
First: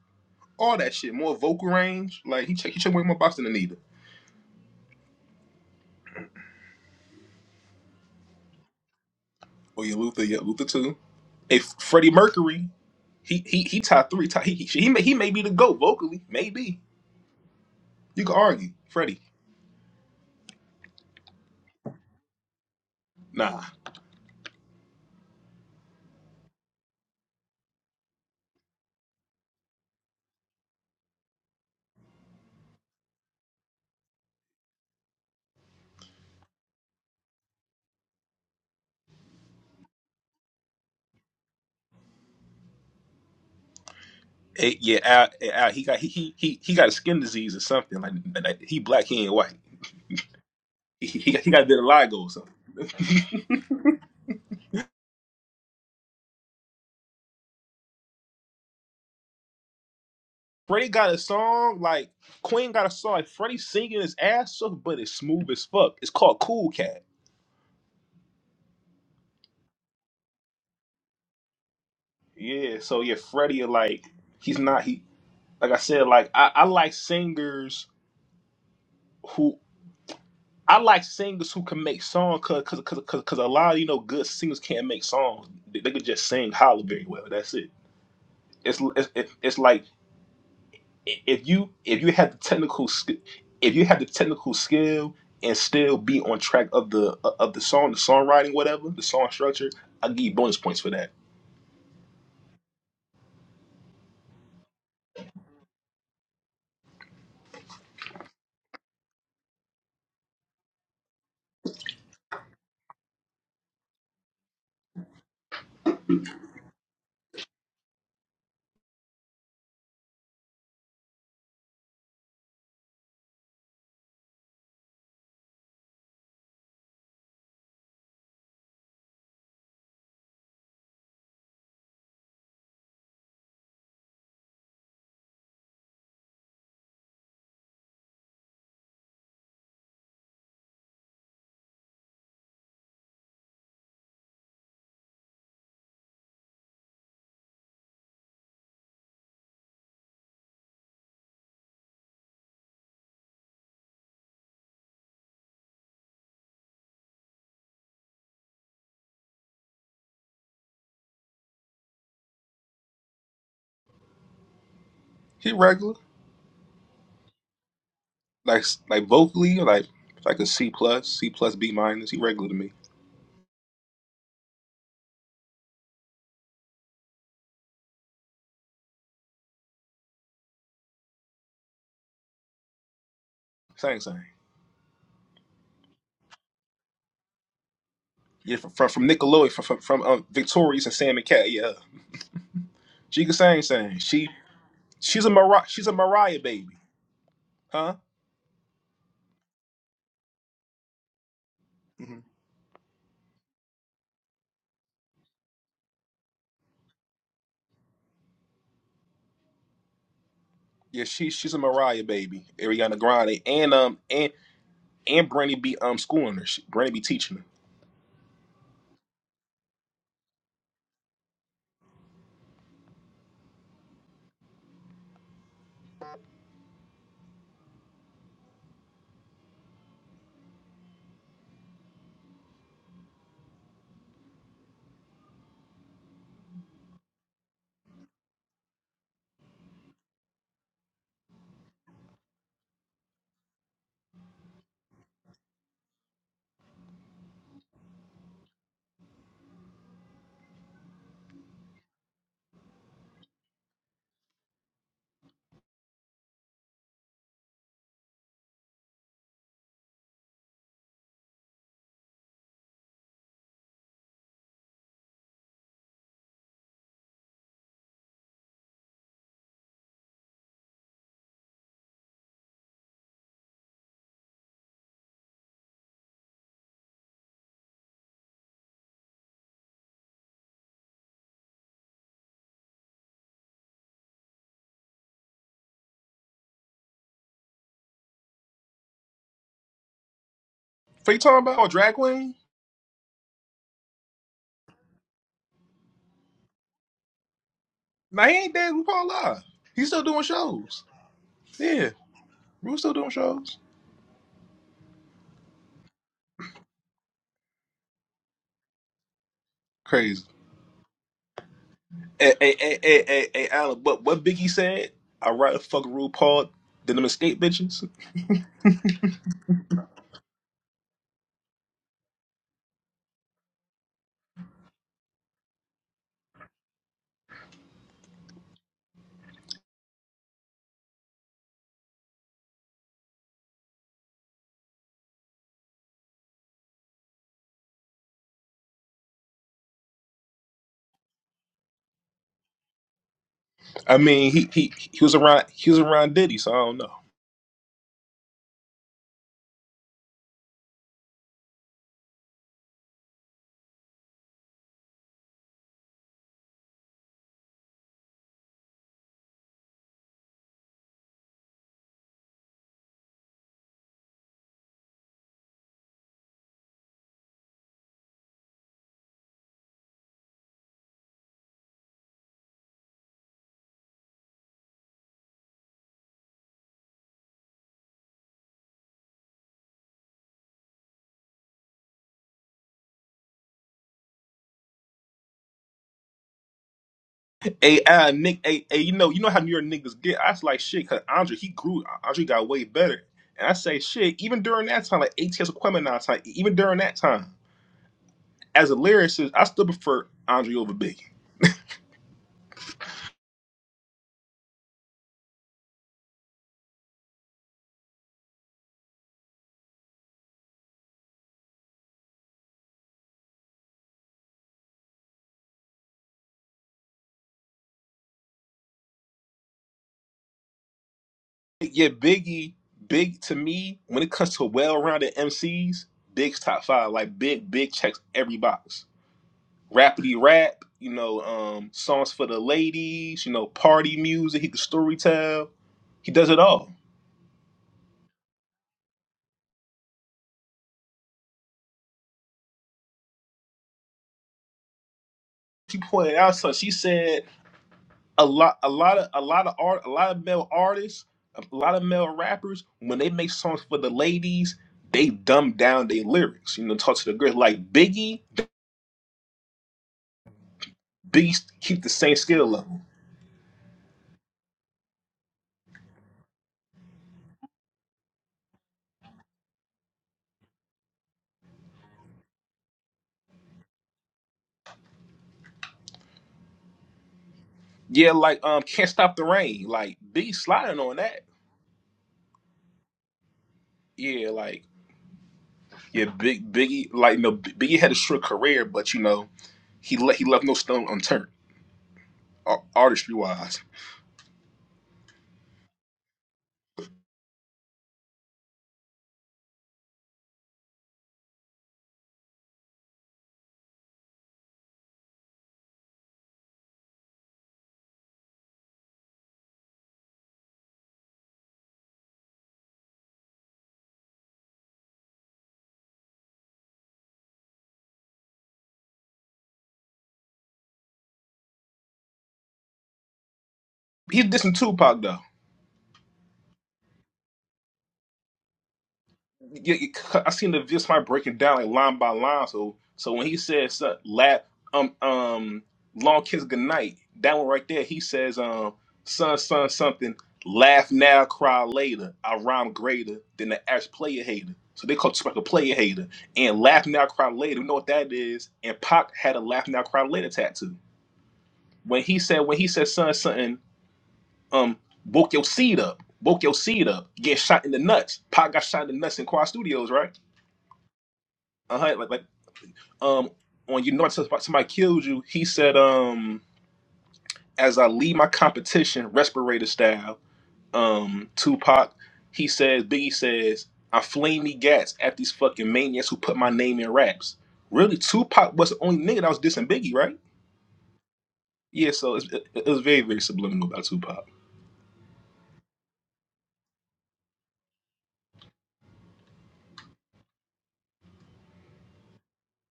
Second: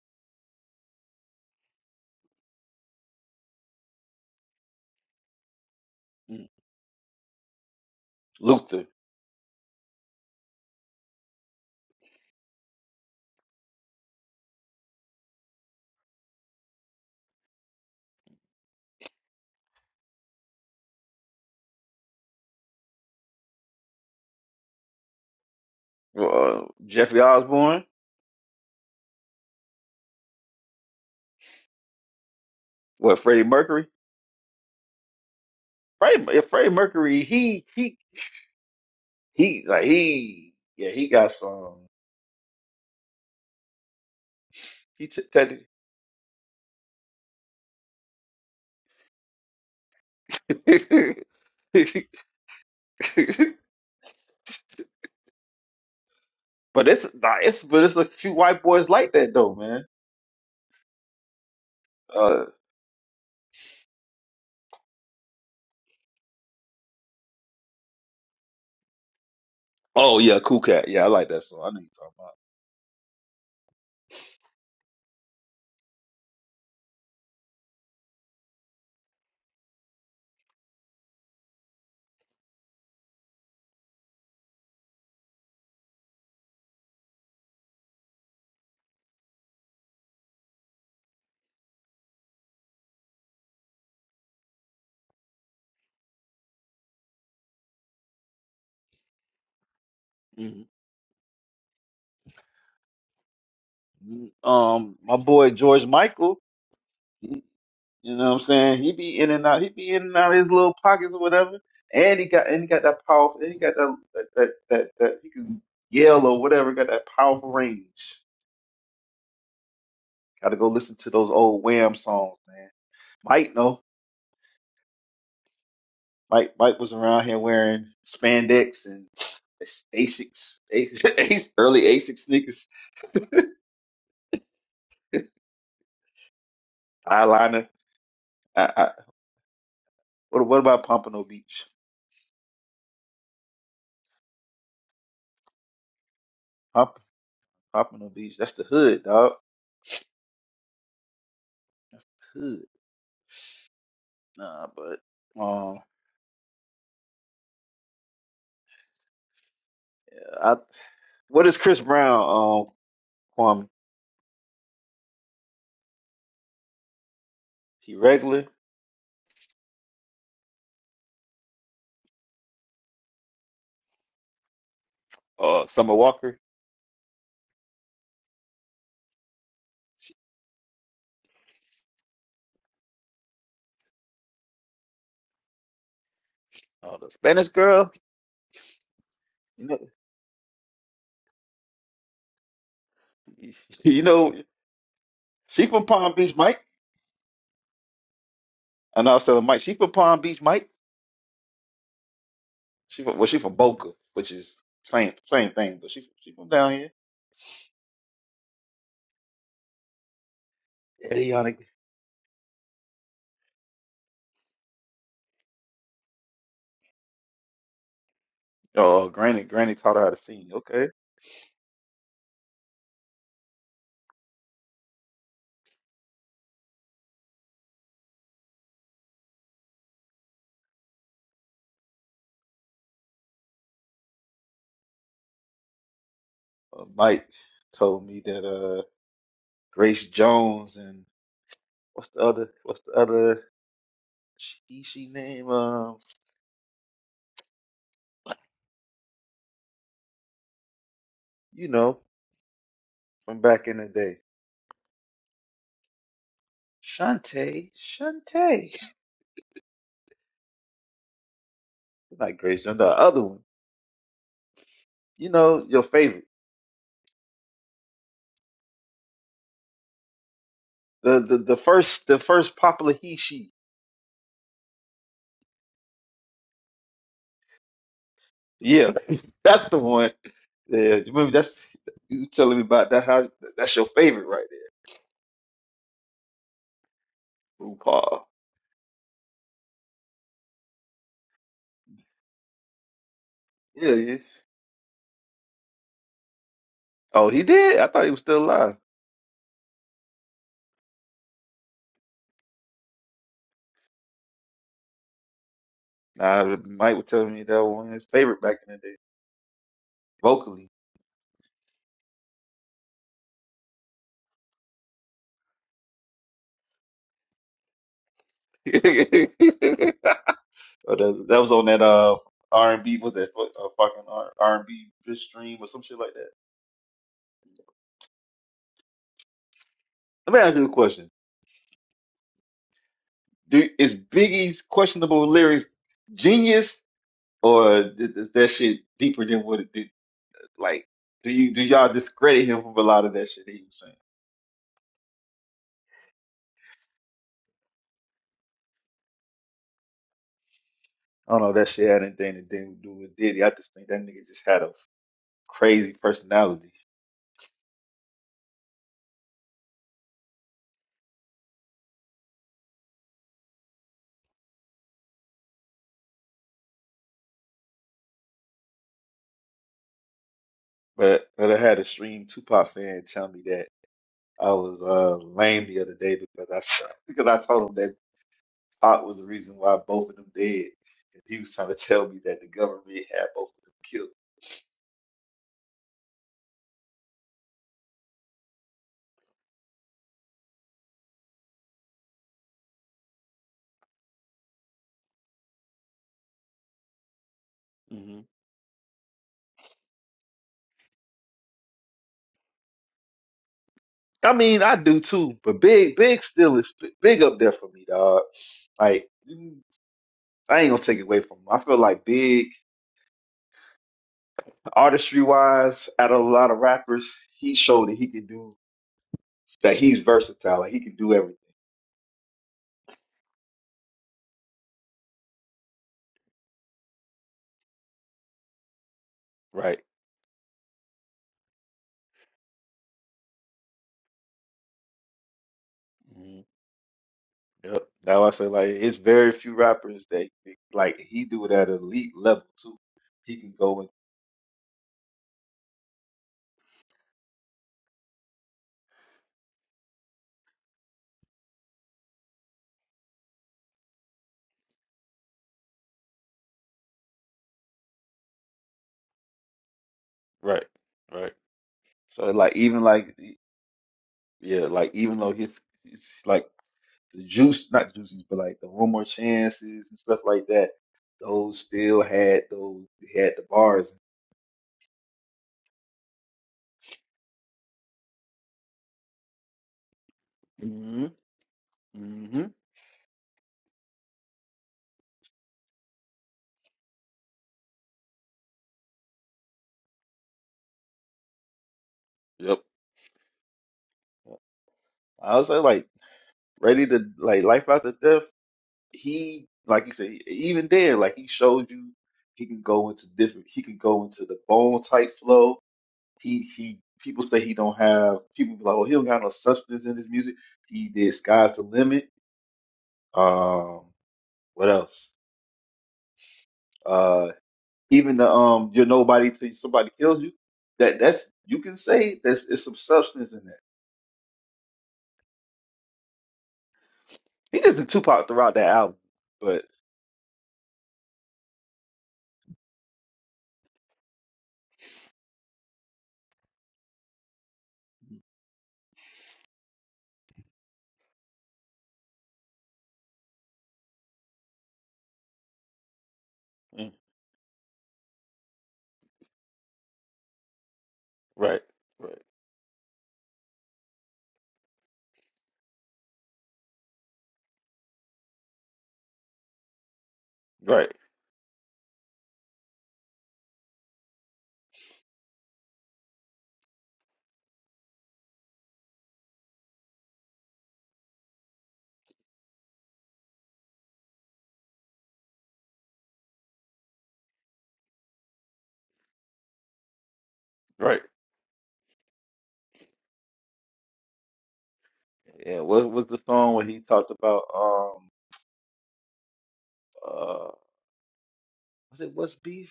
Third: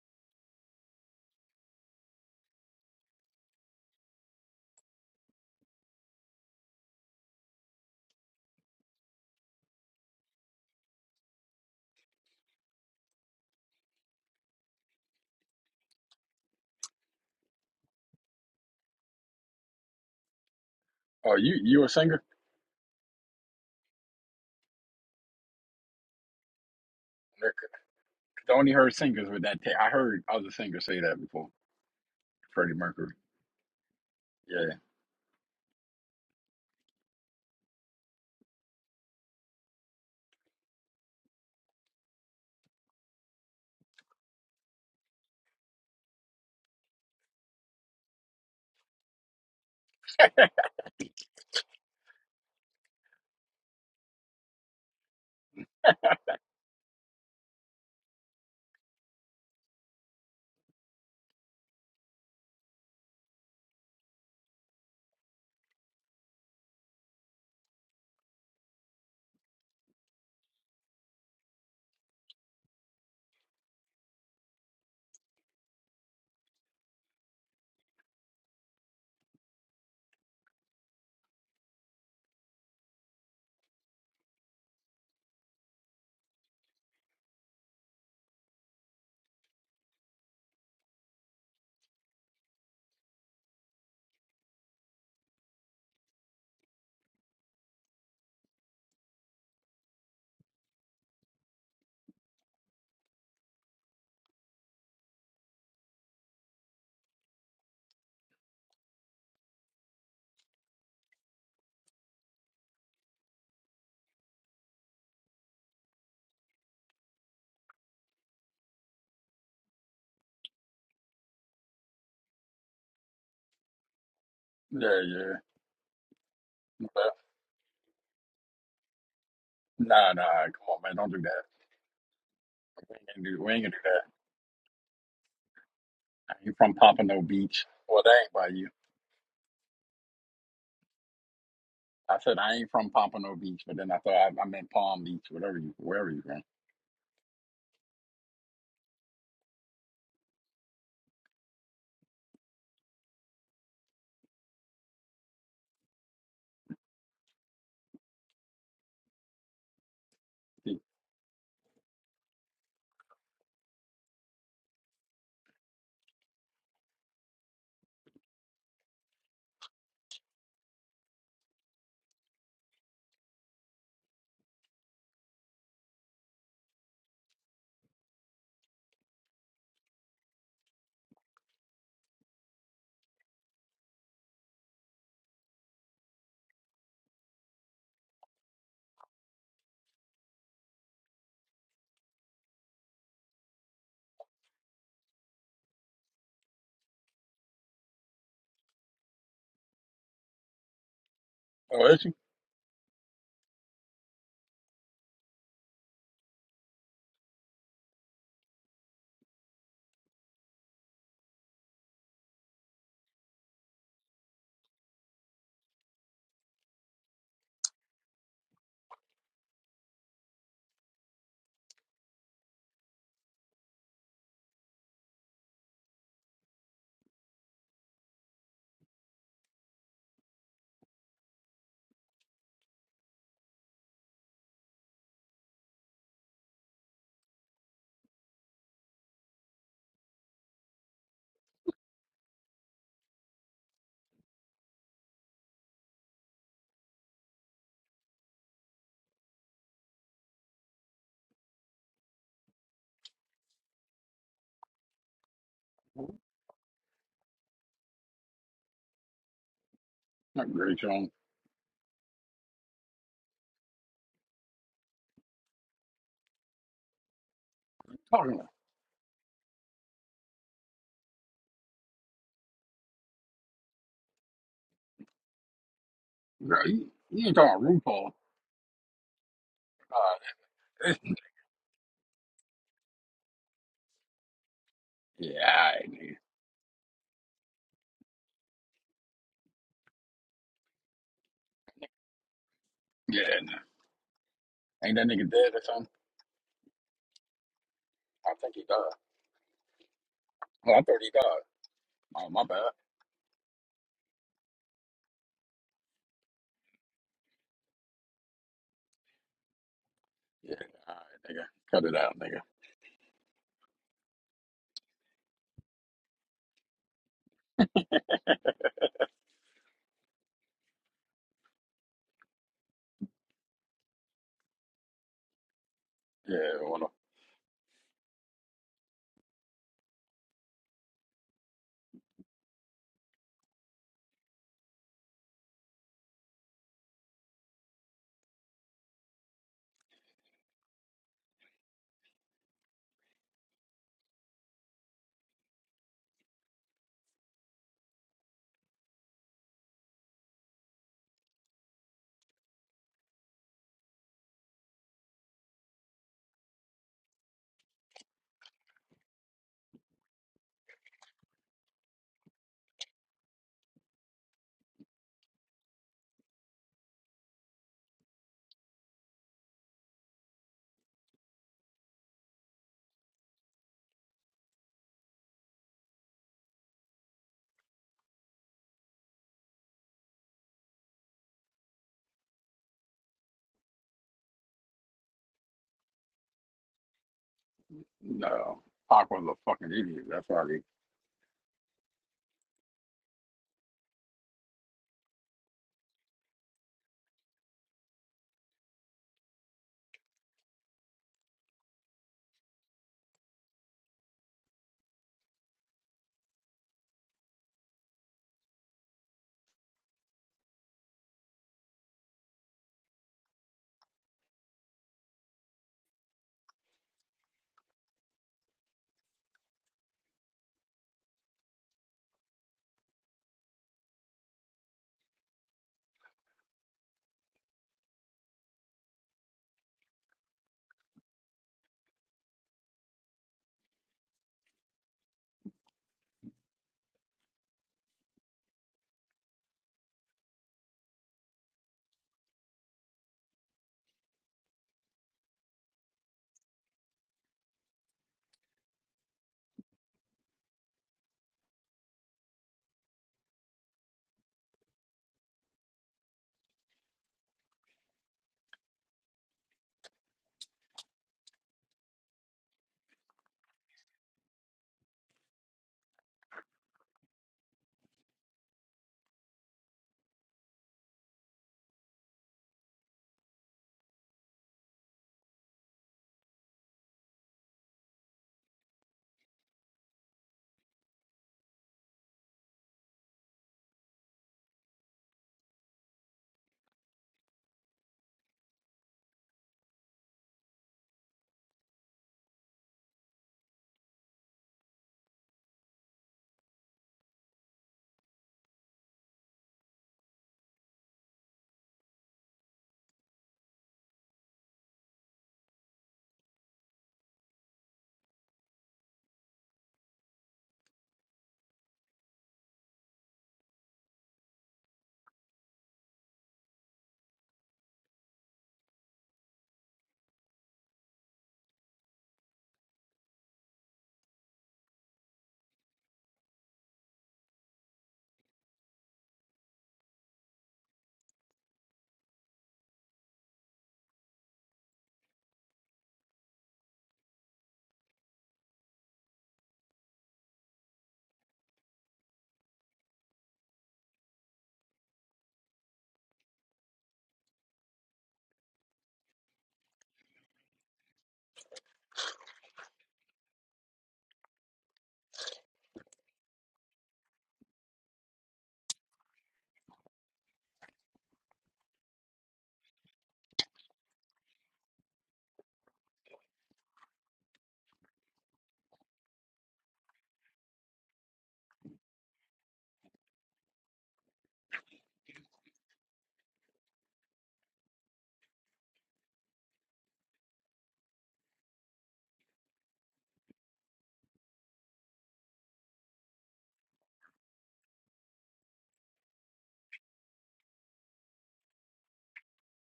Speaker 3: All that shit, more vocal range. Like he check he check way more box than Anita.
Speaker 2: mm Luther,
Speaker 3: Oh yeah, Luther. Yeah, Luther too. If Freddie Mercury, he he he top three. Top, he he he may he may be the goat vocally. Maybe you could argue Freddie.
Speaker 1: Oh, you you a singer?
Speaker 3: Nah.
Speaker 2: uh, Jeffrey
Speaker 1: Nick,
Speaker 2: Osborne,
Speaker 1: I only heard singers with that. Ta- I heard other singers say that before. Freddie Mercury.
Speaker 2: what Freddie Mercury?
Speaker 1: Yeah,
Speaker 2: Freddie, yeah, Freddie Mercury, he he he like he yeah he got some.
Speaker 3: Eh, yeah,
Speaker 2: He
Speaker 3: Al, eh,
Speaker 2: t-
Speaker 3: Al, he got he, he he he got a skin disease or something. Like, like he black, he ain't white.
Speaker 2: but
Speaker 3: He, he, he got a bit of vitiligo or something.
Speaker 2: it's nah, it's but it's a few white boys like that though, man.
Speaker 3: Freddie got a song like
Speaker 2: Uh
Speaker 3: Queen got a song like Freddie singing his ass off, but it's smooth as fuck. It's called Cool Cat.
Speaker 2: oh yeah, Cool Cat. Yeah, I like that song. I know
Speaker 3: Yeah, so yeah, Freddie like he's not he like I said like I, I like singers who I like singers who can make songs cause cause cause because a lot of you know good singers can't make songs. They, they could just sing holler very well. That's it. It's it's it- it's like if you if you had the technical sk- if you had the technical skill and still be on track of the of the song, the songwriting, whatever, the song structure, I give you
Speaker 2: you're
Speaker 3: bonus
Speaker 2: talking
Speaker 3: points for that.
Speaker 2: about. Mhm. Um, my boy George Michael. He, you know what I'm saying? He be in and out. He be in and out of his little pockets or whatever. And he got and he got that powerful. And he got that that that that, that he can yell or whatever. Got that powerful range. Got to go listen to those old Wham songs, man. Might know.
Speaker 1: yeah, yeah.
Speaker 2: Mike Mike was
Speaker 1: But
Speaker 2: around here wearing spandex and
Speaker 1: nah, nah,
Speaker 2: Asics,
Speaker 1: come on, man, don't do that.
Speaker 2: Asics early Asics sneakers,
Speaker 1: We ain't gonna do, we ain't gonna do that. I ain't from Pompano Beach.
Speaker 2: eyeliner.
Speaker 1: Well, that ain't by you.
Speaker 2: I, I, what what about Pompano Beach?
Speaker 1: I said I ain't from Pompano Beach, but then I thought I, I meant Palm Beach, whatever you, wherever you from.
Speaker 2: Pomp, Pompano Beach, that's the hood, dog. That's the hood. Nah, but um, I,
Speaker 1: See.
Speaker 2: what is Chris Brown? Um, Kwame,
Speaker 3: He regular,
Speaker 2: he regular?
Speaker 3: like like vocally, like like a C plus, C plus B minus. He regular to me.
Speaker 2: Uh, Summer Walker?
Speaker 3: Same same.
Speaker 2: Uh, the Spanish girl?
Speaker 3: Yeah, from from, from Nickelodeon, from
Speaker 2: You know,
Speaker 3: from, from um, Victorious and Sam and Cat. Yeah, she can sing, sing.
Speaker 2: you
Speaker 3: She
Speaker 2: know,
Speaker 3: she's a Mariah,
Speaker 2: she
Speaker 3: she's
Speaker 2: from
Speaker 3: a
Speaker 2: Palm Beach,
Speaker 3: Mariah
Speaker 2: Mike.
Speaker 3: baby, huh?
Speaker 2: And I was telling Mike, she from Palm Beach, Mike.
Speaker 1: Oh, is she?
Speaker 3: hmm
Speaker 2: She from, well, she from Boca, which is same same thing, but she she from down here.
Speaker 3: yeah, she she's
Speaker 2: Adiana,
Speaker 3: a Mariah baby, Ariana Grande, and um and and Brandy be um schooling her. She, Brandy be teaching her.
Speaker 2: oh, Granny, Granny taught her how to sing. Okay, uh, Mike told me that uh, Grace Jones and what's the other what's the other she she name um you know from back in the day Shantae Shantae
Speaker 1: Not great, Sean.
Speaker 2: not Grace Jones the other one you know your favorite
Speaker 1: Talking about,
Speaker 2: the the the first the first popular he she
Speaker 1: girl, you, you ain't talking about RuPaul.
Speaker 2: yeah that's the one
Speaker 1: Uh,
Speaker 2: Yeah, you remember that's you telling me about that how that's your favorite right
Speaker 1: yeah, I ain't, nigga.
Speaker 2: there, RuPaul.
Speaker 3: What you talking about? Oh, drag queen?
Speaker 1: Yeah, nah.
Speaker 2: Yeah, yeah.
Speaker 1: ain't that nigga dead or something?
Speaker 2: Oh, he did. I thought he was
Speaker 3: Nah,
Speaker 1: I
Speaker 3: he
Speaker 2: still
Speaker 3: ain't
Speaker 1: think he
Speaker 3: dead.
Speaker 2: alive.
Speaker 1: died.
Speaker 3: RuPaul live. He's still doing
Speaker 1: Oh, I
Speaker 3: shows.
Speaker 1: thought he died.
Speaker 3: Yeah,
Speaker 1: Oh, my bad.
Speaker 3: Ru's still doing shows.
Speaker 2: Nah, Mike was telling me that one of his favorite back in the day,
Speaker 3: Crazy.
Speaker 1: Yeah,
Speaker 2: vocally.
Speaker 1: all right, nigga, cut it out,
Speaker 3: Hey,
Speaker 1: nigga.
Speaker 3: hey, hey, hey, hey, hey Alan. What what Biggie said? I rather fuck RuPaul than them escape bitches.
Speaker 2: Oh, that, that was on that uh R and B was that uh, fucking R and B stream or some shit like that.
Speaker 1: Yeah,
Speaker 2: Let me ask you a question: Do is Biggie's questionable lyrics genius or is is that shit deeper than what it did? Like, do you do y'all discredit him for a lot of that shit that he was saying?
Speaker 3: I mean, he he he was around he was around Diddy, so I don't know.
Speaker 2: I don't know if that shit had anything to do do with Diddy. I just think that nigga just had a crazy personality. But but I had a stream Tupac fan tell me that I was uh, lame the other day because I because I told him that Pac was the reason why both of them dead, and he was trying to tell me that the government had both of them killed.
Speaker 3: Hey, Alan, Nick.
Speaker 1: No,
Speaker 3: Hey, hey, you know
Speaker 1: Pac
Speaker 3: you
Speaker 1: was
Speaker 3: know how
Speaker 1: a
Speaker 3: New York
Speaker 1: fucking
Speaker 3: niggas
Speaker 1: idiot.
Speaker 3: get.
Speaker 1: That's
Speaker 3: I was
Speaker 1: why
Speaker 3: like
Speaker 1: they.
Speaker 3: shit. Cause Andre he grew. Andre got way better. And I say shit. Even during that time, like ATS Aquemini time. Even during that time.
Speaker 2: hmm
Speaker 3: as a lyricist, I still prefer Andre over Biggie.
Speaker 2: I mean, I do too, but Big Big still is big up there for me, dog. Like mm, I ain't gonna take it away from him. I feel like Big artistry wise, out of a lot of rappers, he showed that he could do that he's versatile. Like he can do everything.
Speaker 3: Yeah, Biggie, Big to me, when it comes to well-rounded MCs, Big's top five. Like Big, Big checks every box.
Speaker 2: Right.
Speaker 3: Rapidy rap, you know, um, songs for the ladies, you know, party music. He can story tell. He does it
Speaker 2: Mhm.
Speaker 3: all.
Speaker 2: Yep. That's why I say like it's very few rappers that that- like he do it at elite level too. He can go and
Speaker 3: She pointed out something. She said a lot, a lot of, a lot of art, a lot of male artists, a lot of male rappers, when they make songs for the ladies, they dumb down their lyrics. You know, talk to the girls like Biggie
Speaker 2: right, right.
Speaker 3: Beast keep the same
Speaker 2: So
Speaker 3: skill
Speaker 2: like
Speaker 3: level.
Speaker 2: even like he- yeah, like even though his it's like the juice, not juices, but like the one more chances and stuff like that. Those still had those they had the bars.
Speaker 3: Yeah, like um, can't stop the rain. Like Biggie sliding on
Speaker 2: hmm
Speaker 3: that.
Speaker 2: hmm
Speaker 3: Yeah, like yeah, big Biggie. Like no, Biggie had a short career, but you know he le- he left no stone unturned, ar-
Speaker 2: Yep.
Speaker 3: artistry wise.
Speaker 2: I was like like ready to like life after death. he like you said even there like he showed you he can go into different he can go into the bone type flow he he people say he don't have people be like oh he don't got no substance in his music he did sky's the limit um what else uh even the um you're nobody till somebody kills you that that's you can say there's it's some substance in that
Speaker 3: He dissing Tupac though.
Speaker 2: he does the Tupac throughout that album but
Speaker 3: you, you, I seen the just my breaking down like line by line. So so when he says uh, la um um long kiss goodnight, that one right there, he says um son son something laugh now cry later. I rhyme greater than the average player hater. So they call Tupac a player hater and laugh
Speaker 2: Mm,
Speaker 3: now cry later. We know what that is. And Pac had a laugh now cry later tattoo.
Speaker 2: right
Speaker 3: When he
Speaker 2: right
Speaker 3: said when he said son something um woke your seed up, woke your seed up, get shot in the nuts. Pac got shot in the nuts in Quad Studios, right?
Speaker 2: right
Speaker 3: uh, like, like um when you know somebody killed you, he said, um, as I lead my competition, respirator style, um, Tupac, he says, Biggie says, I fling me gats at these fucking maniacs who put my name in raps. Really, Tupac was the only nigga that was dissing Biggie, right?
Speaker 2: right
Speaker 3: Yeah, so it's, it, it was very, very subliminal about Tupac.
Speaker 2: yeah what was the song where he talked about? um. uh was it what's beef?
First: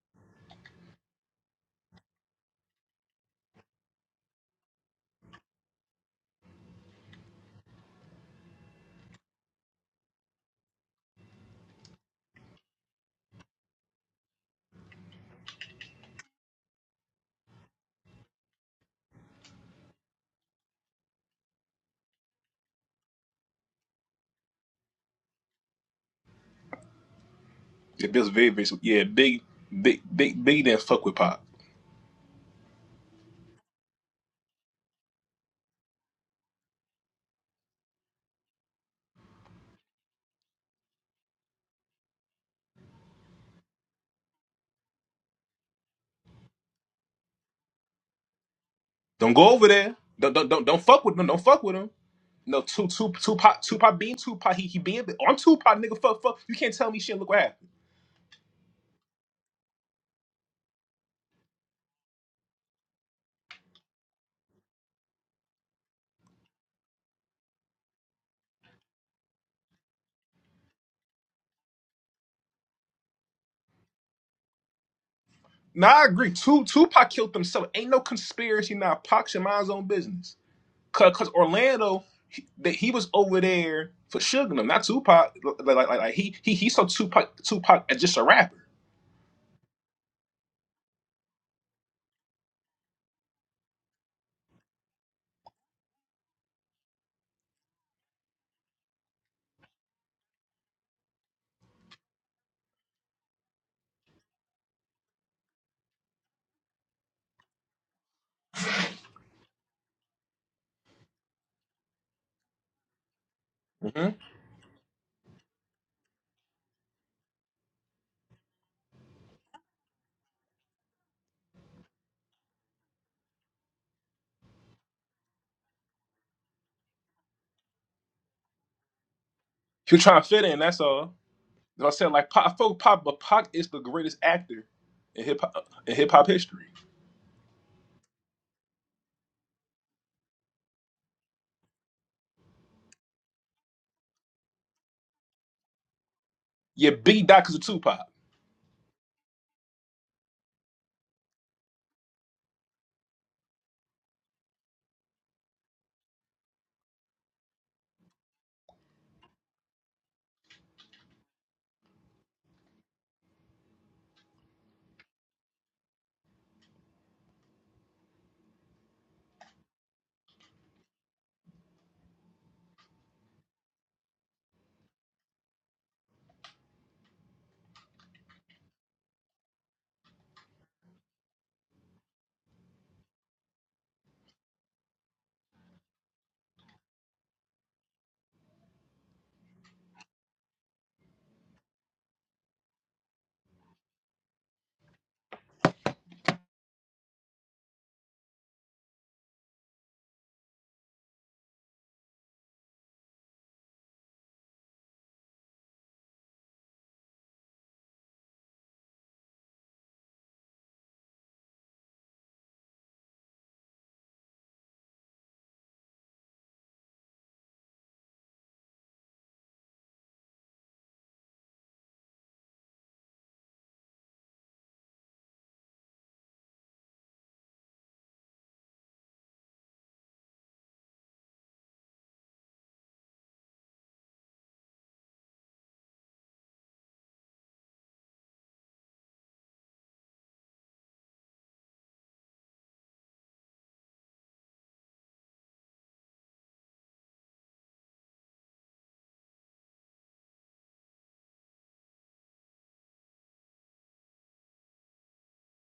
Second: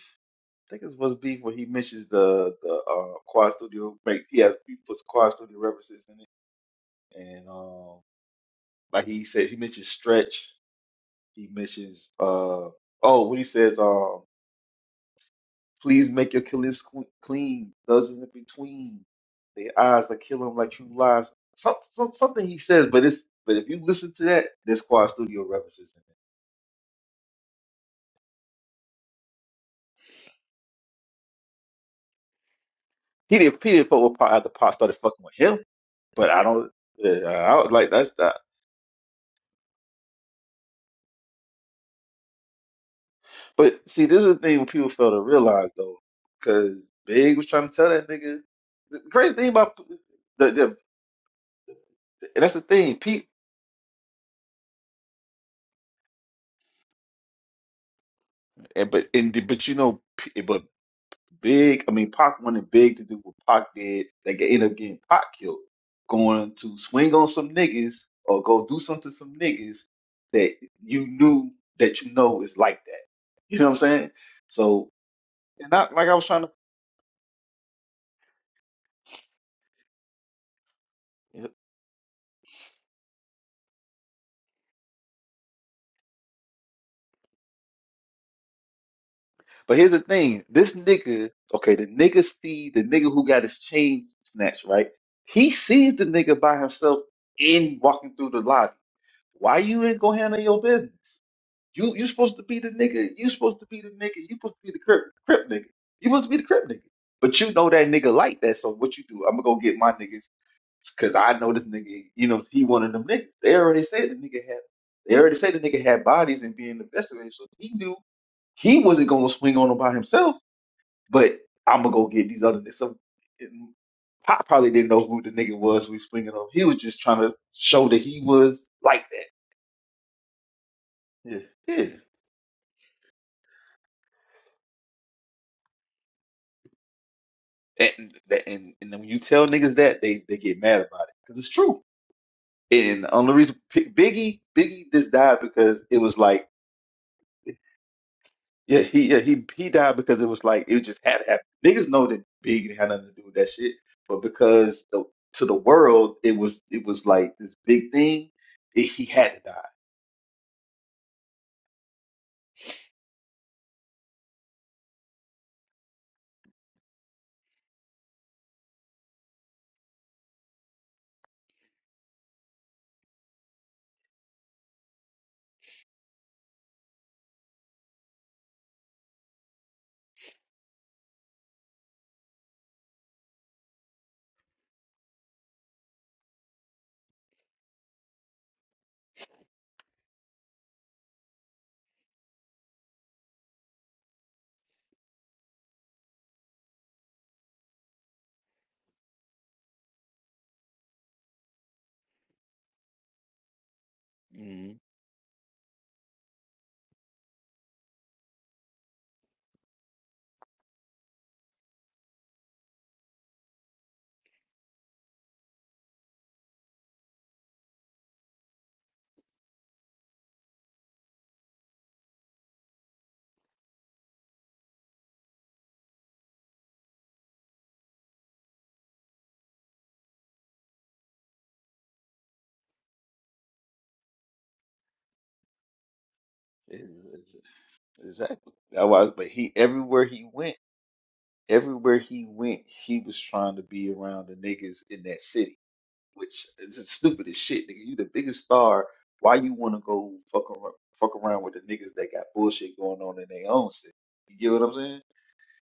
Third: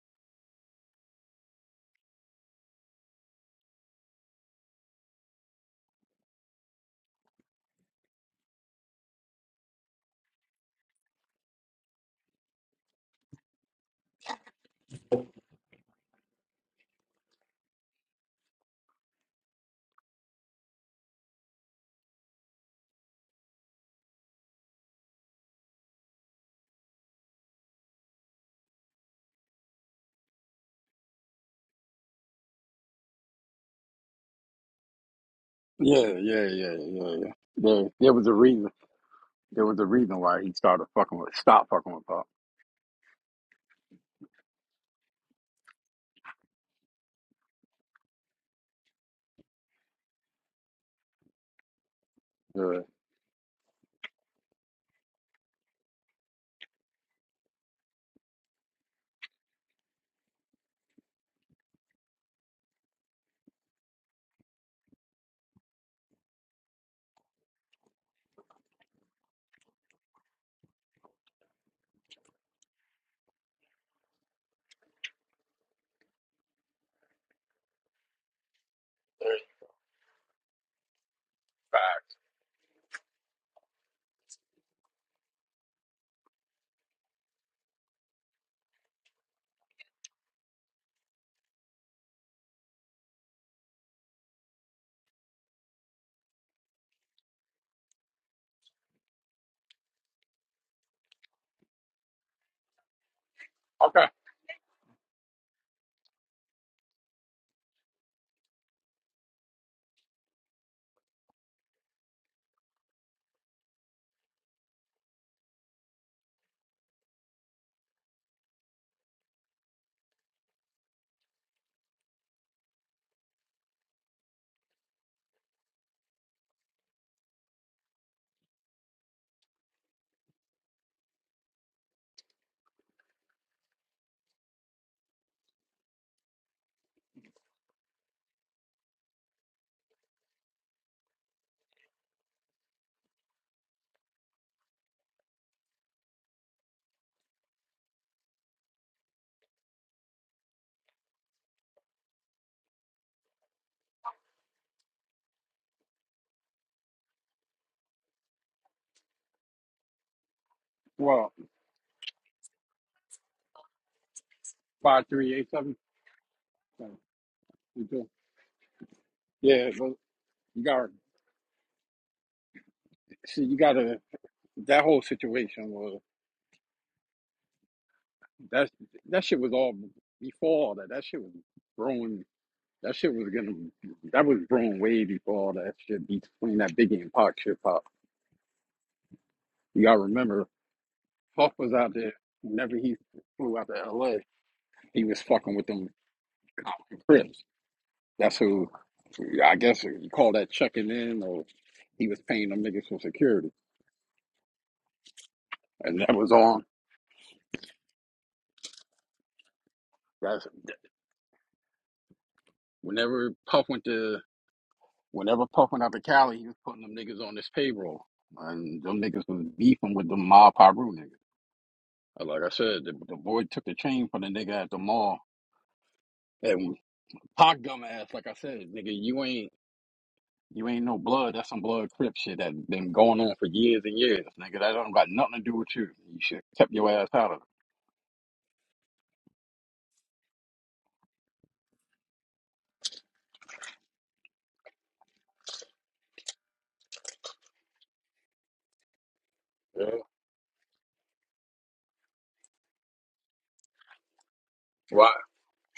Speaker 2: I think it's what's beef where he mentions the the uh, Quad Studio make yeah he puts Quad Studio references in it and um like he said he mentions stretch he mentions uh oh when he says um please make your killings cle- clean doesn't in between the eyes that kill him like true lies some, some something he says but it's but if you listen to that there's Quad Studio references in it
Speaker 3: Yeah, It was very, very, sub- yeah, big, big, big, Biggie didn't fuck with Pop.
Speaker 2: he didn't he didn't fuck with Pac after Pac started fucking with him
Speaker 1: Yeah,
Speaker 2: but I
Speaker 1: yeah,
Speaker 2: don't
Speaker 1: yeah, yeah,
Speaker 2: yeah,
Speaker 1: yeah.
Speaker 2: I was
Speaker 1: There,
Speaker 2: like
Speaker 1: there was
Speaker 2: that's.
Speaker 1: a reason. There was a reason why he started fucking with, stop fucking with Pac.
Speaker 2: But see, this is the thing people fail to realize though, because Big was trying to tell that nigga. The
Speaker 3: Don't
Speaker 2: crazy
Speaker 3: go
Speaker 2: thing
Speaker 3: over
Speaker 2: about
Speaker 3: there. Don't, don't,
Speaker 2: the,
Speaker 3: don't,
Speaker 2: the
Speaker 3: don't fuck with them. Don't fuck with him.
Speaker 2: and that's
Speaker 3: No,
Speaker 2: the
Speaker 1: Yeah,
Speaker 3: two,
Speaker 2: thing,
Speaker 3: two,
Speaker 2: Pete.
Speaker 3: Tupac, Tupac being Tupac, he, he being, oh, I'm Tupac, nigga, fuck, fuck. You can't tell me shit, look what happened.
Speaker 2: And but and the- but you know, P- but Big, I mean, Pac wanted Big to do what Pac did. They get- end up getting Pac killed, going to swing on some niggas or go do something to some niggas that you knew that you know is like that. You know what I'm saying? So and
Speaker 3: Nah,
Speaker 2: not
Speaker 3: I
Speaker 2: like I was
Speaker 3: agree.
Speaker 2: trying
Speaker 3: Two, Tupac killed himself. Ain't no conspiracy now. Pac
Speaker 1: there's
Speaker 3: should mind his own business. Cause cause
Speaker 2: to.
Speaker 3: Orlando,
Speaker 1: facts.
Speaker 3: he, that he was over there for Sugar him, not Tupac. Like, like, like, like he, he, he saw Tupac, Tupac as just a rapper.
Speaker 2: But here's the thing: this nigga, okay, the nigga see the nigga who got his chain snatched, right? He sees the nigga by himself in walking through the lobby. Why you ain't gonna handle your business? You you supposed to be the nigga. You supposed to be the
Speaker 1: Okay.
Speaker 2: nigga. You supposed to be the crip crip nigga. You supposed to be the crip nigga. But you know that nigga like that, so what you do? I'm gonna go get my niggas because I know this nigga. You know he one of them niggas. They already
Speaker 3: hmm
Speaker 2: said the nigga had. They already said the nigga had bodies and being investigated, so he knew he wasn't gonna swing on him by himself. But I'm gonna go get these other niggas. So and Pop probably didn't know who the nigga was we was swinging on. He was just trying to show that he was like
Speaker 3: He was trying to fit in, that's all.
Speaker 2: that. Yeah,
Speaker 3: That's what
Speaker 2: yeah.
Speaker 3: I said, like, Pac, I feel Pac, but Pac is the greatest actor in hip hop, in hip hop history.
Speaker 2: And and and when you tell niggas that, they they get mad about it because it's true. And the only reason Biggie Biggie just died because it was like
Speaker 3: Yeah, B died because of Tupac.
Speaker 2: yeah he yeah, he he died because it was like it just had to happen. Niggas know that Biggie had nothing to do with that shit, but because the, to the world it was it was like this big thing. It, he had to die.
Speaker 1: Well, five, three, eight, seven. Okay, you too. Yeah, but you got see, you got to that whole situation was that that shit was all before all that. That shit was brewing. That shit was gonna. That was brewing way before all that shit between that Biggie and Pac shit pop. You gotta remember Puff was out there whenever he flew out to LA, he was fucking with them Compton Crips. That's who I guess you call that checking in or he was paying them niggas for security.
Speaker 2: Mm-hmm.
Speaker 1: And that was on that's whenever Puff went to whenever Puff went out to Cali, he was putting them niggas on this payroll. And them niggas was beefing with the mob Piru niggas. Like I said, the, the boy took the chain from the nigga at the mall. And Pac gum like I said, nigga, you ain't You ain't no blood. That's some blood crip shit that been going on for years and years, nigga. That don't got nothing to do with you. You should kept
Speaker 2: Ex-
Speaker 1: your ass out of
Speaker 2: Exactly. That was, but he everywhere he went, everywhere he went, he was trying to be around the niggas in that city, which is the stupidest shit, nigga. You the biggest star. Why you want
Speaker 1: it.
Speaker 2: to
Speaker 1: Yeah.
Speaker 2: go fuck around, fuck around with the niggas that got bullshit going on in their own city? You get what I'm saying?
Speaker 1: Why?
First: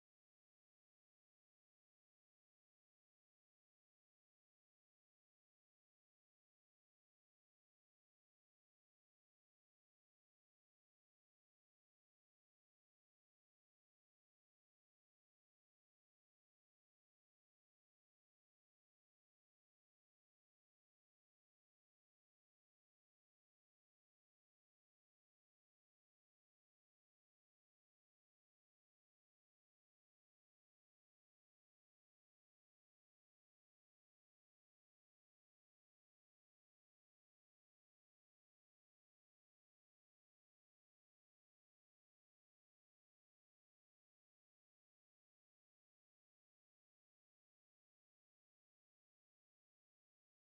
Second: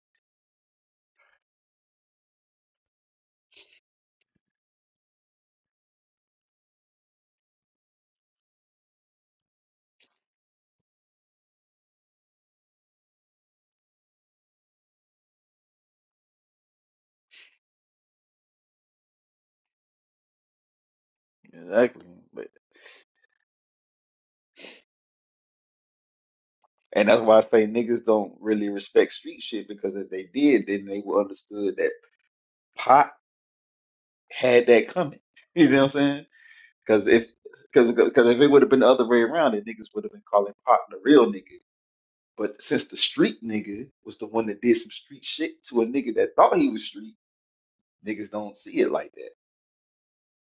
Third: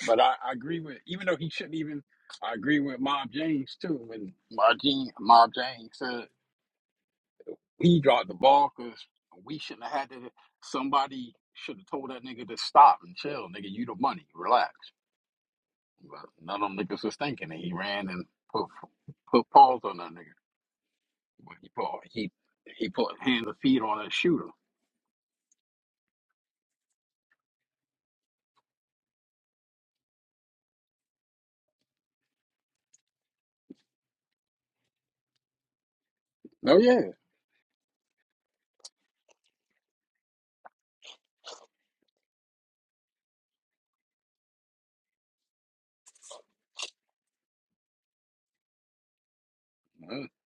Speaker 1: But I, I agree with, even though he shouldn't even, I agree with Mob James too. When Mob James, Mob James said he dropped the ball because we shouldn't have had to. Somebody should have told that nigga to stop and chill, nigga. You the money, relax. But none of them niggas was thinking, and he ran and put put paws on that nigga. But he put
Speaker 2: Exactly.
Speaker 1: he
Speaker 2: But
Speaker 1: he put hands and feet on that shooter.
Speaker 2: and that's why I say niggas don't really respect street shit because if they did, then they would understood that pot had that coming. You know what I'm saying?
Speaker 1: Oh yeah,
Speaker 2: Because if because because if it would have been the other way around, then niggas would have been calling Pop the real nigga. But since the street nigga was the one that did some street shit to a nigga that thought he was street, niggas don't see it like that,
Speaker 1: uh,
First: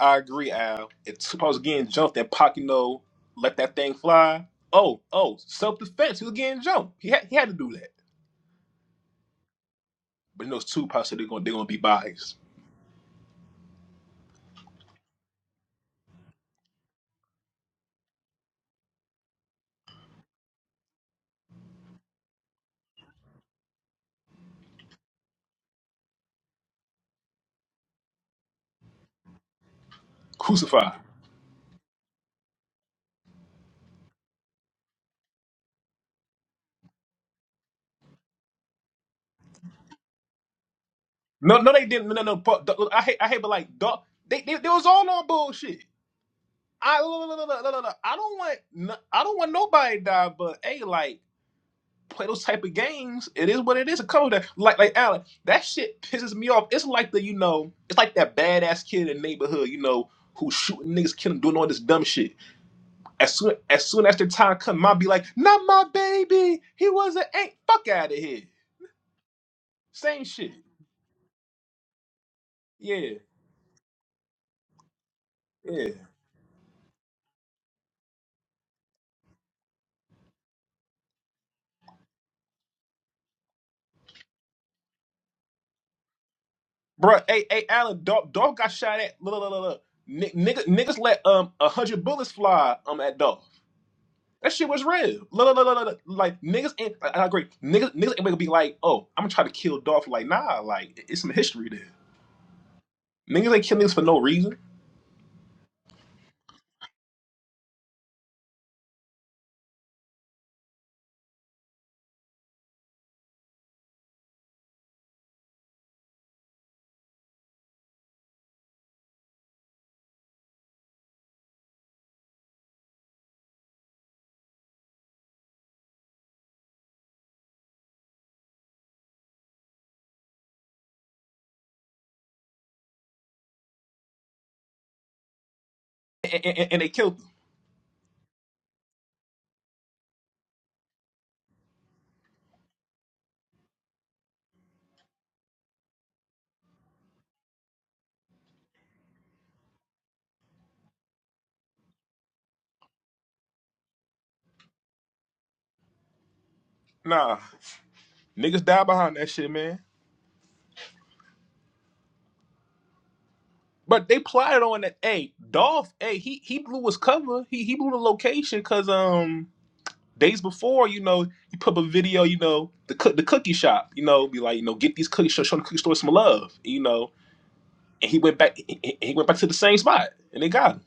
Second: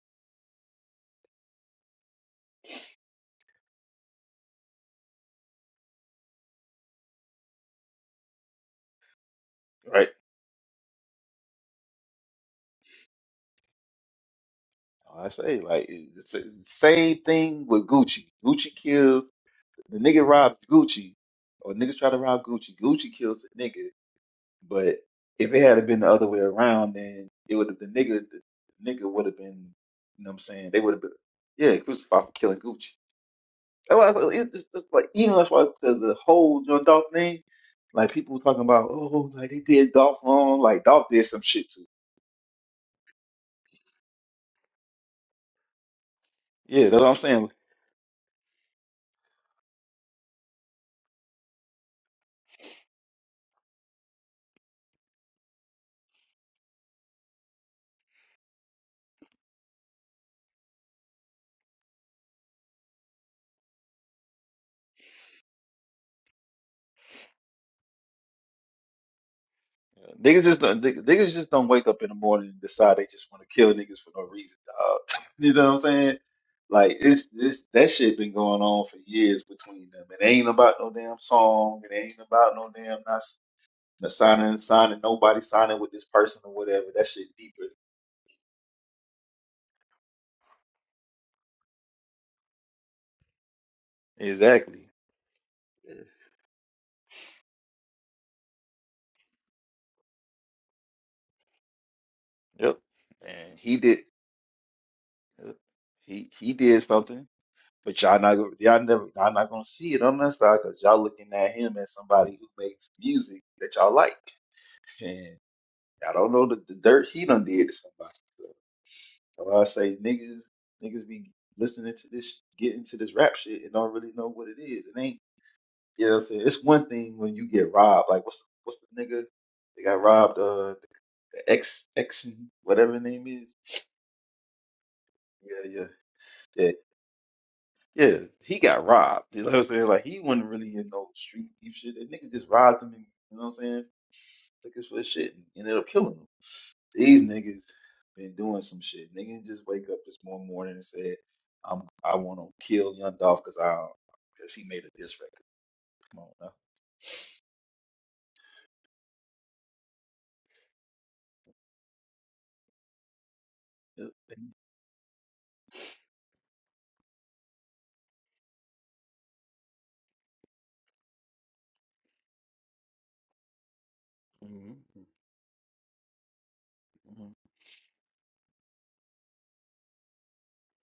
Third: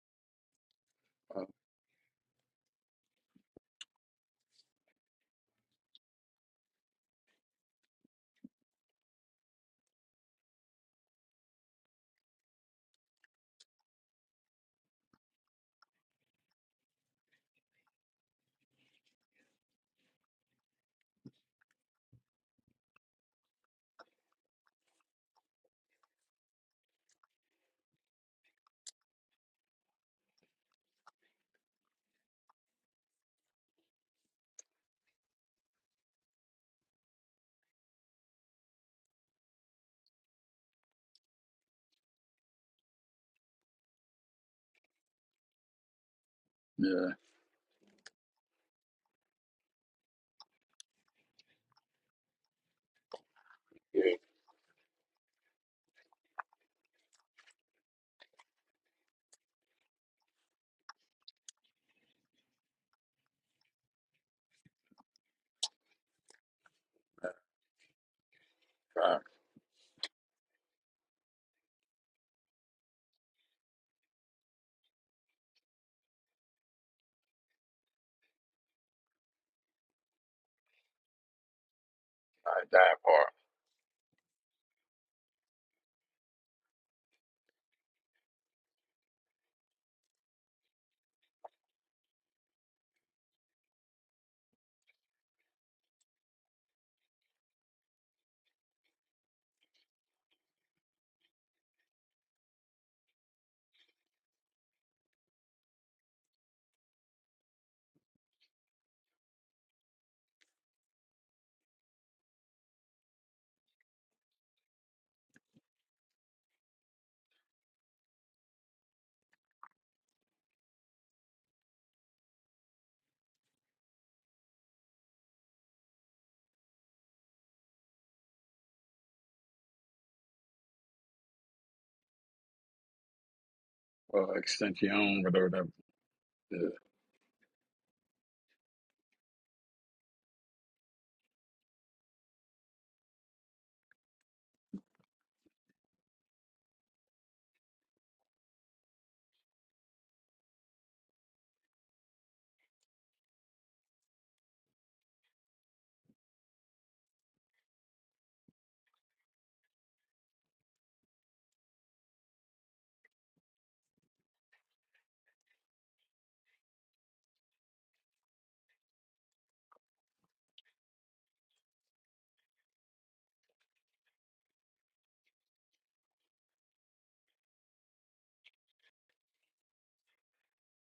Speaker 3: I agree, Al. It's
Speaker 1: uh,
Speaker 3: supposed to getting jumped and Pacino let that thing fly. Oh, oh, self defense. He was getting jumped. He had, he had to do that.
Speaker 2: right?
Speaker 3: But in those two parts, they're gonna they're gonna be biased.
Speaker 2: I say like it's the same thing with Gucci. Gucci kills the nigga robs Gucci, or niggas try to rob Gucci. Gucci kills the nigga. But if it had been the other way around, then it would have the nigga the nigga would have been. You know what I'm saying? They would
Speaker 3: Crucified.
Speaker 2: have been yeah crucified for killing Gucci. That's why I said, it's just, it's like even that's why I said the whole John Dolph thing, like people talking about, oh, like they did Dolph wrong, like Dolph did some
Speaker 3: No,
Speaker 2: shit
Speaker 3: no, they
Speaker 2: too.
Speaker 3: didn't. No, no. But, the- I hate I hate, but like dog, they, they they was all on bullshit.
Speaker 2: Yeah,
Speaker 3: I
Speaker 2: that's
Speaker 1: yeah.
Speaker 2: what I'm
Speaker 3: no, no, no,
Speaker 2: saying.
Speaker 3: no, no, no, no. I don't want no- I don't want nobody to die. But hey, like. play those type of games, it is what it is.
Speaker 1: Yeah,
Speaker 3: A couple of that, like like Alan, that shit pisses me off. It's like the you know, it's like that badass kid in the neighborhood, you know, who's shooting niggas, killing, doing all this dumb shit. As soon as soon as the time comes, mom be like, "Not my baby. He was an ain't fuck out of here."
Speaker 1: I,
Speaker 3: Same
Speaker 2: Niggas
Speaker 3: shit.
Speaker 2: just don't, niggas niggas just don't wake up in the morning and decide they
Speaker 3: Yeah,
Speaker 2: just want to kill niggas for no reason, dog. you know what I'm
Speaker 3: yeah.
Speaker 2: saying? Like it's this that shit been going on for years between them. It ain't about no damn song. It ain't about
Speaker 1: I
Speaker 2: no
Speaker 1: die
Speaker 2: damn not, s-
Speaker 1: for
Speaker 2: not signing, signing nobody signing with this person or whatever. That
Speaker 3: bro.
Speaker 2: shit
Speaker 3: hey, hey,
Speaker 2: deeper.
Speaker 3: Alan, dog, dog got shot at. Look, look, look, look. Ni- Nigga, niggas let um a hundred bullets fly um at dog. That shit was
Speaker 2: Exactly.
Speaker 3: real. Like niggas ain't. I, agree. Niggas, niggas ain't gonna be like, oh, I'm gonna try to kill Dolph. Like, nah, like it's some history there.
Speaker 2: Yep.
Speaker 3: Niggas
Speaker 2: And
Speaker 3: ain't kill
Speaker 2: he
Speaker 3: niggas
Speaker 2: did.
Speaker 3: for no reason,
Speaker 2: Uh, He he did something, but y'all not go- y'all never y'all not gonna see it on that side because y'all looking at him as somebody who makes music that y'all like, and y'all don't know the, the dirt he done did to somebody. So so I say niggas niggas be listening to this get into this rap shit and don't really know what it is. It ain't you know what I'm saying. It's one thing when you get robbed. Like what's what's the nigga they got robbed? Uh, the X X whatever his name is.
Speaker 1: uh, extension or whatever. That,
Speaker 2: Yeah
Speaker 3: and,
Speaker 2: yeah
Speaker 3: and, and they killed them.
Speaker 2: Yeah, he got robbed. You know what I'm saying? Like he wasn't really in no street beef shit. That nigga just robbed him. And, you know what I'm saying? Took his for his shit and ended up killing him. These niggas been doing some shit. Niggas just wake up this one morning and said, "I'm I want to kill Young Dolph because I because he made a diss record." Come on now.
Speaker 3: Nah, niggas die behind that shit, man.
Speaker 2: Yeah,
Speaker 3: But they plotted on that. Hey, Dolph. Hey, he he blew his cover. He he blew the location because um days before, you know, he put up a video. You know, the cook the cookie shop. You know, be like, you know,
Speaker 2: mhm,
Speaker 3: get these cookies. Show, show the cookie store some love. You know,
Speaker 2: mhm.
Speaker 3: and he went back. he he went back to the same spot, and they got him.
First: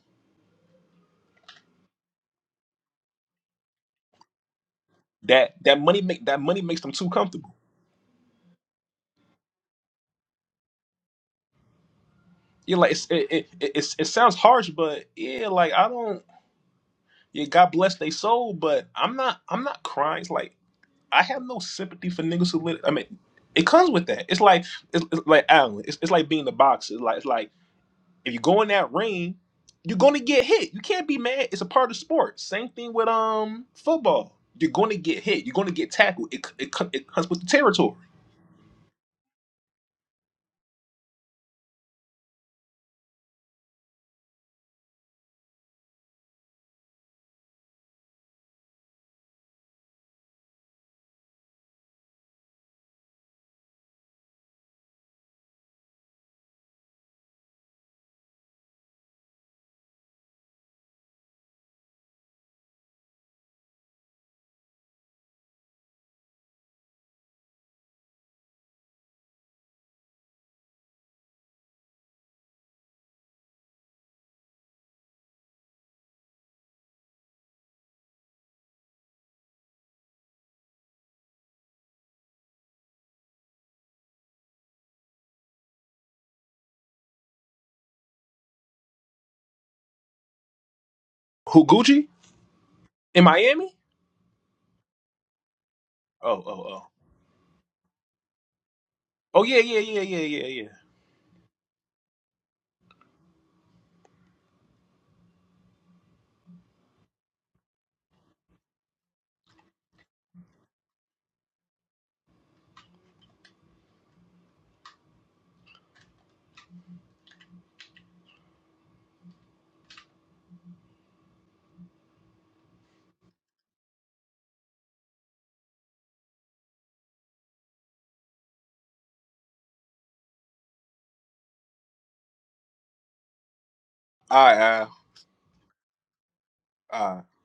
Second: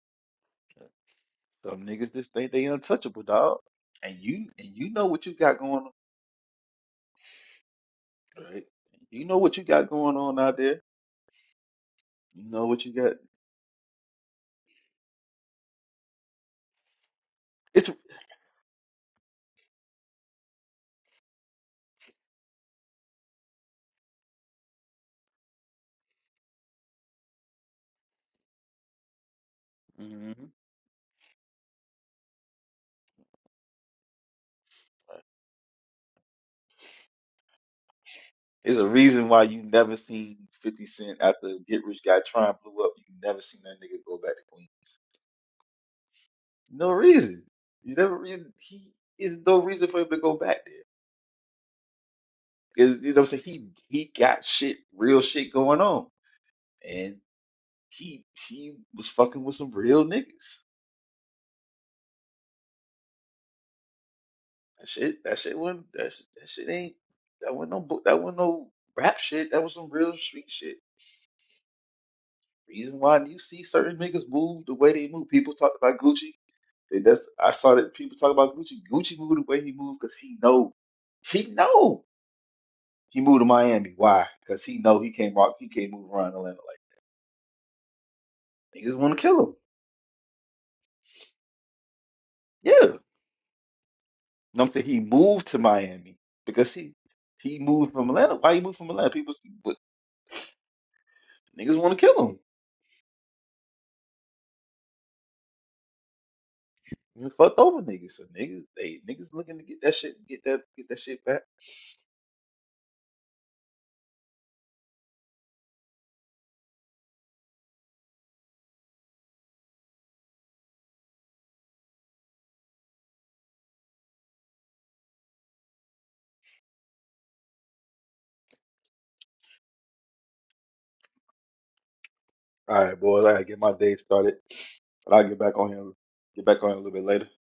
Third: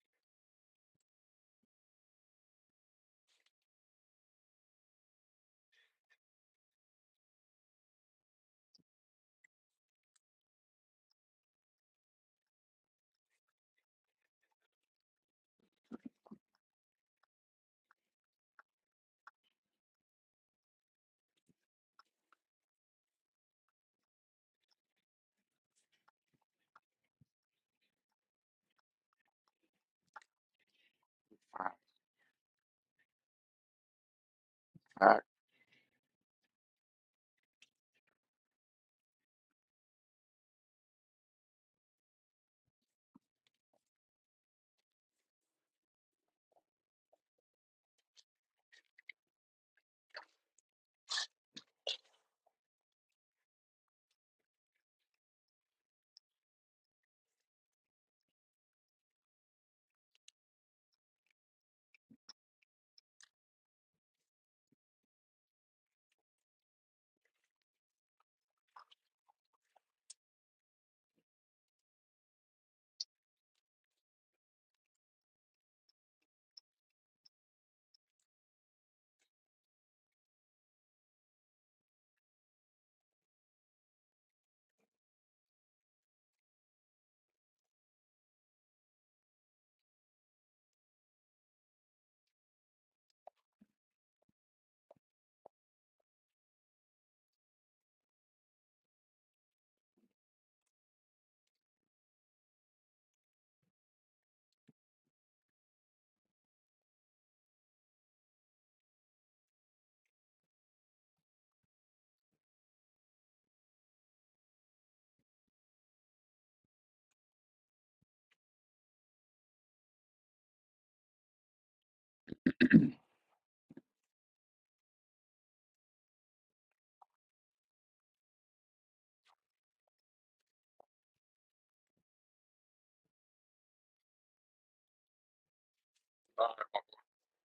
Speaker 2: Some niggas just think they untouchable, dog. And you and you know what you
Speaker 3: that
Speaker 2: got
Speaker 3: that
Speaker 2: going on,
Speaker 3: money make that money makes them too comfortable.
Speaker 2: right? You know what you got going on out there. You know
Speaker 3: Yeah,
Speaker 2: what you
Speaker 3: like it's,
Speaker 2: got.
Speaker 3: it, it it it's- it sounds harsh, but yeah, like I don't. Yeah, God
Speaker 2: It's.
Speaker 3: bless they soul, but I'm not I'm not crying. It's like I have no sympathy for niggas who live. I mean, it comes with that. It's like it's, it's like Alan. It's, it's like being the boxer. It's like it's like if you go in that ring, you're gonna
Speaker 2: Mhm.
Speaker 3: get hit. You can't be mad. It's a part of sport. Same thing with um football. You're gonna get hit. You're gonna get tackled. It c- it, c- it comes with the territory.
Speaker 2: There's a reason why you never seen 50 Cent after Get Rich Guy Trying blew up. You never seen that nigga go back to Queens. No reason. You never reason. He is no reason for him to go back there. Cause you know what I'm saying? He he got shit, real shit going on, and he he was fucking with some real niggas. That shit, that shit wasn't that shit, that shit ain't that wasn't no bu- that wasn't no rap shit. That was some real street shit. Reason why you see certain niggas move the way they move. People talked about Gucci. They- That's I saw that people talk about Gucci. Gucci moved the way he moved because he know he know he moved to Miami. Why? Because he know he can't walk. He can't move around Atlanta like niggas want to kill him.
Speaker 3: Who Gucci
Speaker 2: Yeah,
Speaker 3: in Miami?
Speaker 2: and I'm saying he moved to Miami
Speaker 3: Oh oh
Speaker 2: because
Speaker 3: oh.
Speaker 2: he he moved from Atlanta. Why he moved from Atlanta? People
Speaker 3: Oh
Speaker 2: see,
Speaker 3: yeah,
Speaker 2: but
Speaker 3: yeah, yeah, yeah, yeah, yeah.
Speaker 2: niggas want to kill him. He fucked over niggas. So niggas they niggas looking to get that shit get that get that shit back. All right, boys. I gotta get my day started.
Speaker 3: All right,
Speaker 2: But I'll get back on him.
Speaker 1: yeah.
Speaker 2: Get back on him a little bit
Speaker 3: all right.
Speaker 2: later.